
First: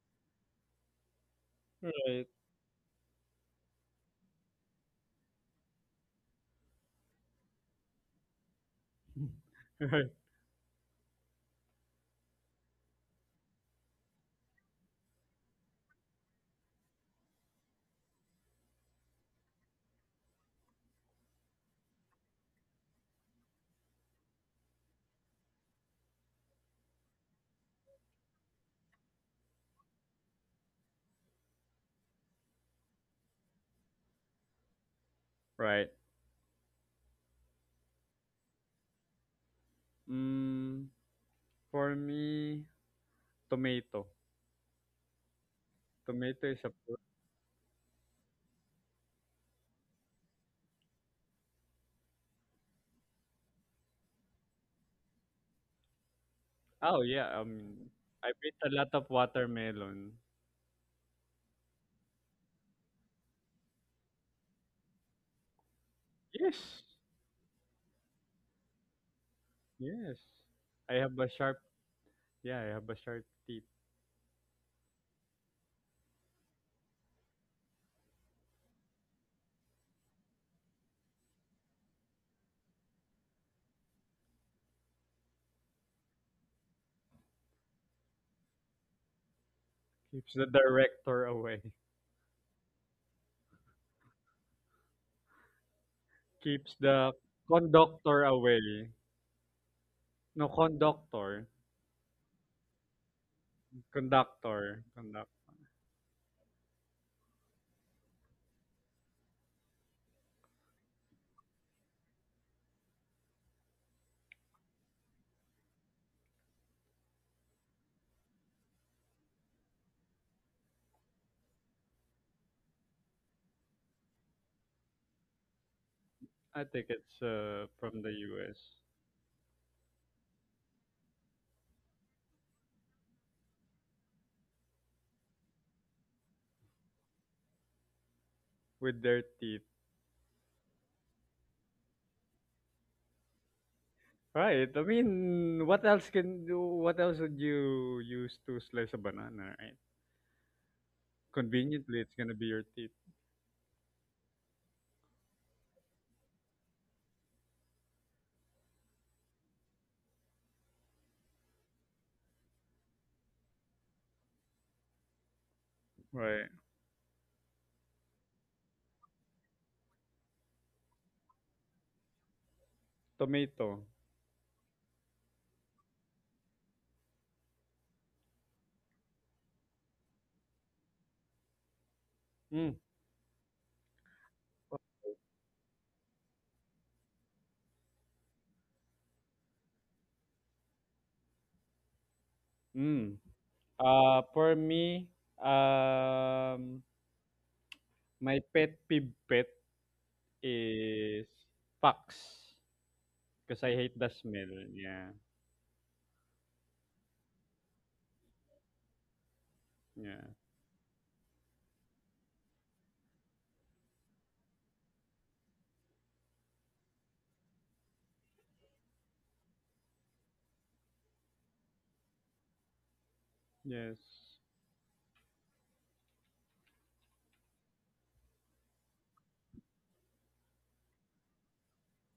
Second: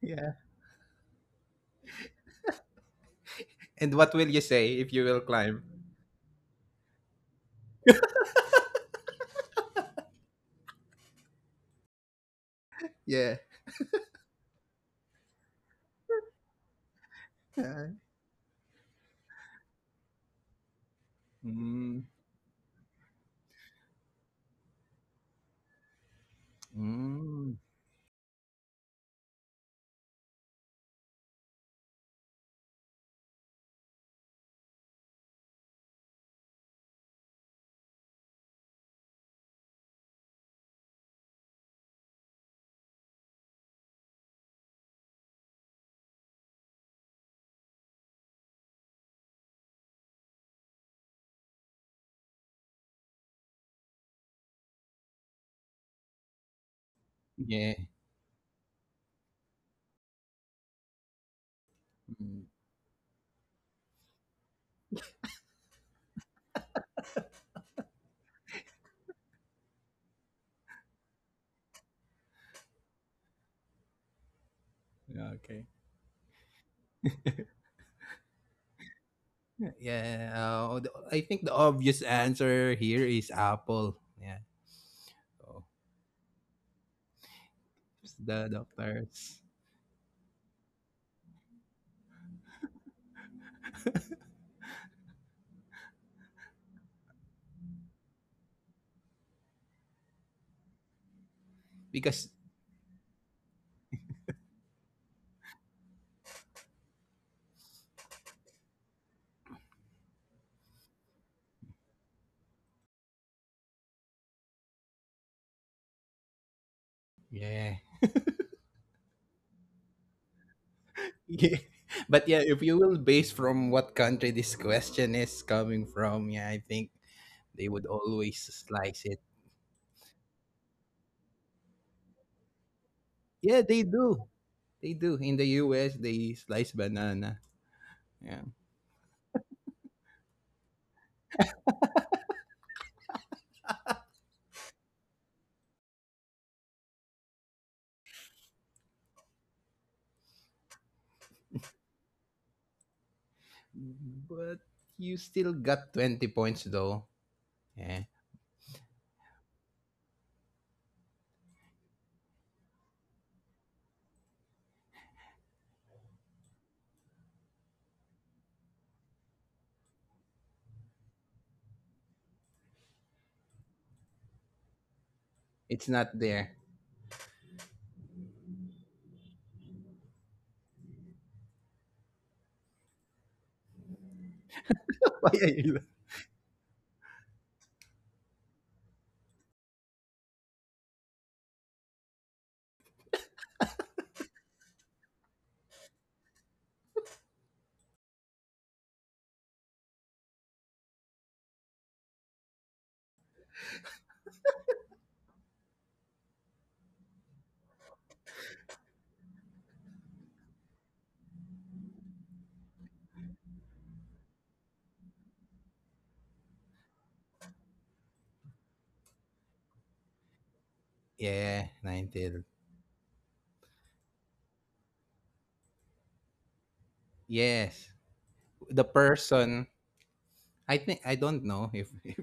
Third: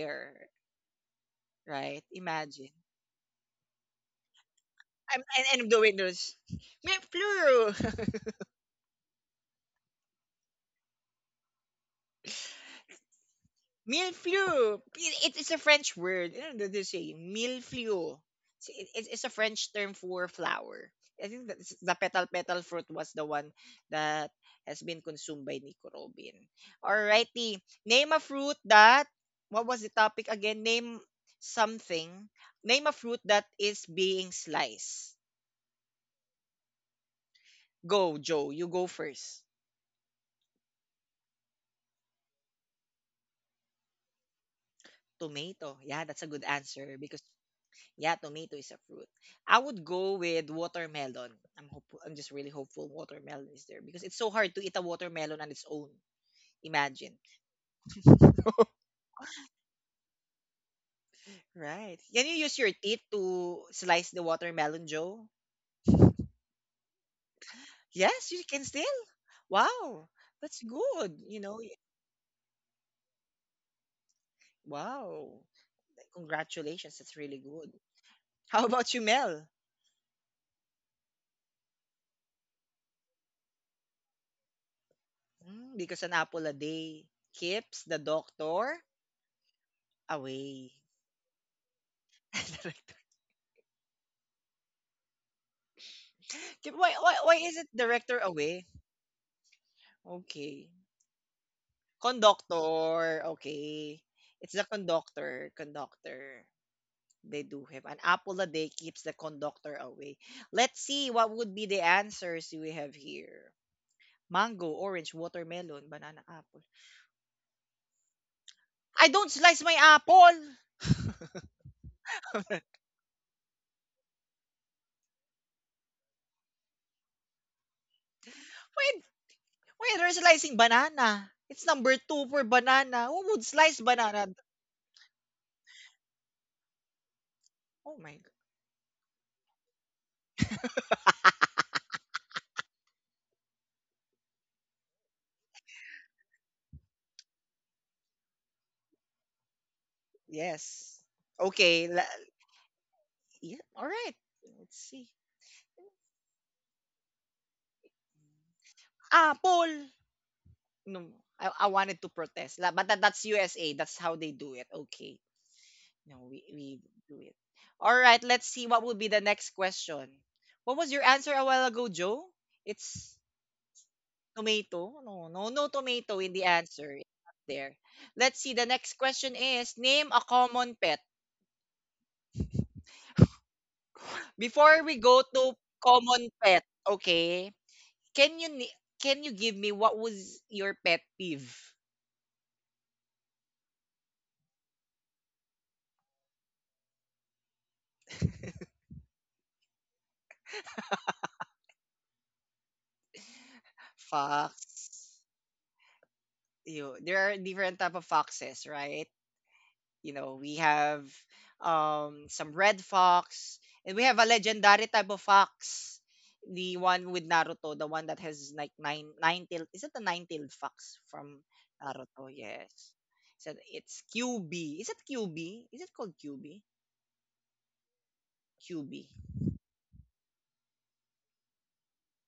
S3: yeah.
S1: right?
S2: Right.
S1: Imagine.
S3: And what will you say if you will
S1: I'm
S3: climb,
S1: and I'm doing this. Me plural.
S3: yeah?
S1: Millefleur. It's a French word. You know, they say
S3: Uh,
S1: millefleur. It's, it's a French term for flower. I think that the
S3: mm,
S1: petal fruit was the one that has been consumed by Nico Robin.
S3: mm,
S1: Alrighty. Name a fruit that. What was the topic again? Name something. Name a fruit that is being sliced.
S2: Right.
S1: Go, Joe. You go first.
S2: Mm, for me, tomato.
S1: Tomato. Yeah, that's a good
S2: Tomato is a
S1: answer
S2: fruit.
S1: because yeah, tomato is a fruit. I would go with watermelon. I'm hopeful. I'm just really hopeful watermelon is there because it's so hard to eat a watermelon on its own.
S2: Oh,
S1: Imagine.
S2: yeah,
S3: yeah,
S2: I ate a lot of watermelon.
S1: Right. Can you
S3: mm,
S1: use your teeth to slice the watermelon, Joe?
S2: Yes,
S1: Yes, you can still. Wow.
S2: yes.
S1: That's
S2: I have
S1: good.
S2: a
S1: You know,
S2: sharp
S1: y-
S2: yeah, I have a sharp teeth.
S1: wow.
S3: yeah, okay.
S1: Congratulations. That's really good. How about you, Mel?
S3: Yeah, I think the obvious answer here is Apple. Yeah, so
S1: Mm, because an apple a day keeps the
S3: it's the
S1: doctor
S3: doctors,
S2: Keeps the
S1: away.
S2: director away.
S1: K-
S2: Keeps the
S1: Why is it director
S2: conductor
S1: away?
S2: away. No,
S1: Okay.
S2: conductor.
S3: because
S1: Conductor. Okay. It's the
S2: Conductor. Conduct.
S1: conductor. Conductor. They do have an apple a day keeps the conductor away. Let's see what would be the answers we have here. Mango, orange, watermelon, banana, apple.
S3: yeah,
S1: I don't slice my apple.
S3: yeah. But yeah, if you will base from what country this question is coming from, yeah, I
S2: I think
S3: think
S2: it's,
S3: they would
S2: from the
S3: always
S2: US
S3: slice it.
S1: When they're slicing banana, it's number 2 for banana. Who would
S3: Yeah,
S1: slice
S3: they do.
S1: banana?
S3: They do. In the US, they slice banana.
S1: Oh my god.
S3: Yeah,
S2: with their teeth. Right. I mean, what else can do? What else would you use to slice a banana, right?
S1: Yes. Okay. la-
S2: Conveniently, it's gonna be your teeth.
S1: yeah. All right.
S3: but
S1: Let's see.
S3: you still got 20 points though. Yeah,
S1: Apple! No, I wanted to protest. La- But that, that's USA. That's how they do it. Okay. No,
S2: Right.
S1: we do it. All right, let's see what would be the next question. What was your answer a while ago, Joe? It's
S2: Tomato.
S1: tomato. No, no, no
S3: it's not
S1: tomato in the
S3: there.
S1: answer. It's not there. Let's see. The next question is name a common pet.
S2: Mm.
S1: Before we go
S3: Why are
S1: to
S3: you?
S1: common pet, okay? Can you ni- can you give me what was your pet peeve?
S2: Mm. For me, um, my pet peeve pet is fox because I hate the smell. Yeah.
S1: Fox. You there are different type of foxes, right? You
S2: Yeah.
S1: know, we have some red fox, and we have a legendary type of fox. The one with Naruto, the one that has like nine tailed, is it the 9-tailed fox from
S3: Yeah, nine
S1: Naruto?
S3: till.
S1: Yes. So it's
S2: Yes.
S1: QB. Is it QB? Is it called Q B?
S3: Yes.
S1: Q
S3: the
S1: B.
S3: person I think I don't know if, if,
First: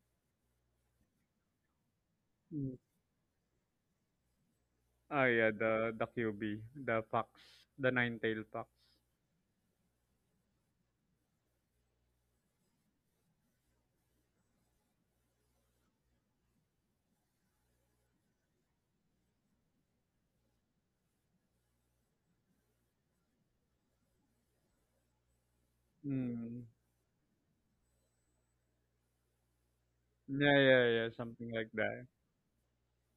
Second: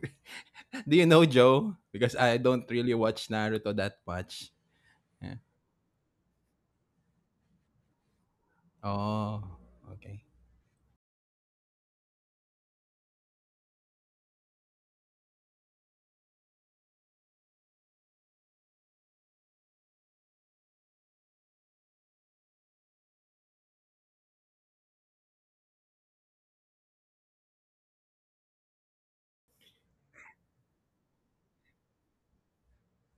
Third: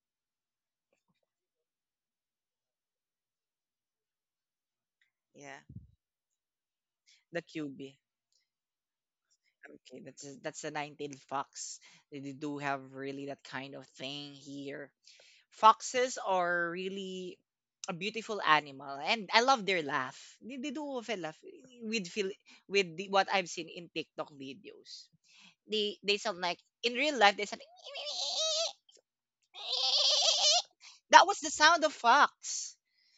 S3: do you know, Joe? Because I don't
S2: Mm.
S3: really watch Naruto that much.
S2: Ah,
S3: Yeah.
S2: yeah,
S1: Yeah.
S2: the QB, the fox,
S1: The
S2: the
S1: QB.
S2: nine-tailed fox.
S3: Oh,
S1: Okay,
S3: okay.
S1: that's the 9-tailed fox. They do have really that kind of thing here. Foxes are really a beautiful animal and I love their laugh. They do have a laugh with feel with the, what I've seen in TikTok videos. They sound like
S2: Mm.
S1: in real life they sound like,
S2: Yeah, yeah, yeah,
S1: that was the
S2: something like
S1: sound of
S2: that.
S1: fox.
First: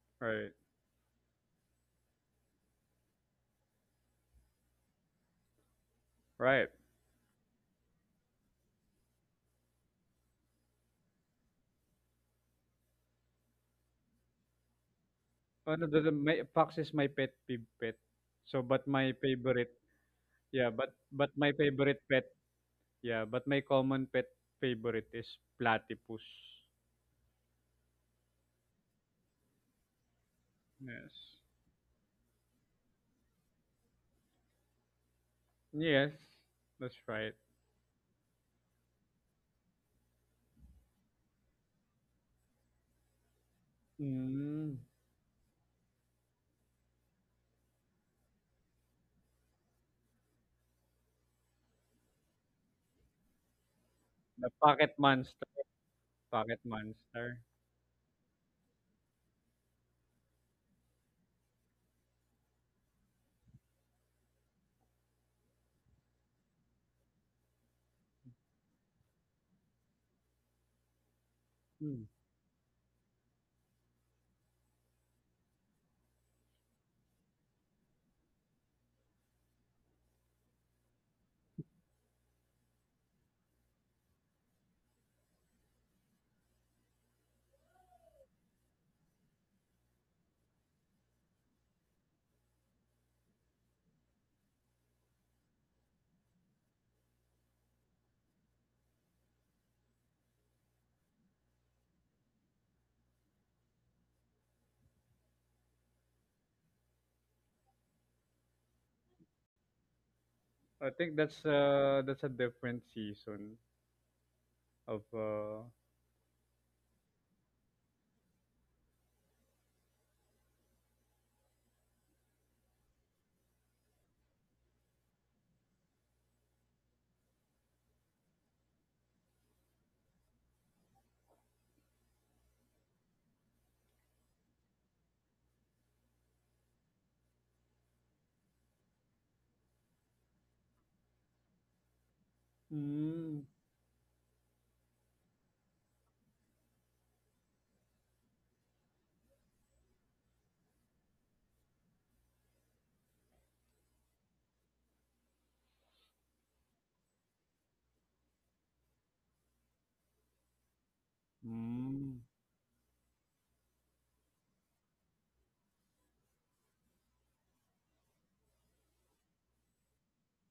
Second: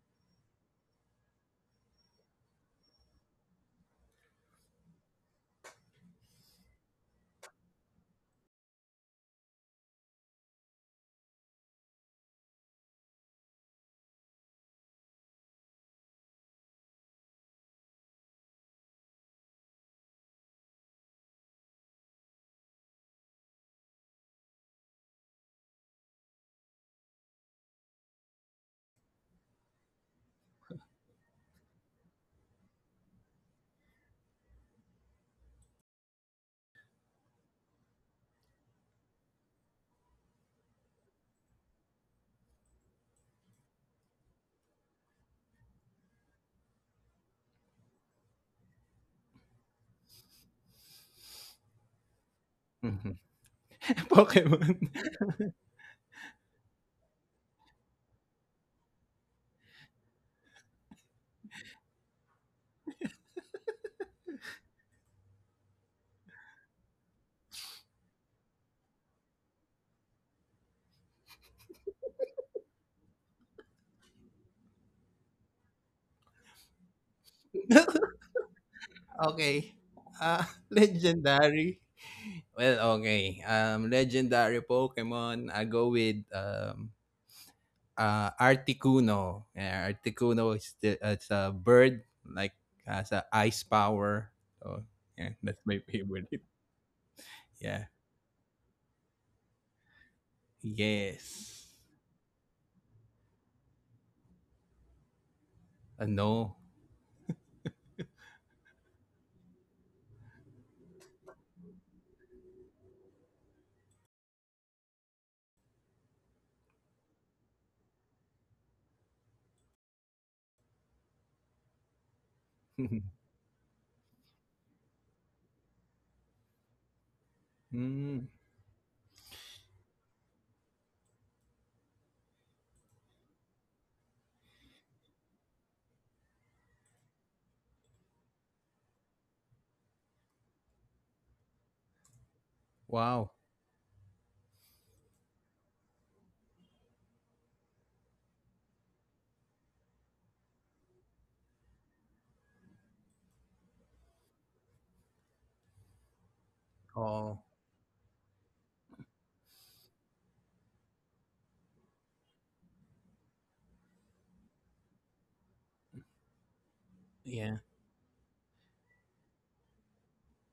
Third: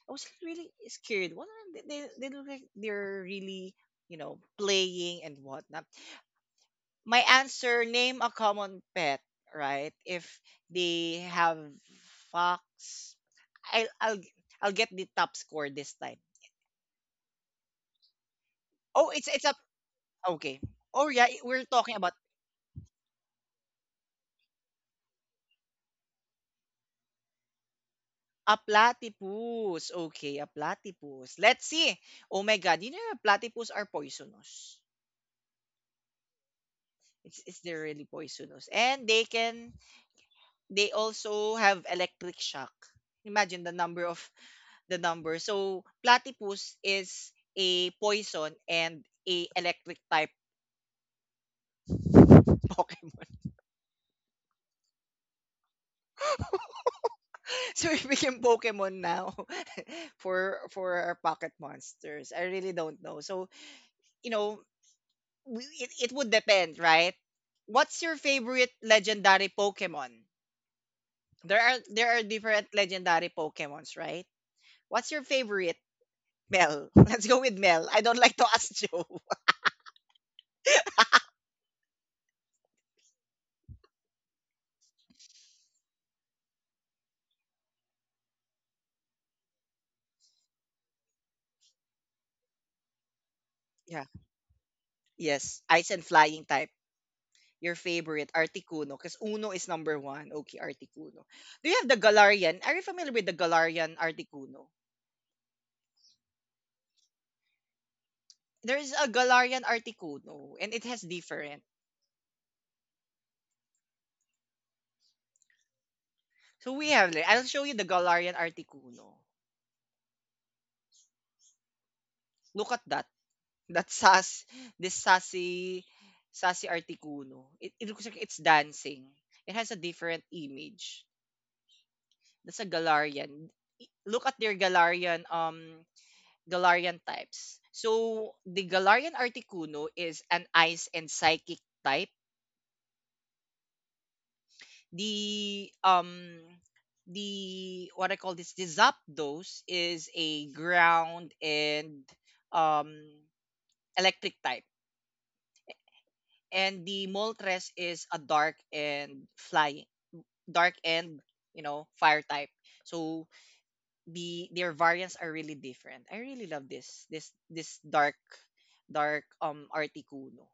S1: I was
S2: Right.
S1: really scared. What are they look like they're really you know playing and whatnot.
S2: Right.
S1: My answer, name a common pet, right? If they have fox, i'll i'll I'll get the top score
S2: Ano
S1: this time.
S2: fox is my pet peeve pet. So but
S1: Oh
S2: my
S1: it's a,
S2: favorite,
S1: okay.
S2: yeah, but
S1: Oh yeah,
S2: but my
S1: we're talking
S2: favorite
S1: about
S2: pet. Yeah, but my common pet favorite is platypus.
S1: a platypus. Okay, a
S2: Yes.
S1: platypus, let's see. Oh my god, you know platypus are poisonous,
S2: Yes, that's right.
S1: it's they're really poisonous, and they can, they also have electric shock. Imagine the number of
S2: Mm,
S1: the number. So platypus is a poison and a electric type
S3: Mhm.
S1: Pokemon.
S2: the
S3: Pokemon.
S2: pocket monster. Pocket monster.
S1: So we became Pokemon now. For our pocket monsters. I really don't know. So you know, we, it would depend, right? What's your favorite legendary Pokemon?
S2: Mm.
S1: There are different legendary Pokemons, right? What's your favorite? Mel. Let's go with Mel. I don't like to ask Joe.
S3: Okay. Legendary. Well, okay. Legendary Pokemon. I go with Articuno. Yeah, Articuno is it's a bird like, has a ice
S1: Yeah.
S3: power. So yeah, that's
S1: Yes.
S3: my
S1: Ice and
S3: favorite.
S1: flying type. Your
S3: Yeah.
S1: favorite, Articuno? Because Uno is number one. Okay, Articuno. Do
S3: Yes.
S1: you have the Galarian? Are you familiar with the Galarian Articuno?
S3: Ano?
S1: There's a Galarian Articuno, and it
S2: I
S1: has
S2: think that's
S1: different.
S2: uh that's a different season of
S1: So we have, like- I'll show you the Galarian Articuno. Look at that. That sass, this sassy, sassy Articuno. It looks like
S3: Hmm.
S1: it's dancing. It has a different image. That's a Galarian. I- Look at their Galarian Galarian types. So the Galarian Articuno is an ice and psychic type.
S3: Wow.
S2: mm,
S1: The um the what I call this, the Zapdos is a ground and um electric type. And the
S3: Oh
S1: Moltres is a dark and flying, dark and you know, fire
S2: mm,
S1: type. So the their variants are really different. I really love this this
S3: yeah,
S1: this dark dark Articuno.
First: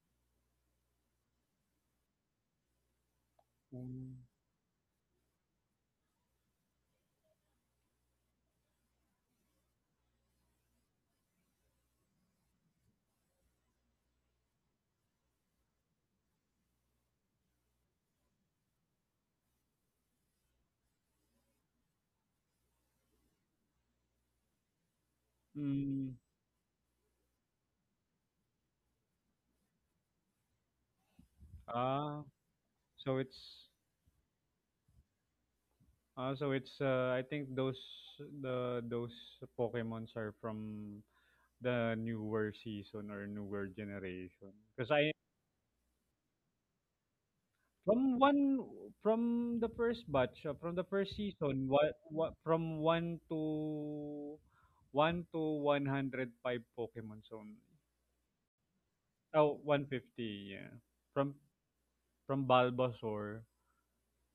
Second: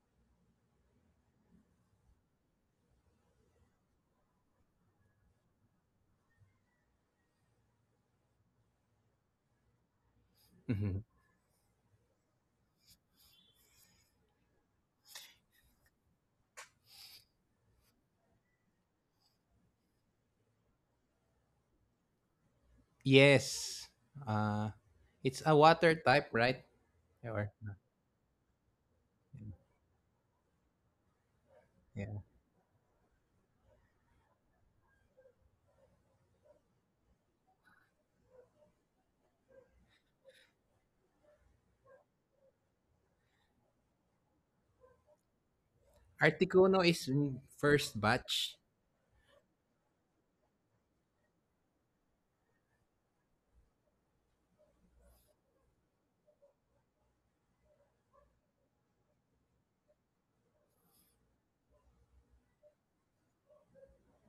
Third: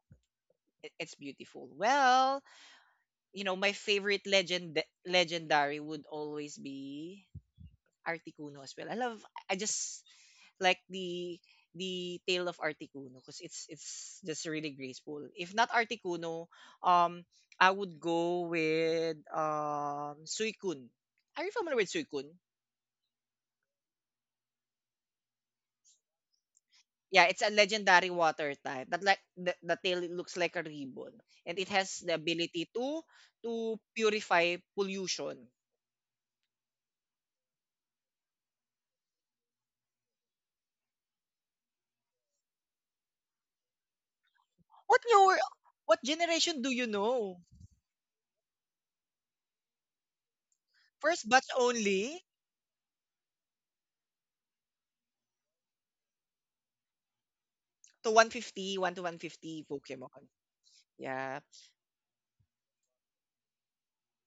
S1: It- it's beautiful. Well, you know, my
S2: mm,
S1: favorite legendary would always be Articuno as well. I love I just like
S3: mhm.
S1: the tale of Articuno because it's just really graceful. If not Articuno, um I would go with Suicune. Are you familiar with Suicune?
S3: Yes, ah, it's a water
S2: mm.
S3: type, right?
S1: Yeah, it's a
S3: Or
S1: legendary water type. That like the tail looks like a ribbon and it has the
S3: yeah.
S2: Ah,
S1: ability
S2: so it's
S1: to purify pollution.
S2: ah so it's I think those Pokemons are from the newer season or newer generation because
S1: What
S2: I
S1: your what generation do
S3: Articuno
S1: you
S3: is in
S1: know?
S3: first
S2: From
S3: batch.
S2: one from the first batch, from the first
S1: First batch
S2: season,
S1: only
S2: what from 1 to 1 to 105 Pokemon only.
S1: to 150, 1 to
S2: Oh,
S1: 150
S2: one
S1: Pokemon.
S2: fifty yeah. From
S1: Yeah.
S2: from Bulbasaur.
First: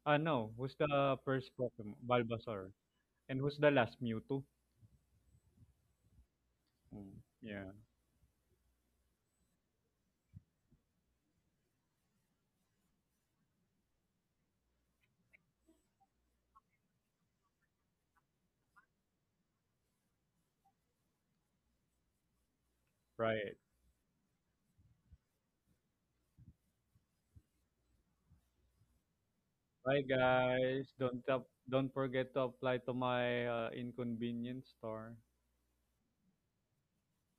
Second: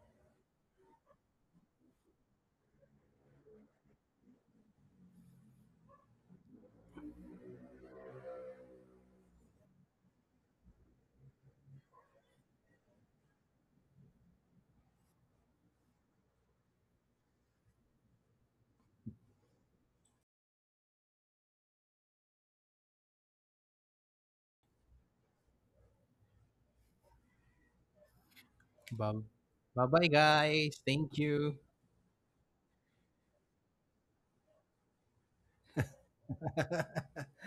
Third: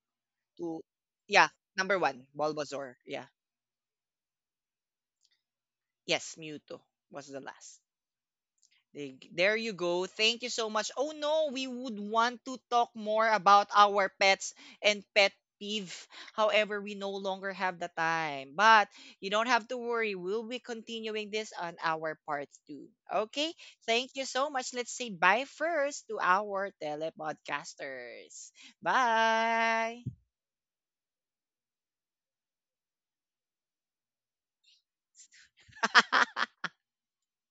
S2: Ah, no, who's
S1: To
S2: the
S1: yeah,
S2: first Pokemon?
S1: number 1,
S2: Bulbasaur.
S1: Bulbasaur. Yeah.
S2: And who's the last Mewtwo?
S1: Yes, Mewtwo
S2: Mm,
S1: was the
S2: yeah,
S1: last. Dig- There you go. Thank you so much. Oh no, we would want to talk more about our pets and pet peeve. However, we no longer have the time. But you don't have to worry. We'll be continuing this on our part 2. Okay?
S2: right.
S1: Thank you so much. Let's say bye first to our telepodcasters. Bye.
S3: Bye-bye,
S2: Bye
S3: guys.
S2: guys.
S3: Thank you.
S2: Don't forget to apply to my inconvenience store.